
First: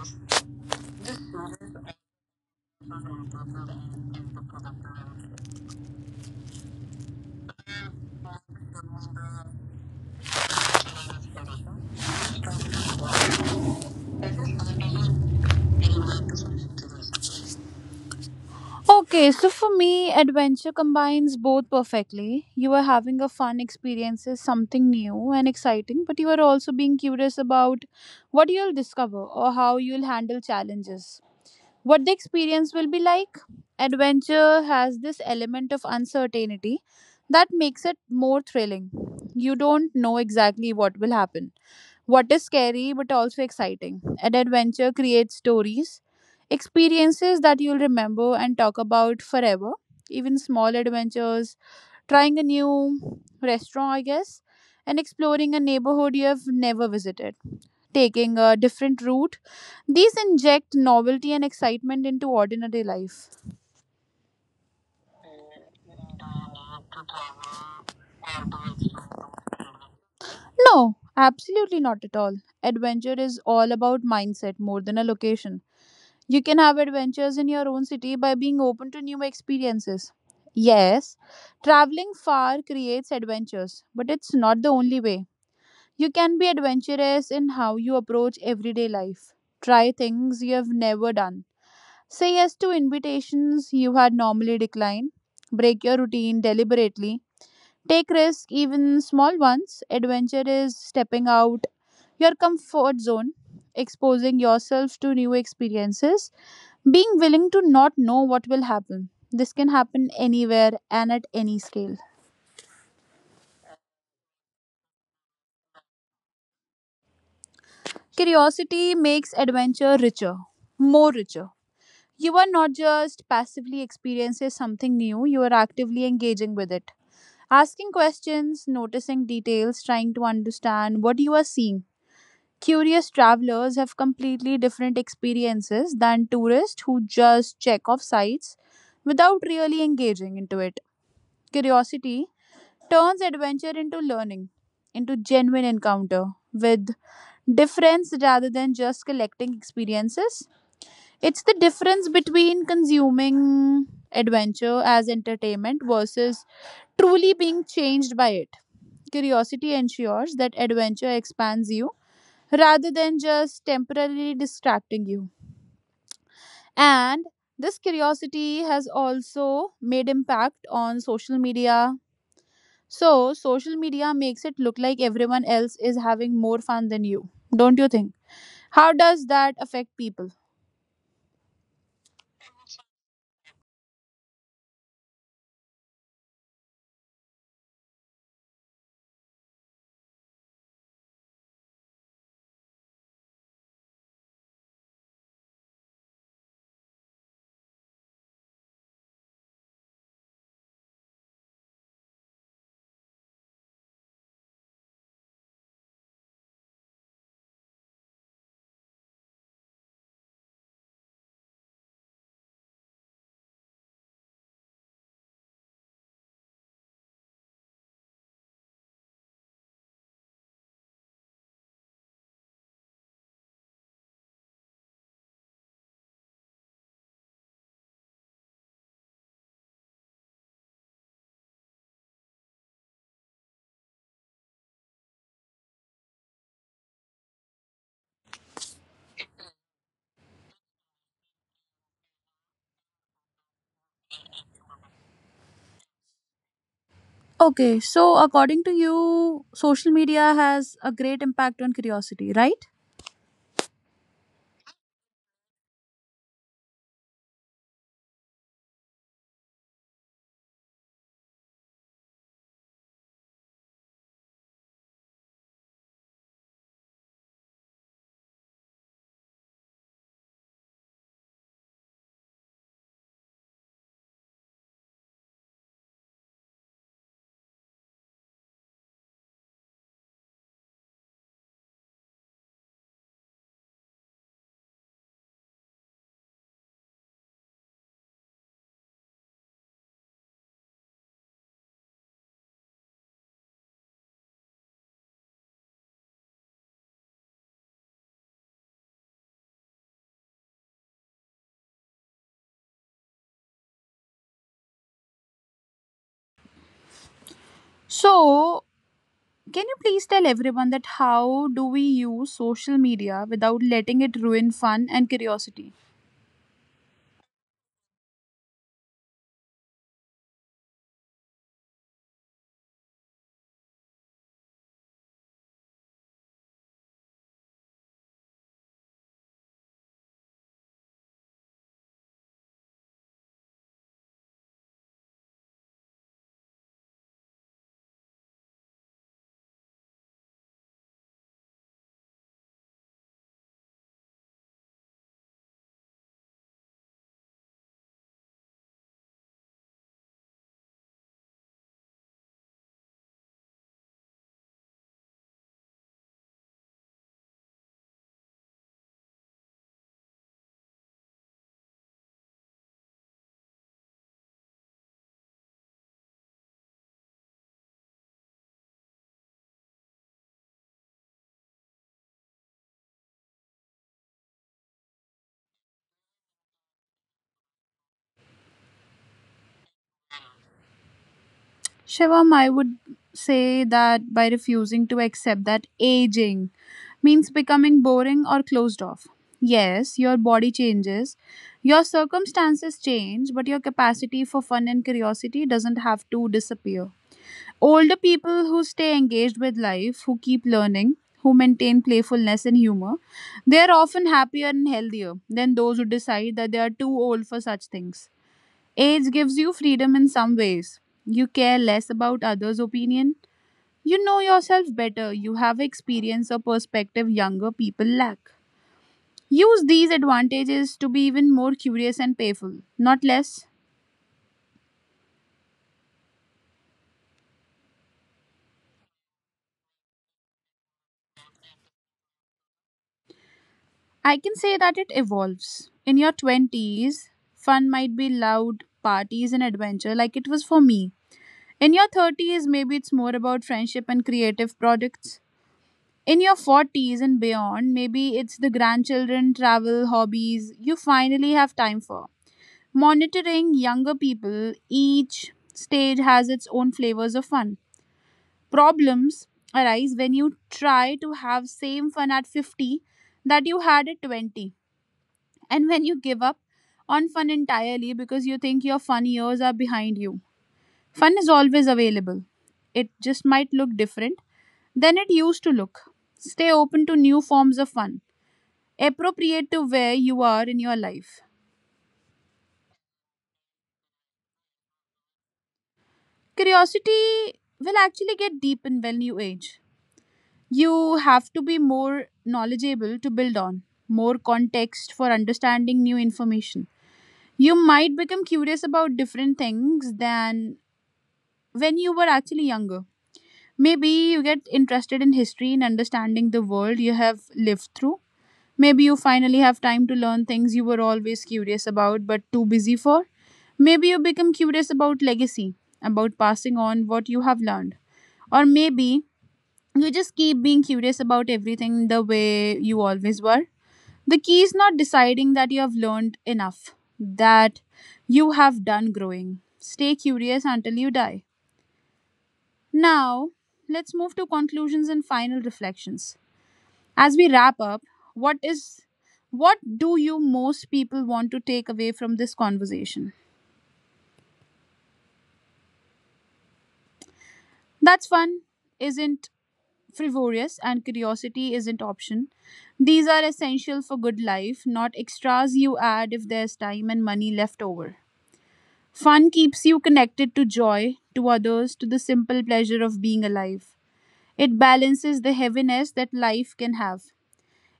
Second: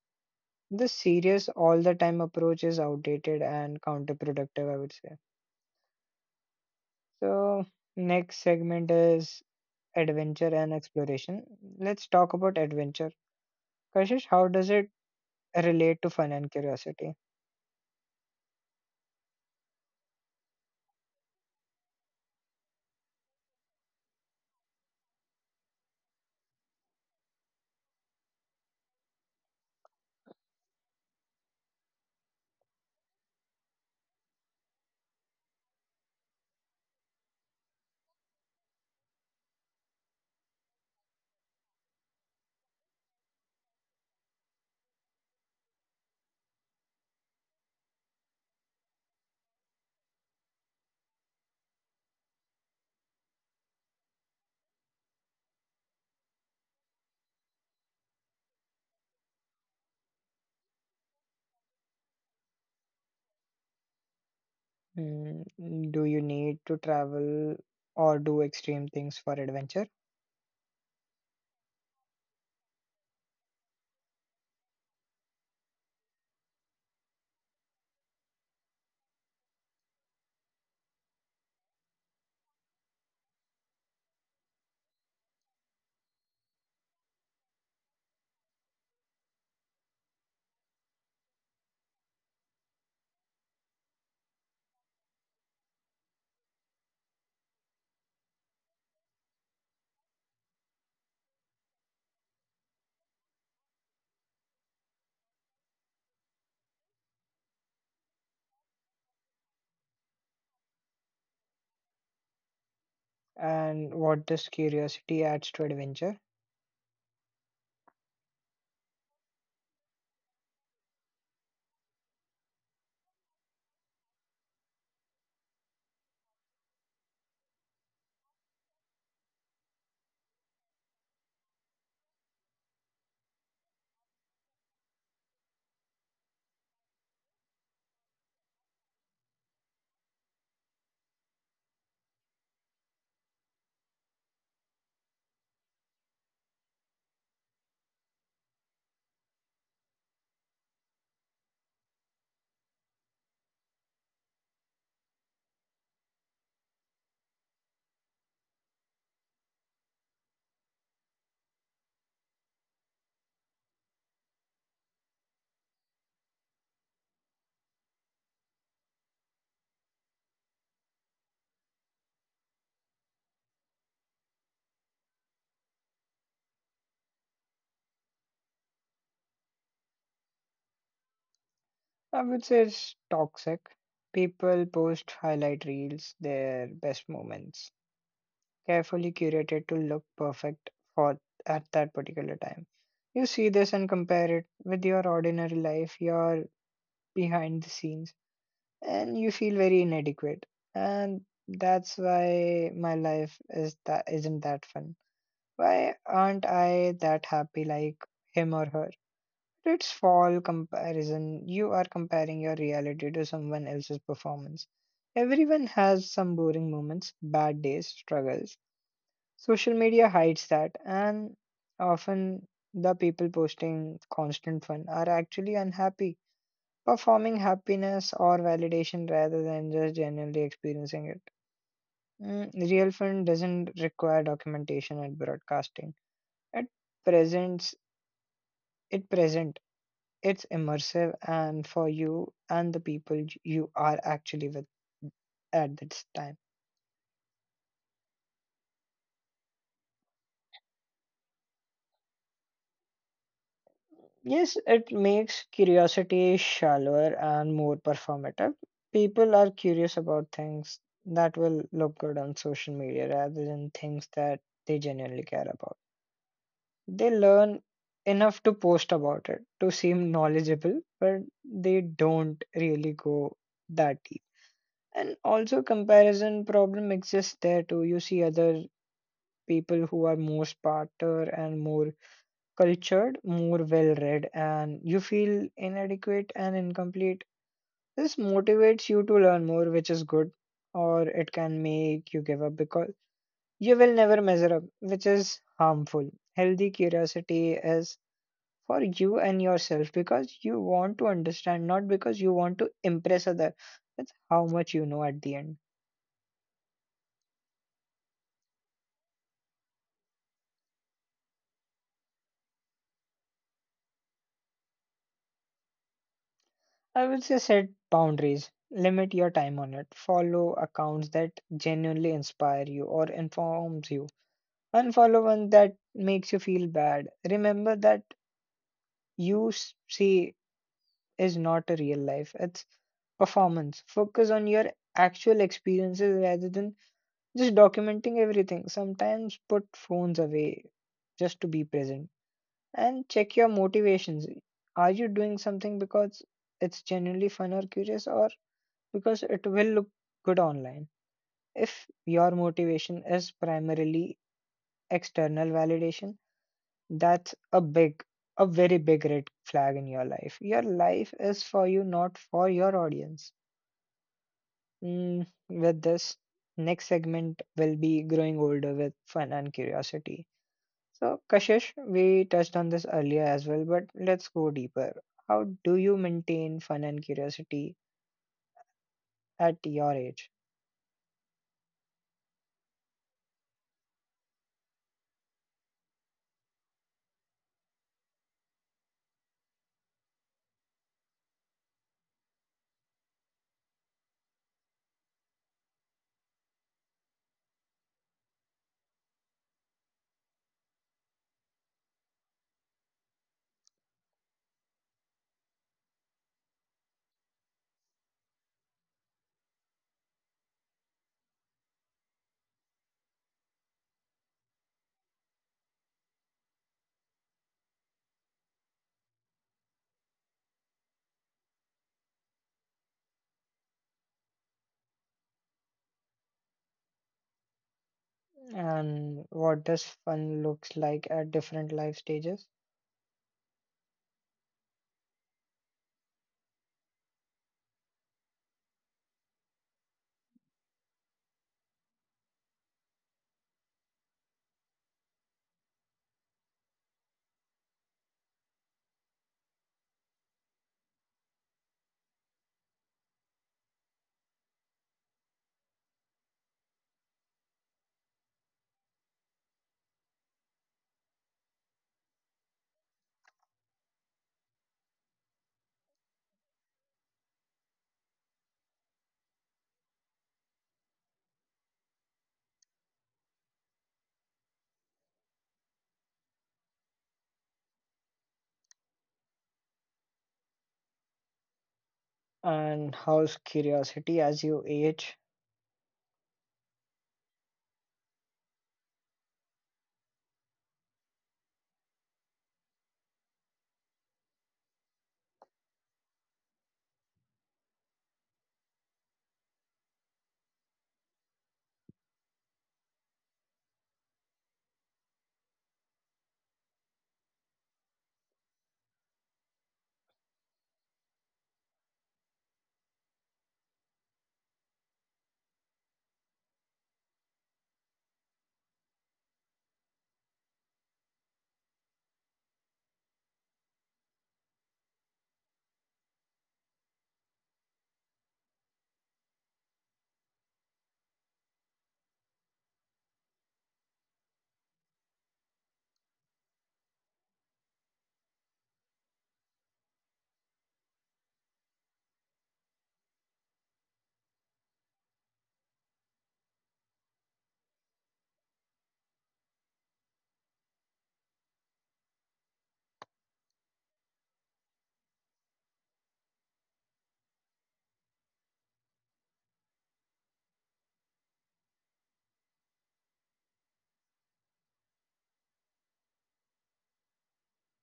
Speaker 1: The serious all the time approach is outdated and counterproductive, I would say. So, next segment is adventure and exploration. Let's talk about adventure. Kashish, how does it relate to fun and curiosity?
Speaker 2: Okay, so for me, adventure combines both perfectly. You are having a fun experience, is something new and exciting, but you are also being curious about what you'll discover or how you'll handle challenges. What the experience will be like. Adventure has this element of uncertainty that makes it more thrilling. You don't know exactly what will happen. What is scary but also exciting? An adventure creates stories, experiences that you'll remember and talk about forever. Even small adventures, trying a new restaurant, I guess, and exploring a neighborhood you have never visited, taking a different route. These inject novelty and excitement into ordinary life.
Speaker 1: Hmm, do you need to travel or do extreme things for adventure?
Speaker 2: No, absolutely not at all. Adventure is all about mindset more than a location. You can have adventures in your own city by being open to new experiences. Yes, traveling far creates adventures, but it's not the only way. You can be adventurous in how you approach everyday life. Try things you have never done. Say yes to invitations you had normally declined. Break your routine deliberately. Take risks, even small ones. Adventure is stepping out your comfort zone, exposing yourself to new experiences being willing to not know what will happen. This can happen anywhere and at any scale.
Speaker 1: And what this curiosity adds to adventure,
Speaker 2: Curiosity makes adventure richer, more richer. You are not just passively experiencing something new, you are actively engaging with it. Asking questions, noticing details, trying to understand what you are seeing. Curious travelers have completely different experiences than tourists who just check off sites without really engaging into it. Curiosity turns adventure into learning, into genuine encounter with difference rather than just collecting experiences. It's the difference between consuming adventure as entertainment versus truly being changed by it. Curiosity ensures that adventure expands you rather than just temporarily distracting you. And this curiosity has also made impact on social media. So, social media makes it look like everyone else is having more fun than you, don't you think? How does that affect people?
Speaker 1: I would say it's toxic. People post highlight reels, their best moments, carefully curated to look perfect for at that particular time. You see this and compare it with your ordinary life, your behind the scenes, and you feel very inadequate. And that's why my life is that isn't that fun. Why aren't I that happy like him or her? It's fall comparison. You are comparing your reality to someone else's performance. Everyone has some boring moments, bad days, struggles. Social media hides that, and often the people posting constant fun are actually unhappy, performing happiness or validation rather than just genuinely experiencing it. Mm, real fun doesn't require documentation and broadcasting. It presents it present It's immersive and for you and the people you are actually with at this time.
Speaker 2: Okay, so according to you, social media has a great impact on curiosity, right?
Speaker 1: Yes, it makes curiosity shallower and more performative. People are curious about things that will look good on social media rather than things that they genuinely care about. They learn enough to post about it to seem knowledgeable, but they don't really go that deep. And also, comparison problem exists there too. You see other people who are more smarter and more cultured, more well read, and you feel inadequate and incomplete. This motivates you to learn more, which is good, or it can make you give up because you will never measure up, which is harmful. Healthy curiosity is for you and yourself because you want to understand, not because you want to impress other. That's how much you know at the end.
Speaker 2: So, can you please tell everyone that how do we use social media without letting it ruin fun and curiosity?
Speaker 1: I would say set boundaries, limit your time on it, follow accounts that genuinely inspire you or informs you, unfollow one that makes you feel bad. Remember that you s- see is not a real life, it's performance. Focus on your actual experiences rather than just documenting everything. Sometimes put phones away just to be present and check your motivations. Are you doing something because it's genuinely fun or curious, or because it will look good online. If your motivation is primarily external validation, that's a big, a very big red flag in your life. Your life is for you, not for your audience. Mm, with this, next segment will be growing older with fun and curiosity. So, Kashish, we touched on this earlier as well, but let's go deeper. How do you maintain fun and curiosity at your age?
Speaker 2: Shivam, I would say that by refusing to accept that aging means becoming boring or closed off. Yes, your body changes, your circumstances change, but your capacity for fun and curiosity doesn't have to disappear. Older people who stay engaged with life, who keep learning, who maintain playfulness and humor, they are often happier and healthier than those who decide that they are too old for such things. Age gives you freedom in some ways. You care less about others' opinion. You know yourself better. You have experience or perspective younger people lack. Use these advantages to be even more curious and playful, not less.
Speaker 1: And what this fun looks like at different life stages.
Speaker 2: I can say that it evolves. In your twenties, fun might be loud, parties, and adventure like it was for me. In your thirties, maybe it's more about friendship and creative products. In your forties and beyond, maybe it's the grandchildren, travel, hobbies you finally have time for. Monitoring younger people, each stage has its own flavors of fun. Problems arise when you try to have same fun at fifty that you had at twenty, and when you give up on fun entirely because you think your fun years are behind you. Fun is always available. It just might look different than it used to look. Stay open to new forms of fun appropriate to where you are in your life.
Speaker 1: And how's curiosity as you age?
Speaker 2: Curiosity will actually get deepened when you age. You have to be more knowledgeable to build on, more context for understanding new information. You might become curious about different things than when you were actually younger. Maybe you get interested in history and understanding the world you have lived through. Maybe you finally have time to learn things you were always curious about but too busy for. Maybe you become curious about legacy, about passing on what you have learned. Or maybe you just keep being curious about everything the way you always were. The key is not deciding that you have learned enough, that you have done growing. Stay curious until you die. Now, let's move to conclusions and final reflections. As we wrap up, what is what do you most people want to take away from this conversation? That's fun isn't frivolous and curiosity isn't option. These are essential for good life, not extras you add if there's time and money left over. Fun keeps you connected to joy, to others, to the simple pleasure of being alive. It balances the heaviness that life can have.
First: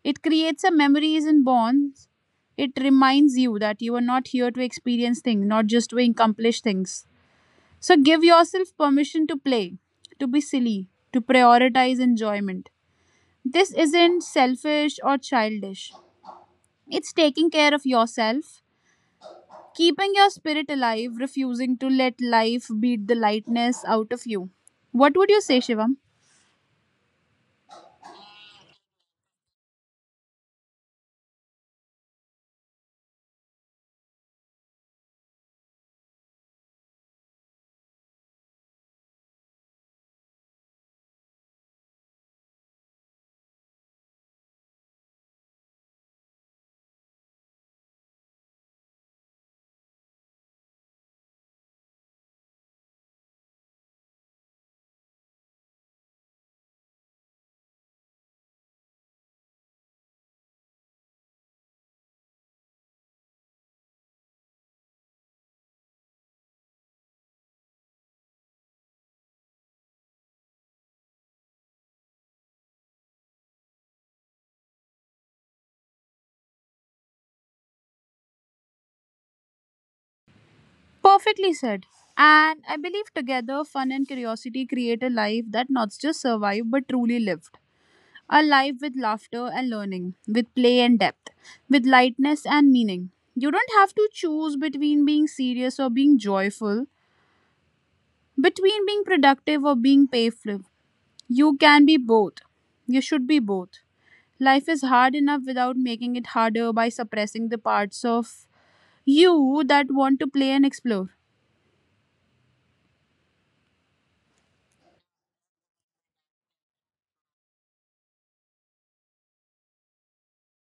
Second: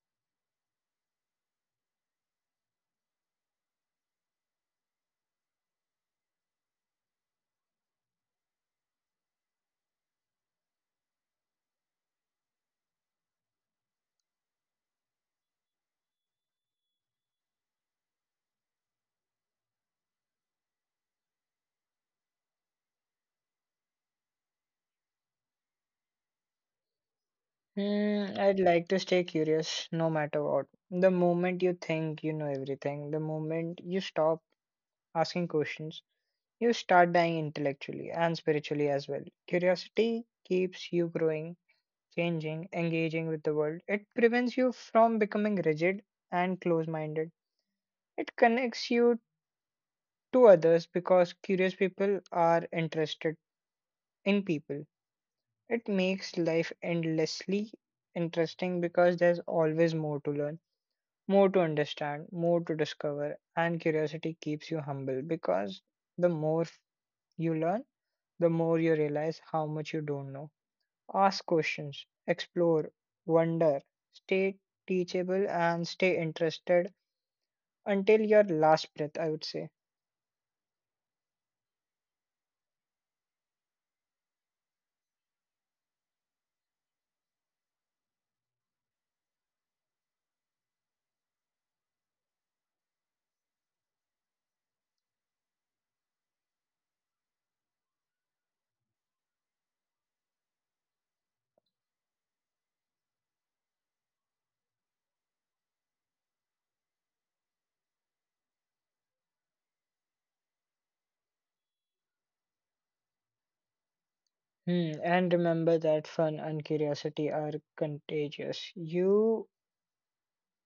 Speaker 2: It creates a memories and bonds. It reminds you that you are not here to experience things, not just to accomplish things. So give yourself permission to play, to be silly, to prioritize enjoyment. This isn't selfish or childish. It's taking care of yourself, keeping your spirit alive, refusing to let life beat the lightness out of you. What would you say, Shivam?
Speaker 1: Hmm, I'd like to stay curious no matter what. The moment you think you know everything, the moment you stop asking questions, you start dying intellectually and spiritually as well. Curiosity keeps you growing, changing, engaging with the world. It prevents you from becoming rigid and close minded. It connects you to others because curious people are interested in people. It makes life endlessly interesting because there's always more to learn, more to understand, more to discover, and curiosity keeps you humble because the more you learn, the more you realize how much you don't know. Ask questions, explore, wonder, stay teachable, and stay interested until your last breath, I would say.
Speaker 2: Perfectly said. And I believe together, fun and curiosity create a life that not just survived but truly lived. A life with laughter and learning, with play and depth, with lightness and meaning. You don't have to choose between being serious or being joyful, between being productive or being playful. You can be both. You should be both. Life is hard enough without making it harder by suppressing the parts of you that want to play and explore.
Speaker 1: Hmm, and remember that fun and curiosity are contagious. You,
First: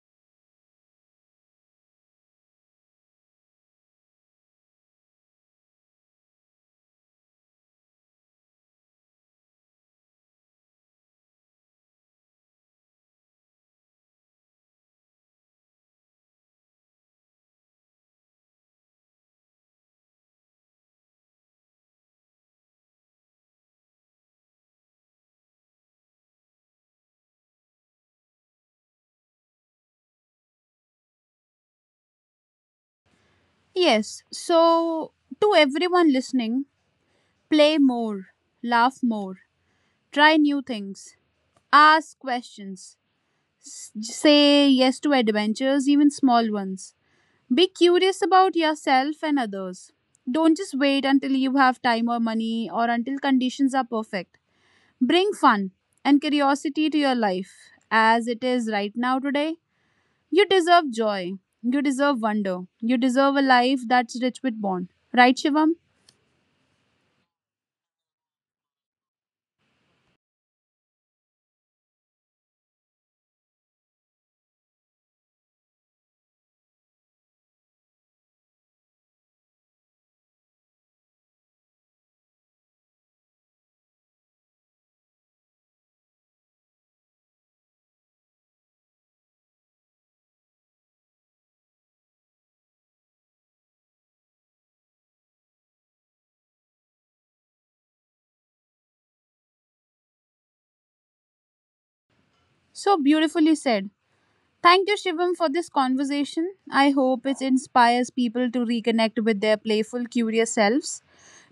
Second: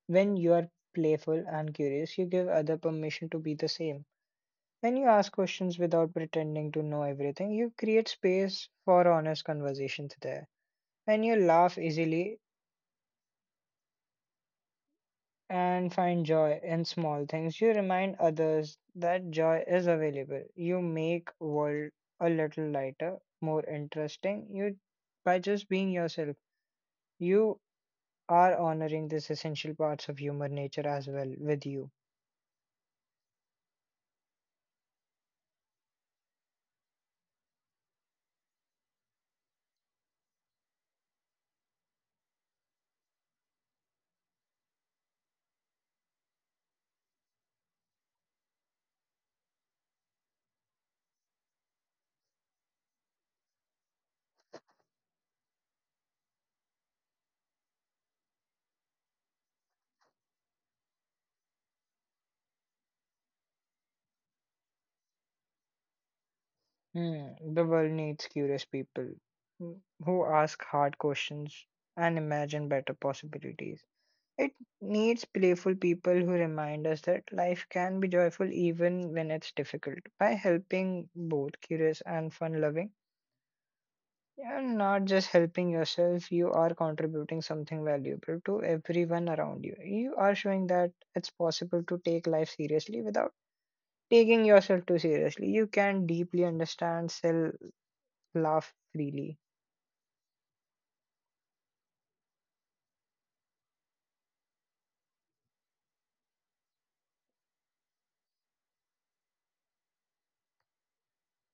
Speaker 1: when you are playful and curious, you give other permission to be the same. When you ask questions without pretending to know everything, you create space for honest conversations there. When you laugh easily and find joy in small things, you remind others that joy is available. You make world a little lighter, more interesting. You by just being yourself. You are honoring these essential parts of human nature as well with you.
Speaker 2: Yes, so to everyone listening, play more, laugh more, try new things, ask questions, s- say yes to adventures, even small ones. Be curious about yourself and others. Don't just wait until you have time or money or until conditions are perfect. Bring fun and curiosity to your life as it is right now today. You deserve joy. You deserve wonder. You deserve a life that's rich with bond. Right, Shivam?
Speaker 1: Hmm, the world needs curious people, mm, who ask hard questions and imagine better possibilities. It needs playful people who remind us that life can be joyful even when it's difficult. By helping both curious and fun loving, you're not just helping yourself, you are contributing something valuable to everyone around you. You are showing that it's possible to take life seriously without taking yourself too seriously. You can deeply understand, still laugh freely.
Speaker 2: So beautifully said. Thank you, Shivam, for this conversation. I hope it inspires people to reconnect with their playful, curious selves,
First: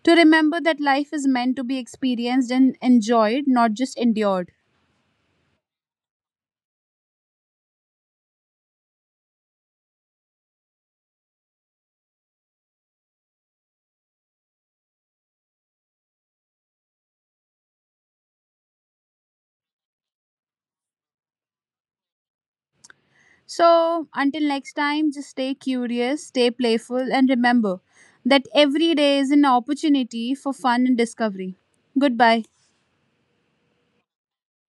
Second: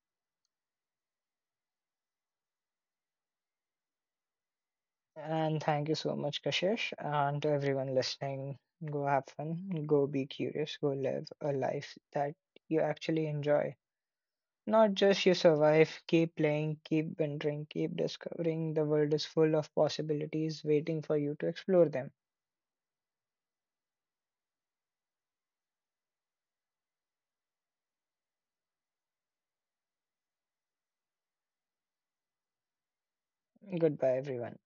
Speaker 2: to remember that life is meant to be experienced and enjoyed, not just endured.
Speaker 1: And thank you so much, Kashish, and to everyone listening. Go have fun, go be curious, go live a life that you actually enjoy. Not just you survive, keep playing, keep wondering, keep discovering. The world is full of possibilities waiting for you to explore them.
Speaker 2: So, until next time, just stay curious, stay playful, and remember that every day is an opportunity for fun and discovery. Goodbye.
Speaker 1: Goodbye, everyone.